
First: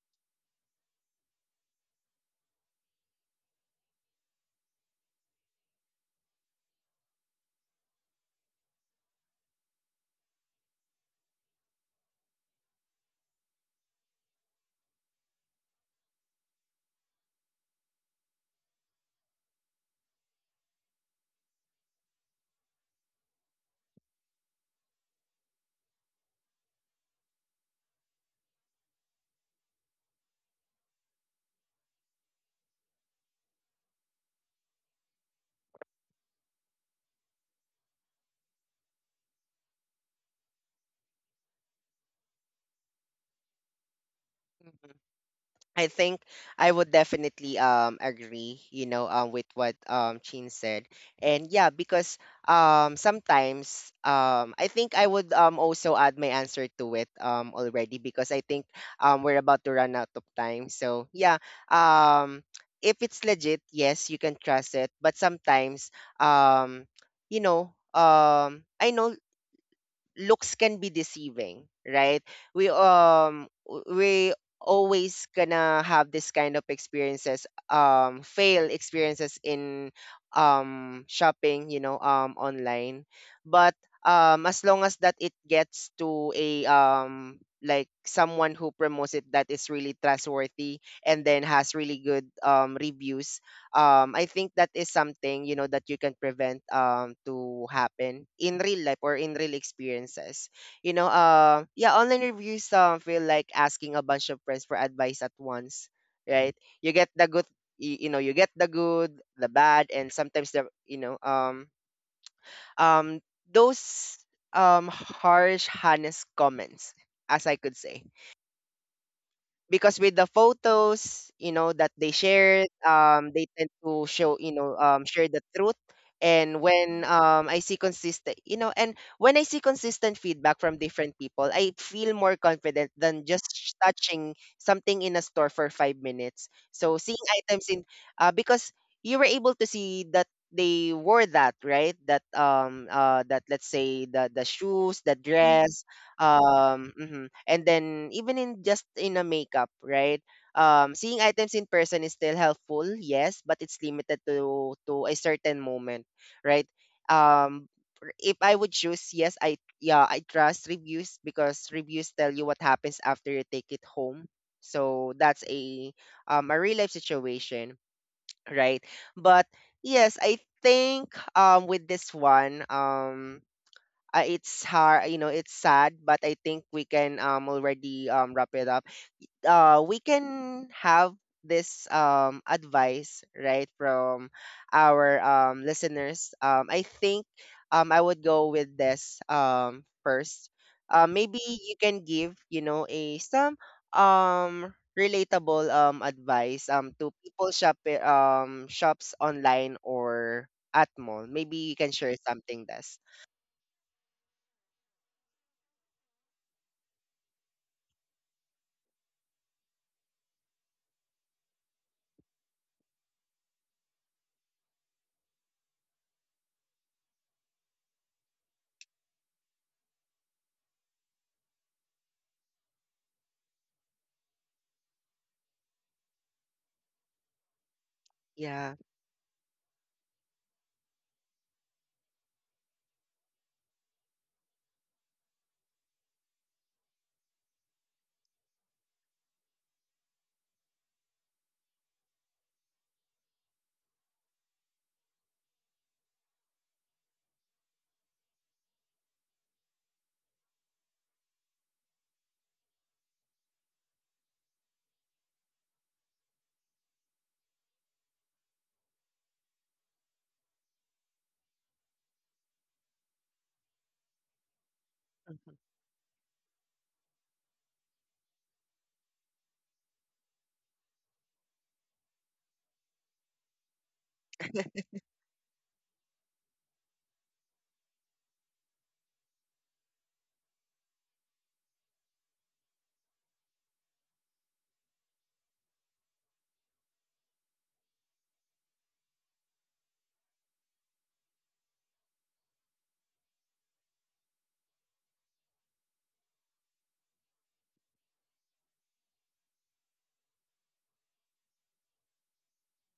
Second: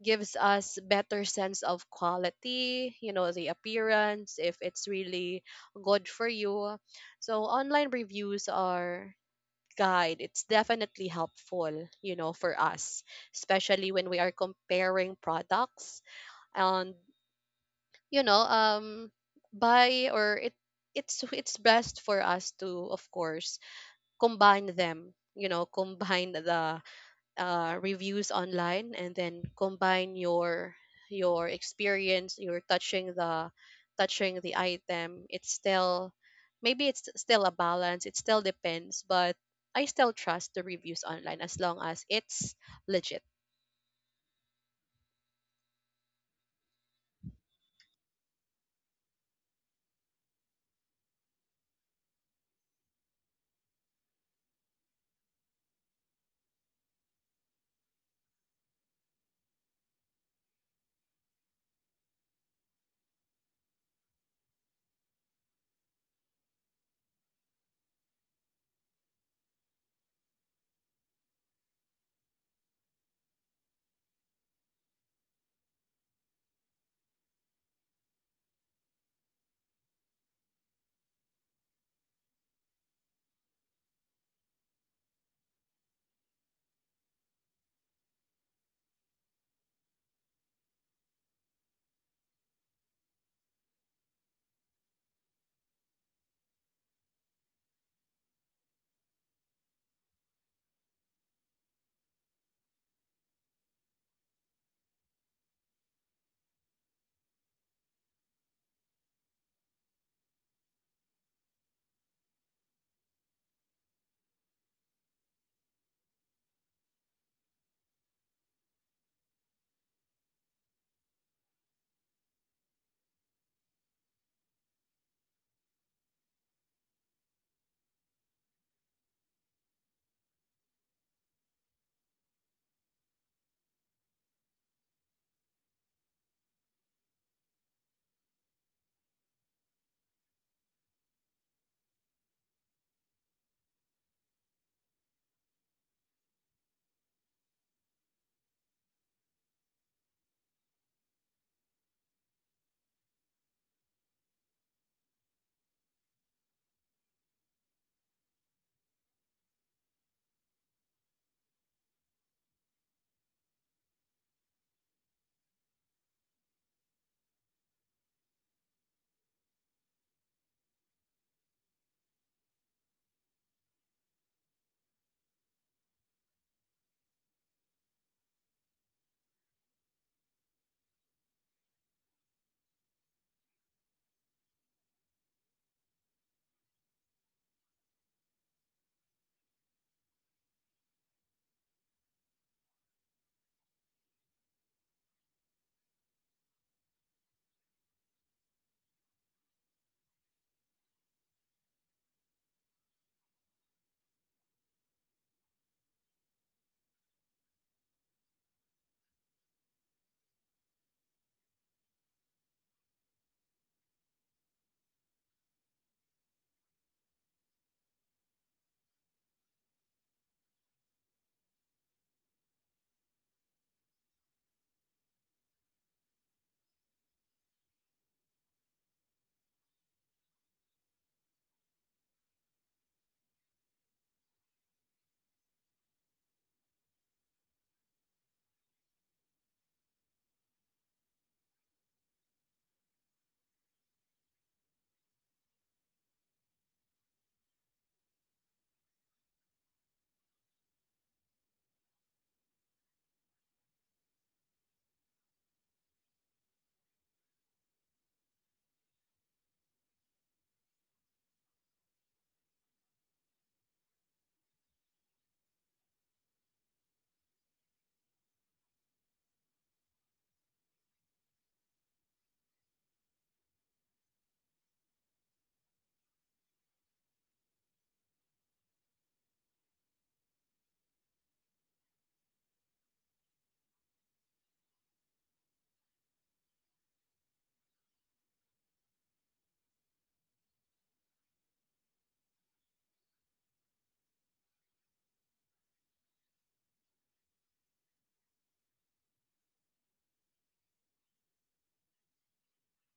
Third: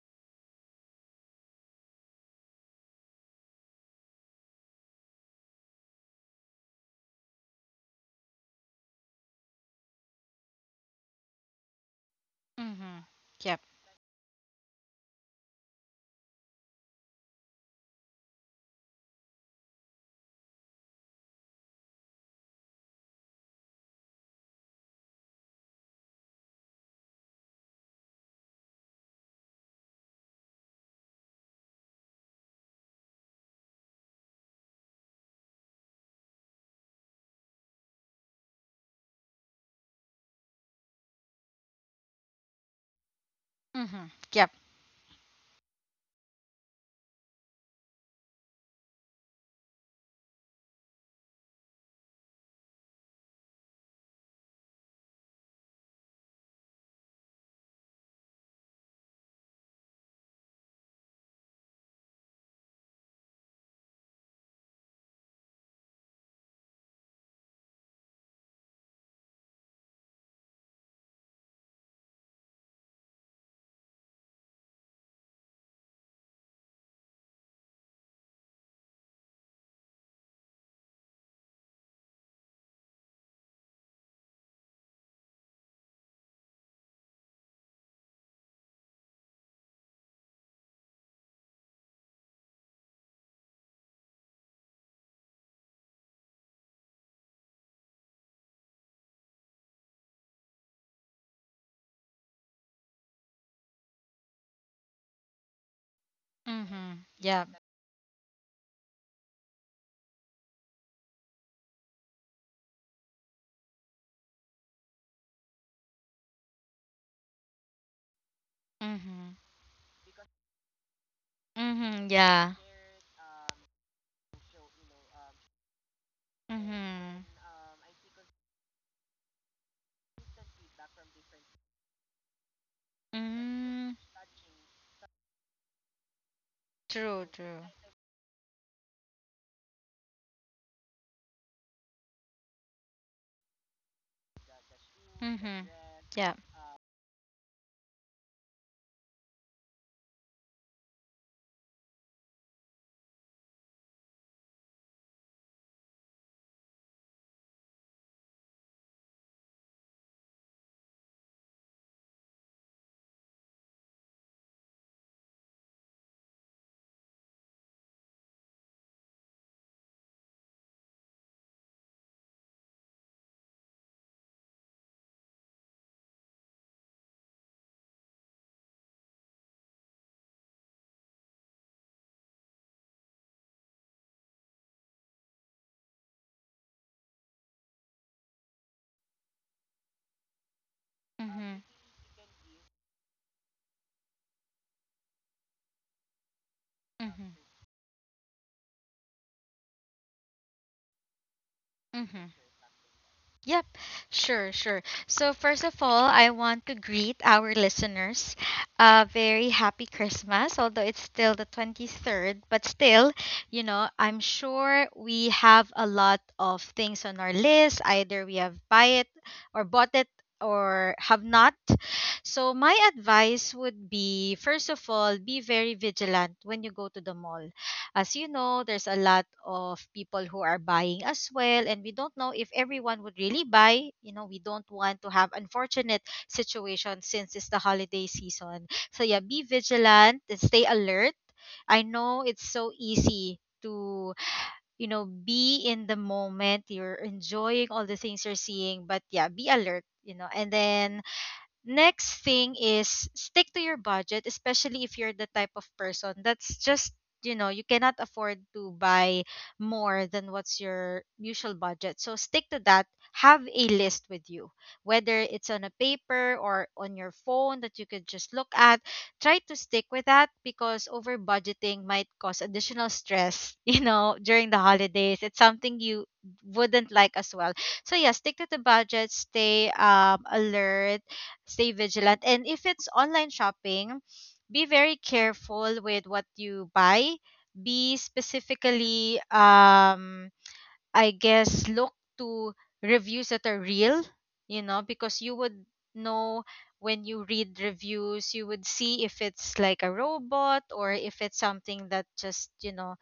Speaker 3: gives us better sense of quality, you know, the appearance, if it's really good for you. So online reviews are guide, it's definitely helpful, you know, for
Speaker 2: Mm-hmm.
Speaker 3: us,
Speaker 2: Yep.
Speaker 3: especially when we are comparing products, and, you know, buy, or it, it's best for us to, of course, combine them, you know, combine the reviews online, and then combine your experience, you're touching the, touching the item. It's still, maybe it's still a balance, it still depends. But I still trust the reviews online as long as it's legit.
Speaker 2: Mm-hmm. Yep.
Speaker 1: I think I would definitely agree, you know, with what, Chin said. And yeah, because, sometimes, I think I would, also add my answer to it, already, because I think, we're about to run out of time. So yeah, um if it's legit, yes, you can trust it. But sometimes, um you know, I know looks can be deceiving, right? We always gonna have this kind of experiences, fail experiences in, shopping, you know, online. But, as long as that it gets to a, like someone who promotes it that is really trustworthy, and then has really good, reviews, I think that is something, you know, that you can prevent, to happen in real life or in real experiences. You know, yeah, online reviews, feel like asking a bunch of friends for advice at once, right? You
Speaker 2: Mm-hmm.
Speaker 1: get the
Speaker 2: Yeah.
Speaker 1: good, you get the good, the bad, and sometimes the, you know, um those harsh, honest comments, as I could say,
Speaker 2: Mm-hmm.
Speaker 1: because with the photos, you know, that
Speaker 2: Mm-hmm.
Speaker 1: they
Speaker 2: Yeah.
Speaker 1: shared, they tend to show, you know, share the truth. And
Speaker 2: Mm-hmm.
Speaker 1: when I see consistent feedback from different people, I feel more confident than just
Speaker 2: Mm.
Speaker 1: touching something in a store for 5 minutes. So seeing
Speaker 2: True, true.
Speaker 1: items in, because you were able to see that they wore that, right? That, that, let's say, the shoes, the Mm-hmm.
Speaker 2: Mm-hmm.
Speaker 1: dress,
Speaker 2: Yeah.
Speaker 1: mhm. And then even in just in a makeup, right? Seeing items in person is still helpful, yes, but it's limited to a certain moment, right? Um, if I would choose, yes, I yeah, I trust reviews, because reviews tell you what happens after you take it home. So that's a, a real life situation, right? But yes, I think, with this one, it's hard, you know, it's sad, but I think we can, already, wrap it up. We can have this, advice, right, from our, listeners. I would go with this, first, maybe
Speaker 2: Mm-hmm.
Speaker 1: you can give, you know, a some, um relatable, advice, to
Speaker 2: Mm-hmm.
Speaker 1: people shop, shops online or at mall. Maybe you can share
Speaker 2: Mm-hmm.
Speaker 1: something. This.
Speaker 2: Yep, sure, sure. So, first of all, I want to greet our listeners. A very happy Christmas, although it's still the 23rd, but still, you know, I'm sure we have a lot of things on our list. Either we have buy it or bought it or have not. So, my advice would be first of all, be very vigilant when you go to the mall. As you know,
Speaker 1: Yeah.
Speaker 2: there's a lot of people who are buying as well, and we don't know if everyone would really buy. You know, we don't want to have unfortunate situations since it's the holiday season. So yeah, be vigilant and stay alert. I know it's so easy to, you know, be in the moment. You're enjoying all the things you're seeing, but yeah, be alert, you know. And then next thing is stick to your budget, especially if you're the type of person that's just, you know, you cannot afford to buy more than what's your usual budget. So stick to that. Have a list with you, whether it's on a paper or on your phone that you could just look at. Try to stick with that because over budgeting might cause additional stress, *laughs* you know, during the holidays. It's something you wouldn't like as well. So, yeah, stick to the budget, stay alert, stay vigilant. And if it's online shopping, be very careful with what you buy. Be specifically, I guess, look to reviews that are real, you know, because you would know when you read reviews, you would see if it's like a robot or if it's something that just, you know,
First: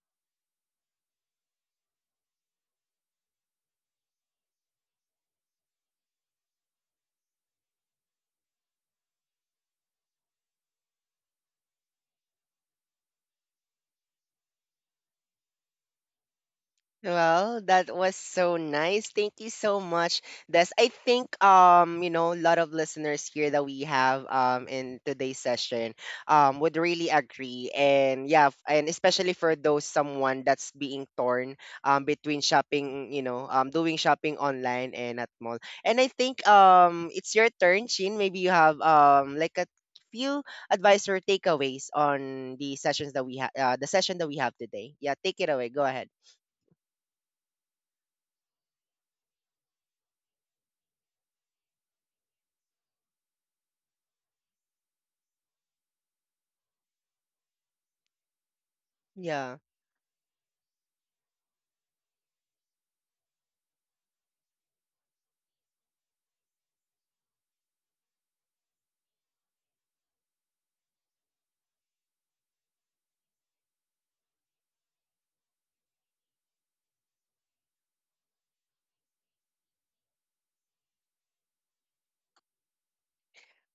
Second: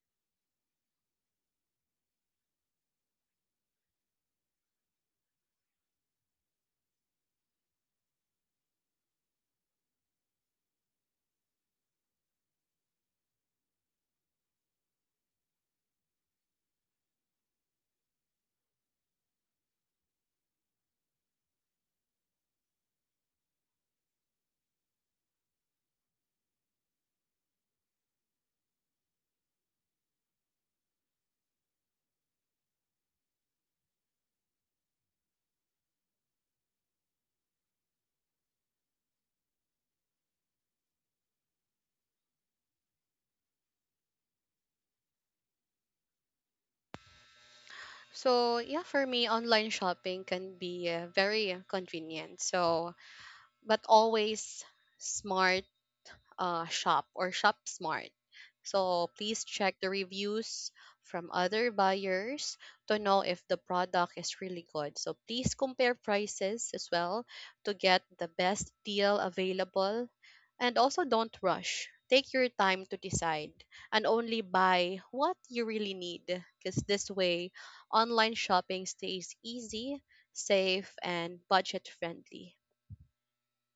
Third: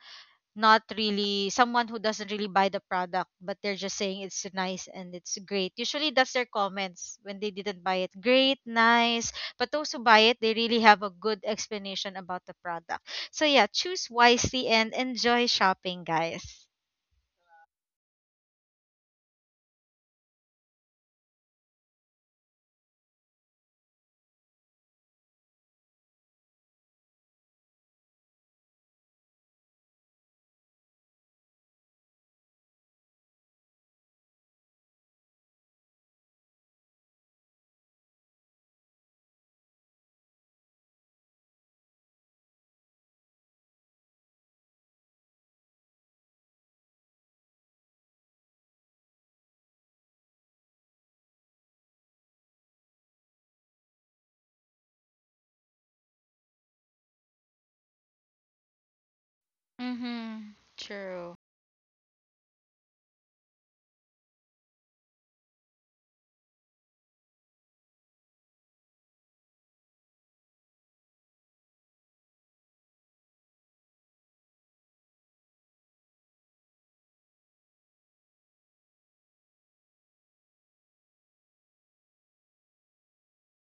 Speaker 2: not really someone who doesn't really buy the product but they're just saying it's nice and it's great. Usually that's their comments when they didn't buy it, great, nice. But those who buy it, they really have a good explanation about the product. So yeah, choose wisely and enjoy shopping, guys.
Speaker 1: Well, that was so nice. Thank you so much, Des. I think, you know, a lot of listeners here that we have, in today's session, would really agree. And yeah, and especially for those someone that's being torn, between shopping, you know, doing shopping online and at mall. And I think, it's your turn, Chin. Maybe you have, like a few advice or takeaways on the sessions that we have, the session that we have today. Yeah, take it away. Go ahead.
Speaker 3: So yeah, for me, online shopping can be very convenient. So, but always smart, shop smart. So please
Speaker 1: Yeah.
Speaker 3: check the
Speaker 2: Mm-hmm.
Speaker 3: reviews from
Speaker 2: True.
Speaker 3: other buyers to know if the product is really good. So please compare prices as well to get the best deal available. And also, don't rush. Take your time to decide, and only buy what you really need, because this way, online shopping stays easy, safe, and budget friendly.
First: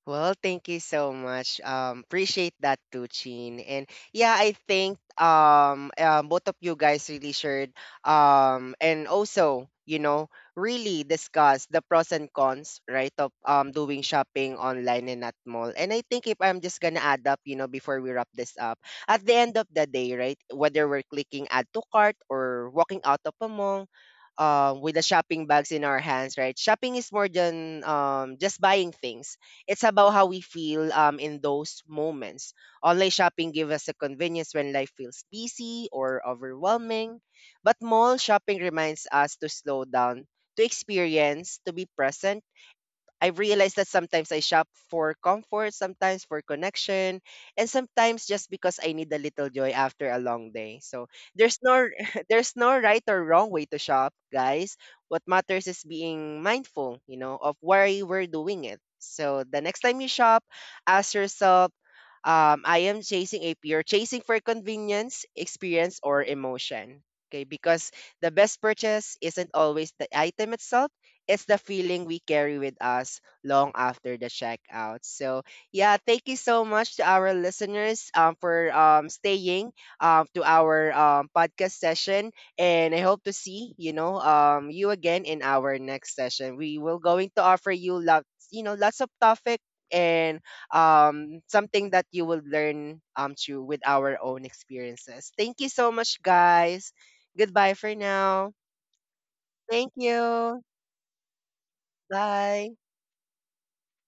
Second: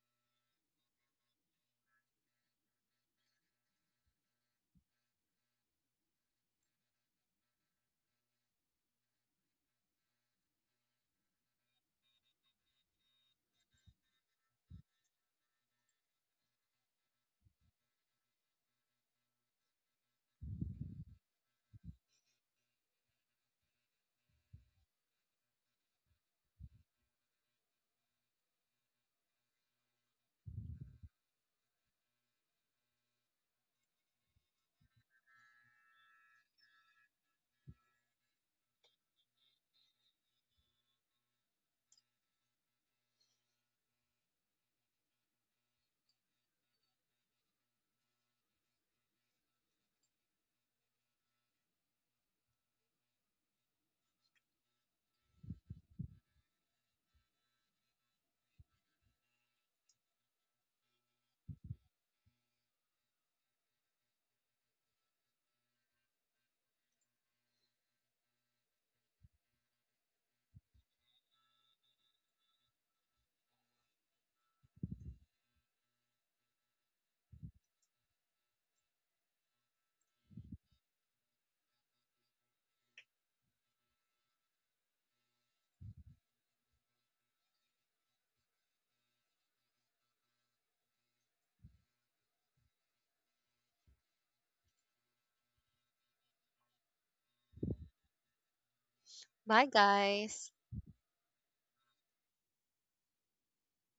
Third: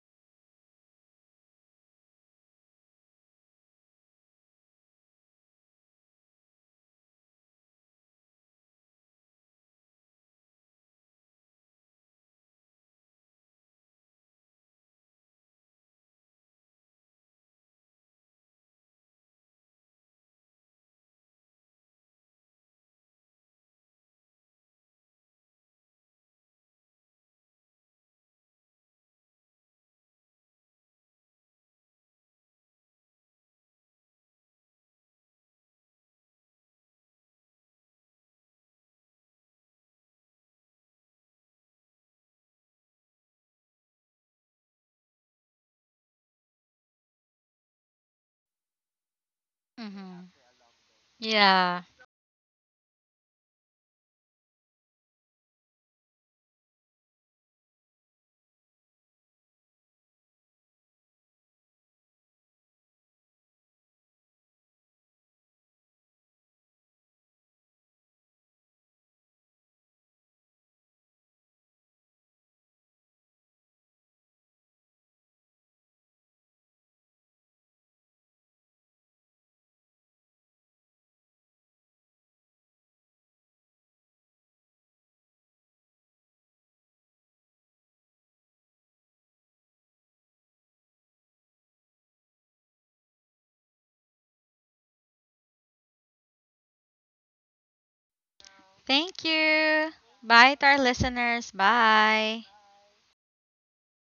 Speaker 1: Well, thank you so much. Appreciate that too, Chin. And yeah, I think, both of you guys really shared, and also, you know, really discuss the pros and cons, right, of, doing shopping online and at mall. And I think if I'm just gonna add up, you know, before we wrap this up, at the end of the day, right, whether we're clicking add to cart or walking out of a mall, with the shopping bags in our hands, right? Shopping is more than, just buying things, it's about how we feel, in those moments. Online shopping gives us the convenience when life feels busy or overwhelming, but mall shopping reminds us to slow down, to experience, to be present. I realized that sometimes I shop for comfort, sometimes for connection, and sometimes just because I need a little joy after a
Speaker 2: Mm-hmm.
Speaker 1: long day. So there's
Speaker 2: Yeah,
Speaker 1: no *laughs* there's no right or wrong way to shop, guys. What matters is being mindful, you know, of why we're doing it. So the next time you shop, ask yourself, I am chasing a pure chasing for convenience, experience, or emotion? Okay, because the best purchase isn't always the item itself, it's the feeling we carry with us long after the checkout. So yeah, thank you so much to our listeners, for, staying, to our, podcast session, and I hope to see, you know, you again in our next session. We will going to offer you lots, you know, lots of topic, and, something that you will learn, through with our own experiences. Thank you so much, guys. Goodbye for now.
Speaker 2: thank
Speaker 3: Bye,
Speaker 2: you.
Speaker 1: Thank
Speaker 3: guys.
Speaker 2: Bye
Speaker 1: you.
Speaker 2: to our listeners, bye.
Speaker 1: Bye.